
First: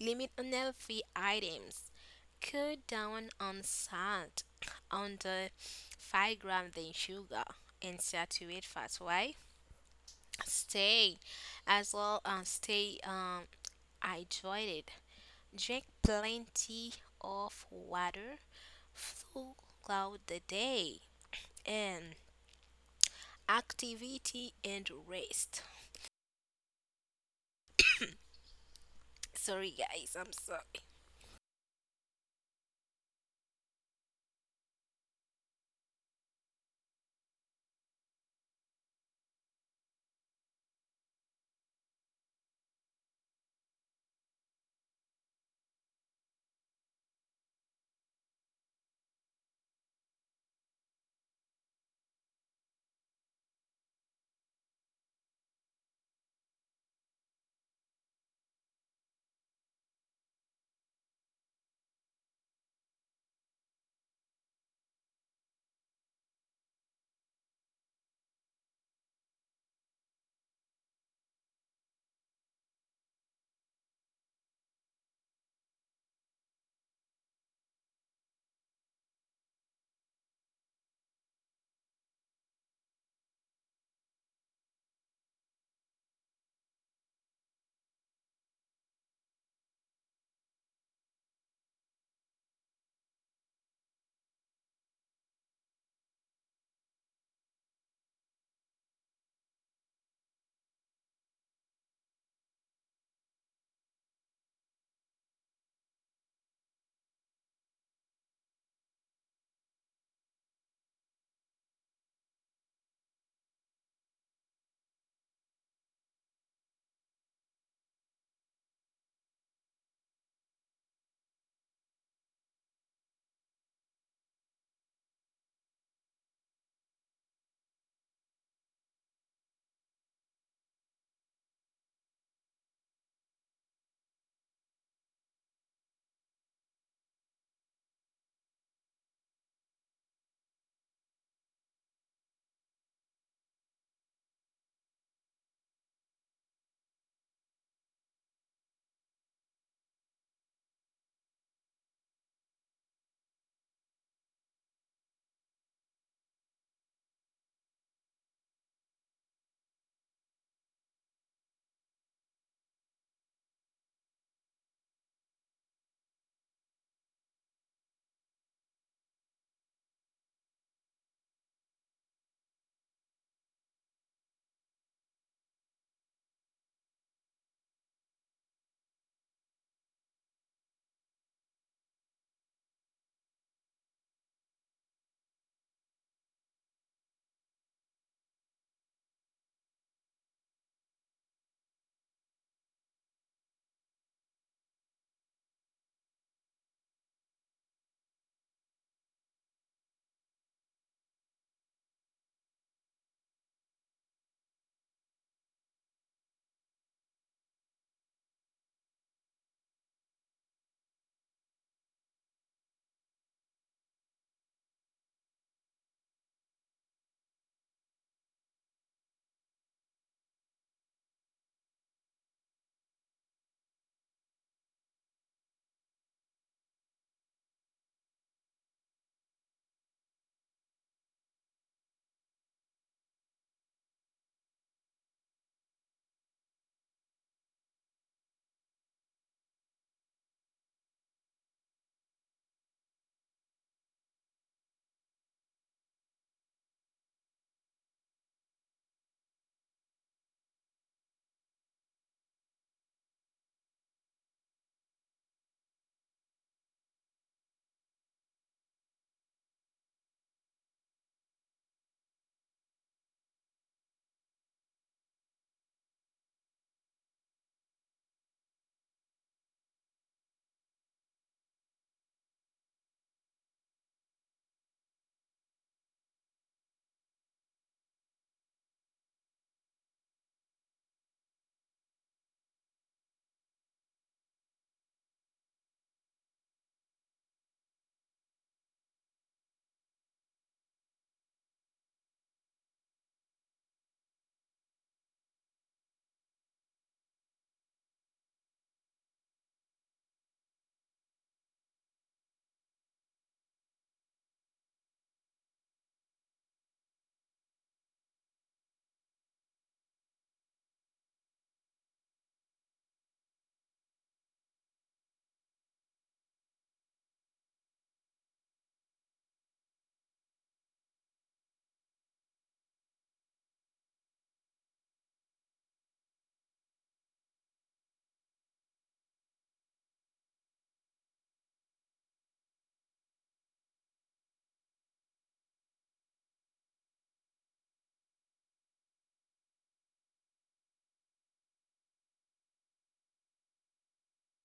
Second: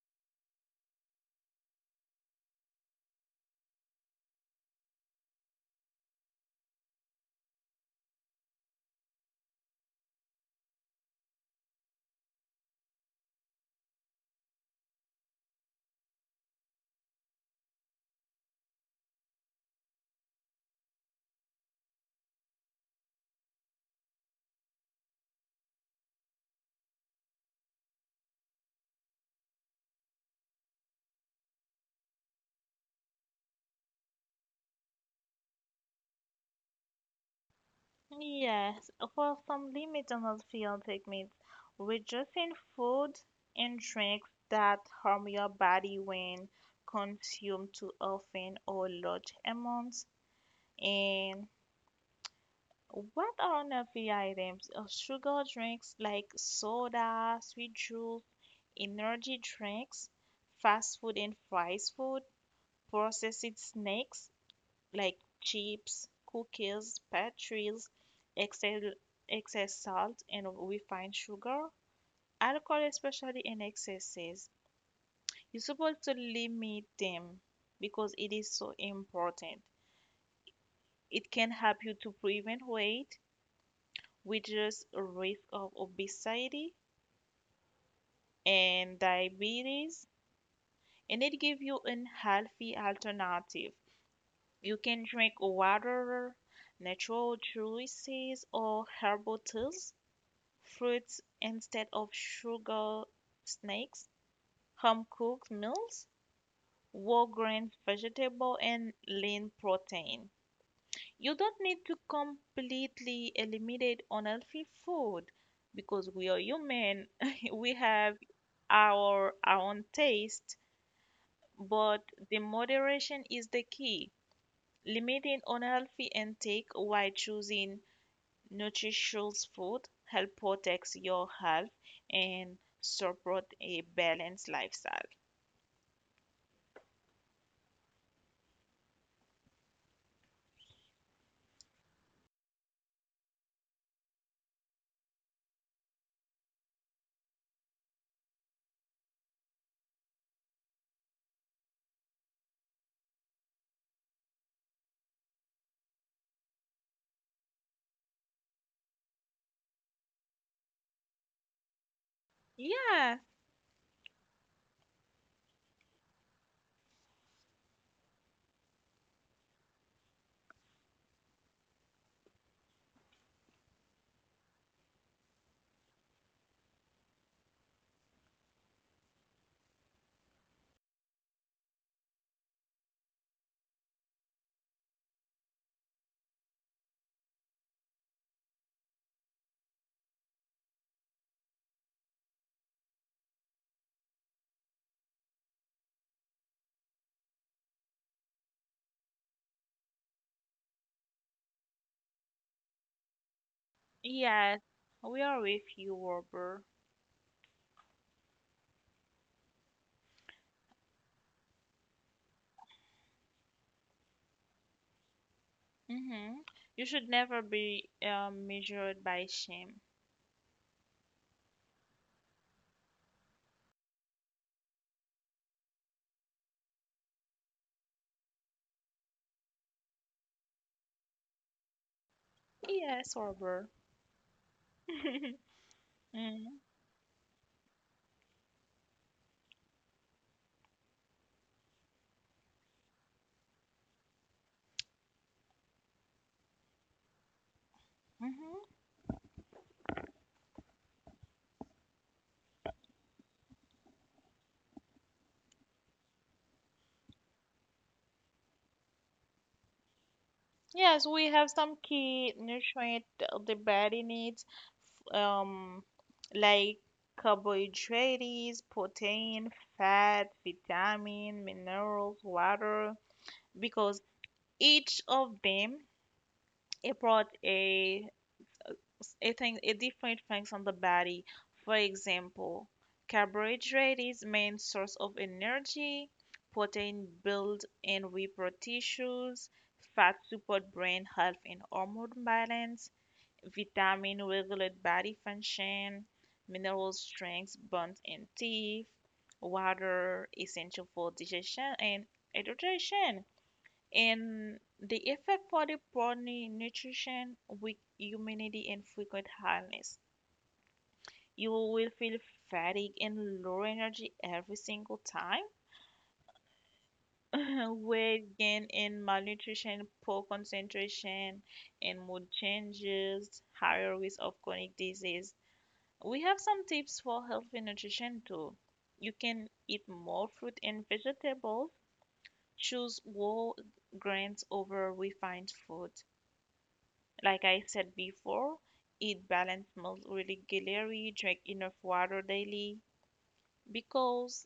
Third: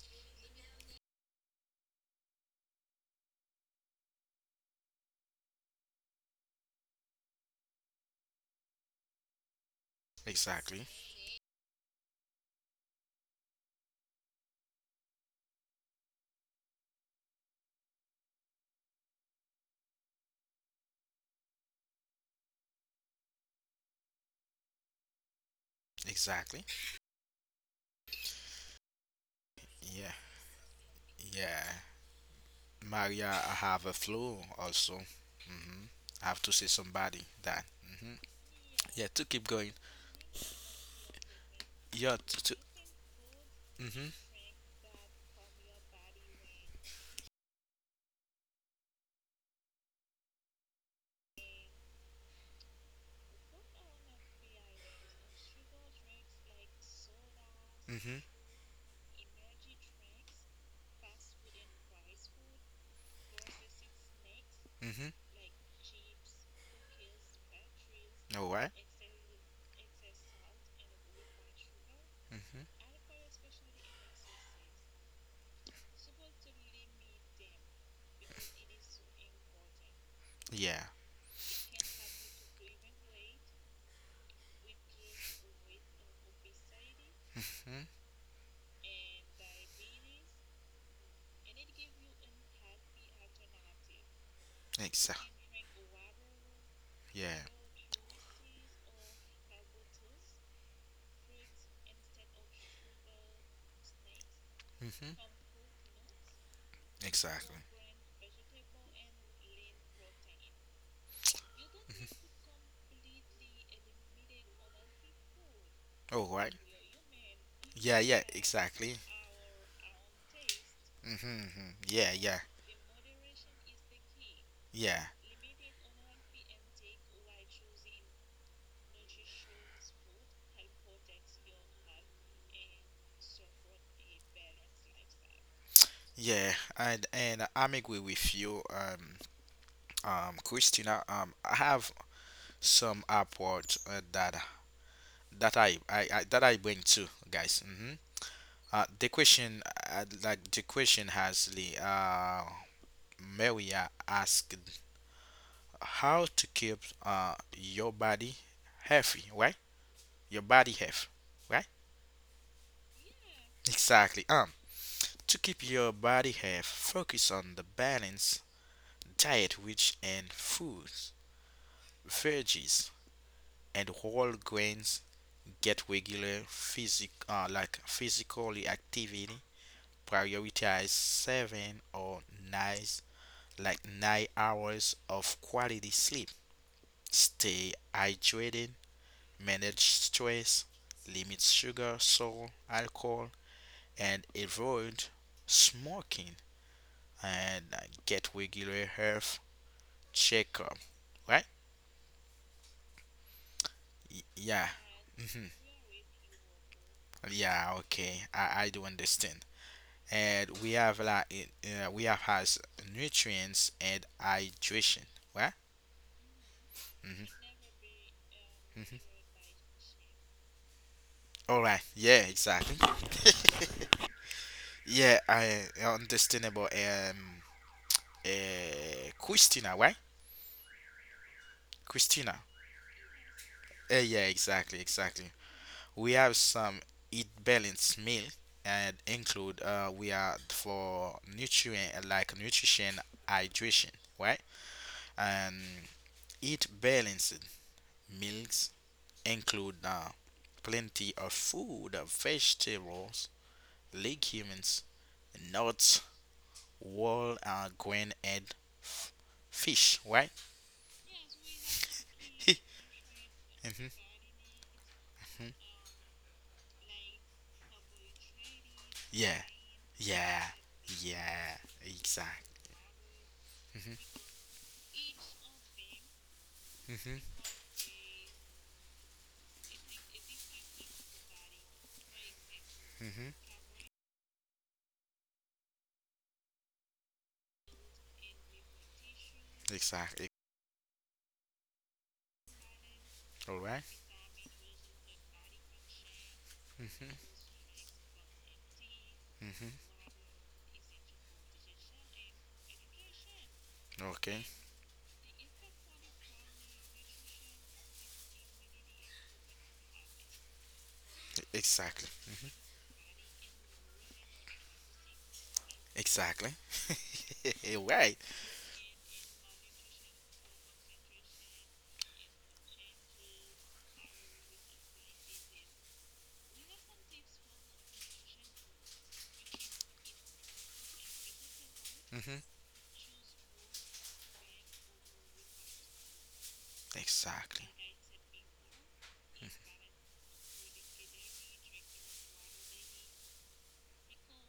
Speaker 2: limit unhealthy items. Cut down on salt, on the 5 grams in sugar, and saturated fats. Why?
Speaker 1: exactly,
Speaker 2: Stay as well. Stay hydrated. Drink plenty of water throughout the day. And activity and rest.
Speaker 1: exactly.
Speaker 2: Sorry,
Speaker 1: Yeah,
Speaker 2: guys, I'm sorry.
Speaker 1: yeah. Maria have a flu also. Mm-hmm. I have to see somebody that. hmm
Speaker 3: Yes,
Speaker 1: Yeah, to
Speaker 3: for
Speaker 1: keep going.
Speaker 3: some limits on those field techniques,
Speaker 1: Yeah, to.
Speaker 3: reducing
Speaker 1: To
Speaker 3: food and
Speaker 1: Mm-hmm.
Speaker 3: drinks that harm your body when consumed too often or large amounts. And what are unhealthy items? Sugar drinks like soda, sweet
Speaker 1: Mm-hmm.
Speaker 3: juice, energy drinks, fast food and fries food, processed snacks,
Speaker 1: Mm-hmm.
Speaker 3: like chips, cookies, pastries,
Speaker 1: All right.
Speaker 3: excess, excess salt, and refined sugar. Alcohol,
Speaker 1: Mm-hmm.
Speaker 3: especially in excesses, you're supposed to limit them because it is so important.
Speaker 1: Yeah.
Speaker 3: It can help you to prevent weight, reduce risk of obesity
Speaker 1: Hmm?
Speaker 3: and diabetes, and it gives you a healthy alternative. You can drink
Speaker 1: Exactly.
Speaker 3: water, natural
Speaker 1: Yeah.
Speaker 3: juices, or herbal teas fruits instead of sugar snacks,
Speaker 1: hmm
Speaker 3: home-cooked meals,
Speaker 1: Exactly.
Speaker 3: whole-grain vegetable, and lean protein. You don't need to
Speaker 1: Mm-hmm.
Speaker 3: completely eliminate unhealthy food because we
Speaker 1: Oh,
Speaker 3: are
Speaker 1: right.
Speaker 3: human. *laughs* We
Speaker 1: Yeah,
Speaker 3: have
Speaker 1: yeah, exactly.
Speaker 3: our own taste,
Speaker 1: Mm-hmm, mm-hmm.
Speaker 3: but
Speaker 1: Yeah,
Speaker 3: the
Speaker 1: yeah,
Speaker 3: moderation is the key.
Speaker 1: yeah,
Speaker 3: Limiting unhealthy intake while choosing nutritious food help protects your health and support a balanced lifestyle.
Speaker 1: yeah. And I'm agree with you, Christina. I have some airports that I bring too, guys. The question, the question has the Maria asked how to keep your body healthy, right? Your body health, right?
Speaker 3: Yeah,
Speaker 1: Exactly. To keep your body health, focus on the balance diet rich in foods, veggies, and whole grains. Get regular physically activity, prioritize seven or nine like nine hours of quality sleep. Stay hydrated, manage stress, limit sugar, salt, alcohol, and avoid smoking, and get regular health checkup. Right? Yeah.
Speaker 3: yes, we
Speaker 1: hmm
Speaker 3: are with you, Robert.
Speaker 1: Yeah. Okay. I do understand. And we have like it- we have has nutrients and hydration. Right?
Speaker 3: Hmm. You should
Speaker 1: hmm
Speaker 3: never be
Speaker 1: hmm
Speaker 3: measured by shame.
Speaker 1: All right. Yeah. Exactly. *laughs* Yeah. I understand about Christina, right? Christina.
Speaker 3: Yes, Robert.
Speaker 1: Yeah. Exactly.
Speaker 3: *laughs*
Speaker 1: Exactly. We have some eat balanced meal and include we are for nutrient like nutrition hydration, right? And eat balanced meals
Speaker 3: Mm-hmm.
Speaker 1: include plenty of vegetables, legumes, nuts, wall green head f- fish, right?
Speaker 3: Yes, we have some key
Speaker 1: *laughs* hmm
Speaker 3: nutrient the body needs, um, like carbohydrates,
Speaker 1: Yeah,
Speaker 3: protein, fat,
Speaker 1: yeah,
Speaker 3: vitamin,
Speaker 1: yeah,
Speaker 3: minerals,
Speaker 1: exact.
Speaker 3: water, because
Speaker 1: hmm
Speaker 3: each of them brought
Speaker 1: hmm
Speaker 3: a thing a different things on the body. For example,
Speaker 1: hmm
Speaker 3: carbohydrate is main source of energy, protein build and repair tissues, fat
Speaker 1: Exactly.
Speaker 3: support brain health and hormone balance,
Speaker 1: All right.
Speaker 3: vitamin regulate body function, mineral
Speaker 1: Mm-hmm.
Speaker 3: strength bones and teeth,
Speaker 1: Mm-hmm.
Speaker 3: water essential for digestion and hydration.
Speaker 1: Okay.
Speaker 3: And the effect for the poor nutrition, weak immunity, and frequent illness. You will
Speaker 1: Exactly.
Speaker 3: feel fatigue and low energy every single time.
Speaker 1: Exactly.
Speaker 3: *laughs*
Speaker 1: *laughs* Right.
Speaker 3: Weight gain and malnutrition, poor concentration, and mood changes, higher risk of chronic disease. We have some tips for healthy nutrition too. You can eat more fruit and vegetables.
Speaker 1: Mm-hmm.
Speaker 3: Choose whole grains over refined food. Like I
Speaker 1: Exactly.
Speaker 3: said before, eat balanced meals really regularly, drink enough water daily because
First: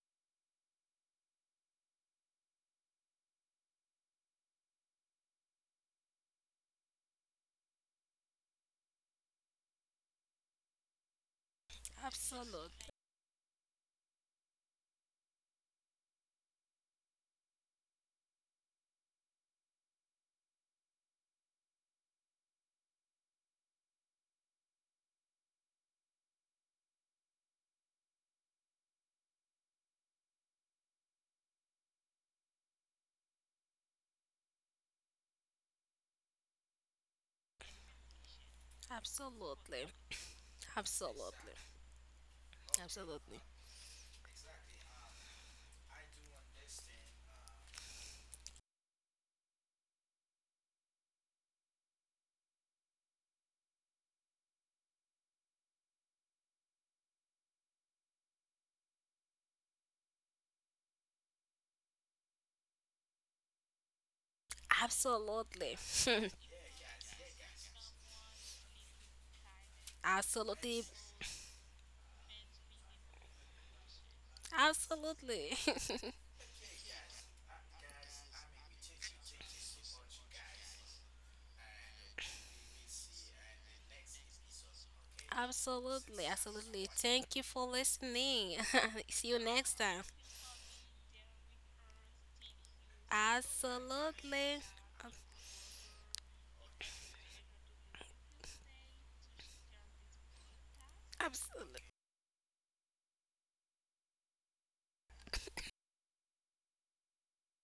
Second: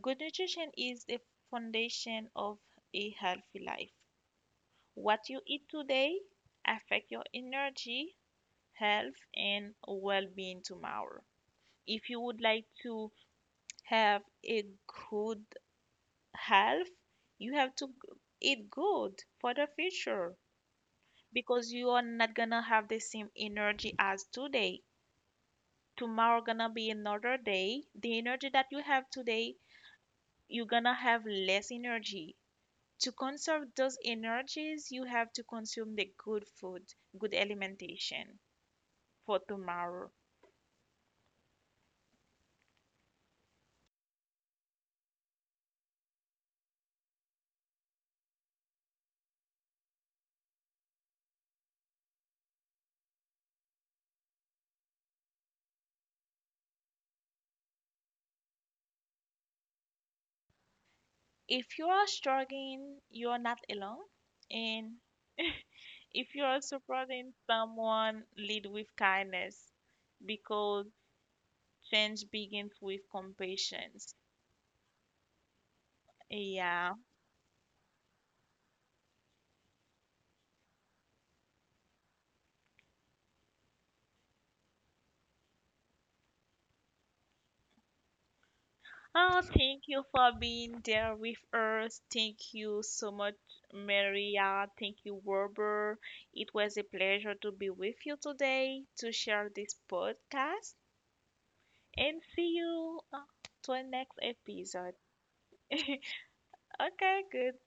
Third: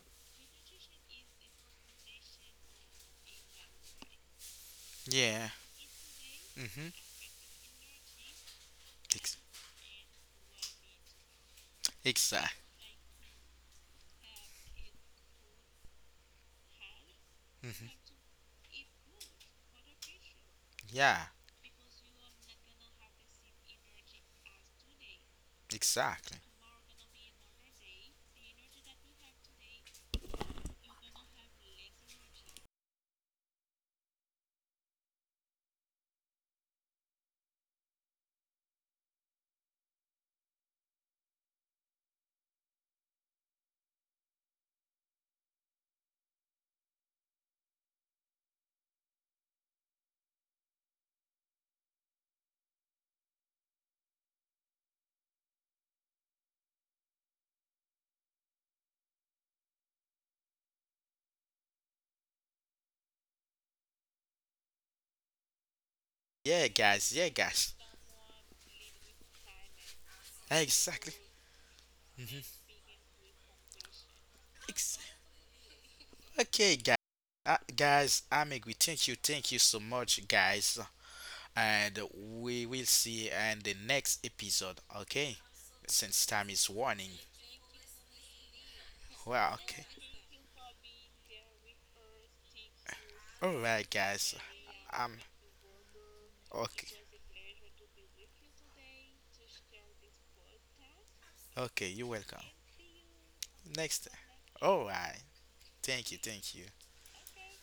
Speaker 3: good nutrition is the foundation of a healthy life. What you
Speaker 1: Yeah.
Speaker 3: eat today
Speaker 1: Mm-hmm.
Speaker 3: affect your energy, health
Speaker 1: Ex-
Speaker 3: and well-being tomorrow. If you would
Speaker 1: exactly.
Speaker 3: like
Speaker 2: Absolutely,
Speaker 3: to have a good health, you have to
Speaker 1: Mm-hmm.
Speaker 3: eat good for the future
Speaker 1: Yeah.
Speaker 3: because you are not gonna have the same energy as today.
Speaker 1: Exactly.
Speaker 3: Tomorrow gonna be another day, the energy that you have today, you're gonna have less energy. To conserve those energies you have to consume the good food, good alimentation for
Speaker 2: absolutely,
Speaker 3: tomorrow.
Speaker 2: absolutely, absolutely,
Speaker 3: If you are struggling you are not alone, and
Speaker 2: absolutely, *laughs*
Speaker 3: if you're
Speaker 1: Yeah, guys. Yeah,
Speaker 3: supporting
Speaker 1: guys.
Speaker 3: someone lead with kindness
Speaker 2: absolutely,
Speaker 3: because
Speaker 1: Exactly.
Speaker 3: change
Speaker 1: Mm-hmm.
Speaker 3: begins with compassion.
Speaker 2: absolutely,
Speaker 1: Okay,
Speaker 3: Yeah.
Speaker 1: guys. Guys, I'm agree. Thank you so much, guys. And we will see you in the next episode.
Speaker 2: *laughs*
Speaker 1: Okay,
Speaker 2: absolutely,
Speaker 1: since time is
Speaker 2: absolutely.
Speaker 1: warning.
Speaker 2: Thank you for listening. *laughs* See
Speaker 3: Oh,
Speaker 2: you
Speaker 1: Well,
Speaker 2: next
Speaker 3: thank
Speaker 1: okay.
Speaker 3: you
Speaker 2: time.
Speaker 3: for being there with us. Thank you so much,
Speaker 1: All right, guys.
Speaker 2: Absolutely,
Speaker 3: Maria. Thank you,
Speaker 1: Um.
Speaker 3: Robert. It was a
Speaker 1: Okay.
Speaker 3: pleasure to be with you today to share this podcast
Speaker 1: Okay.
Speaker 2: absolutely.
Speaker 1: You're
Speaker 3: and
Speaker 1: welcome.
Speaker 3: see you to the
Speaker 1: Next.
Speaker 3: next
Speaker 1: All
Speaker 3: episode.
Speaker 1: right.
Speaker 3: *laughs*
Speaker 1: Thank you. Thank you.
Speaker 3: Okay, goodbye.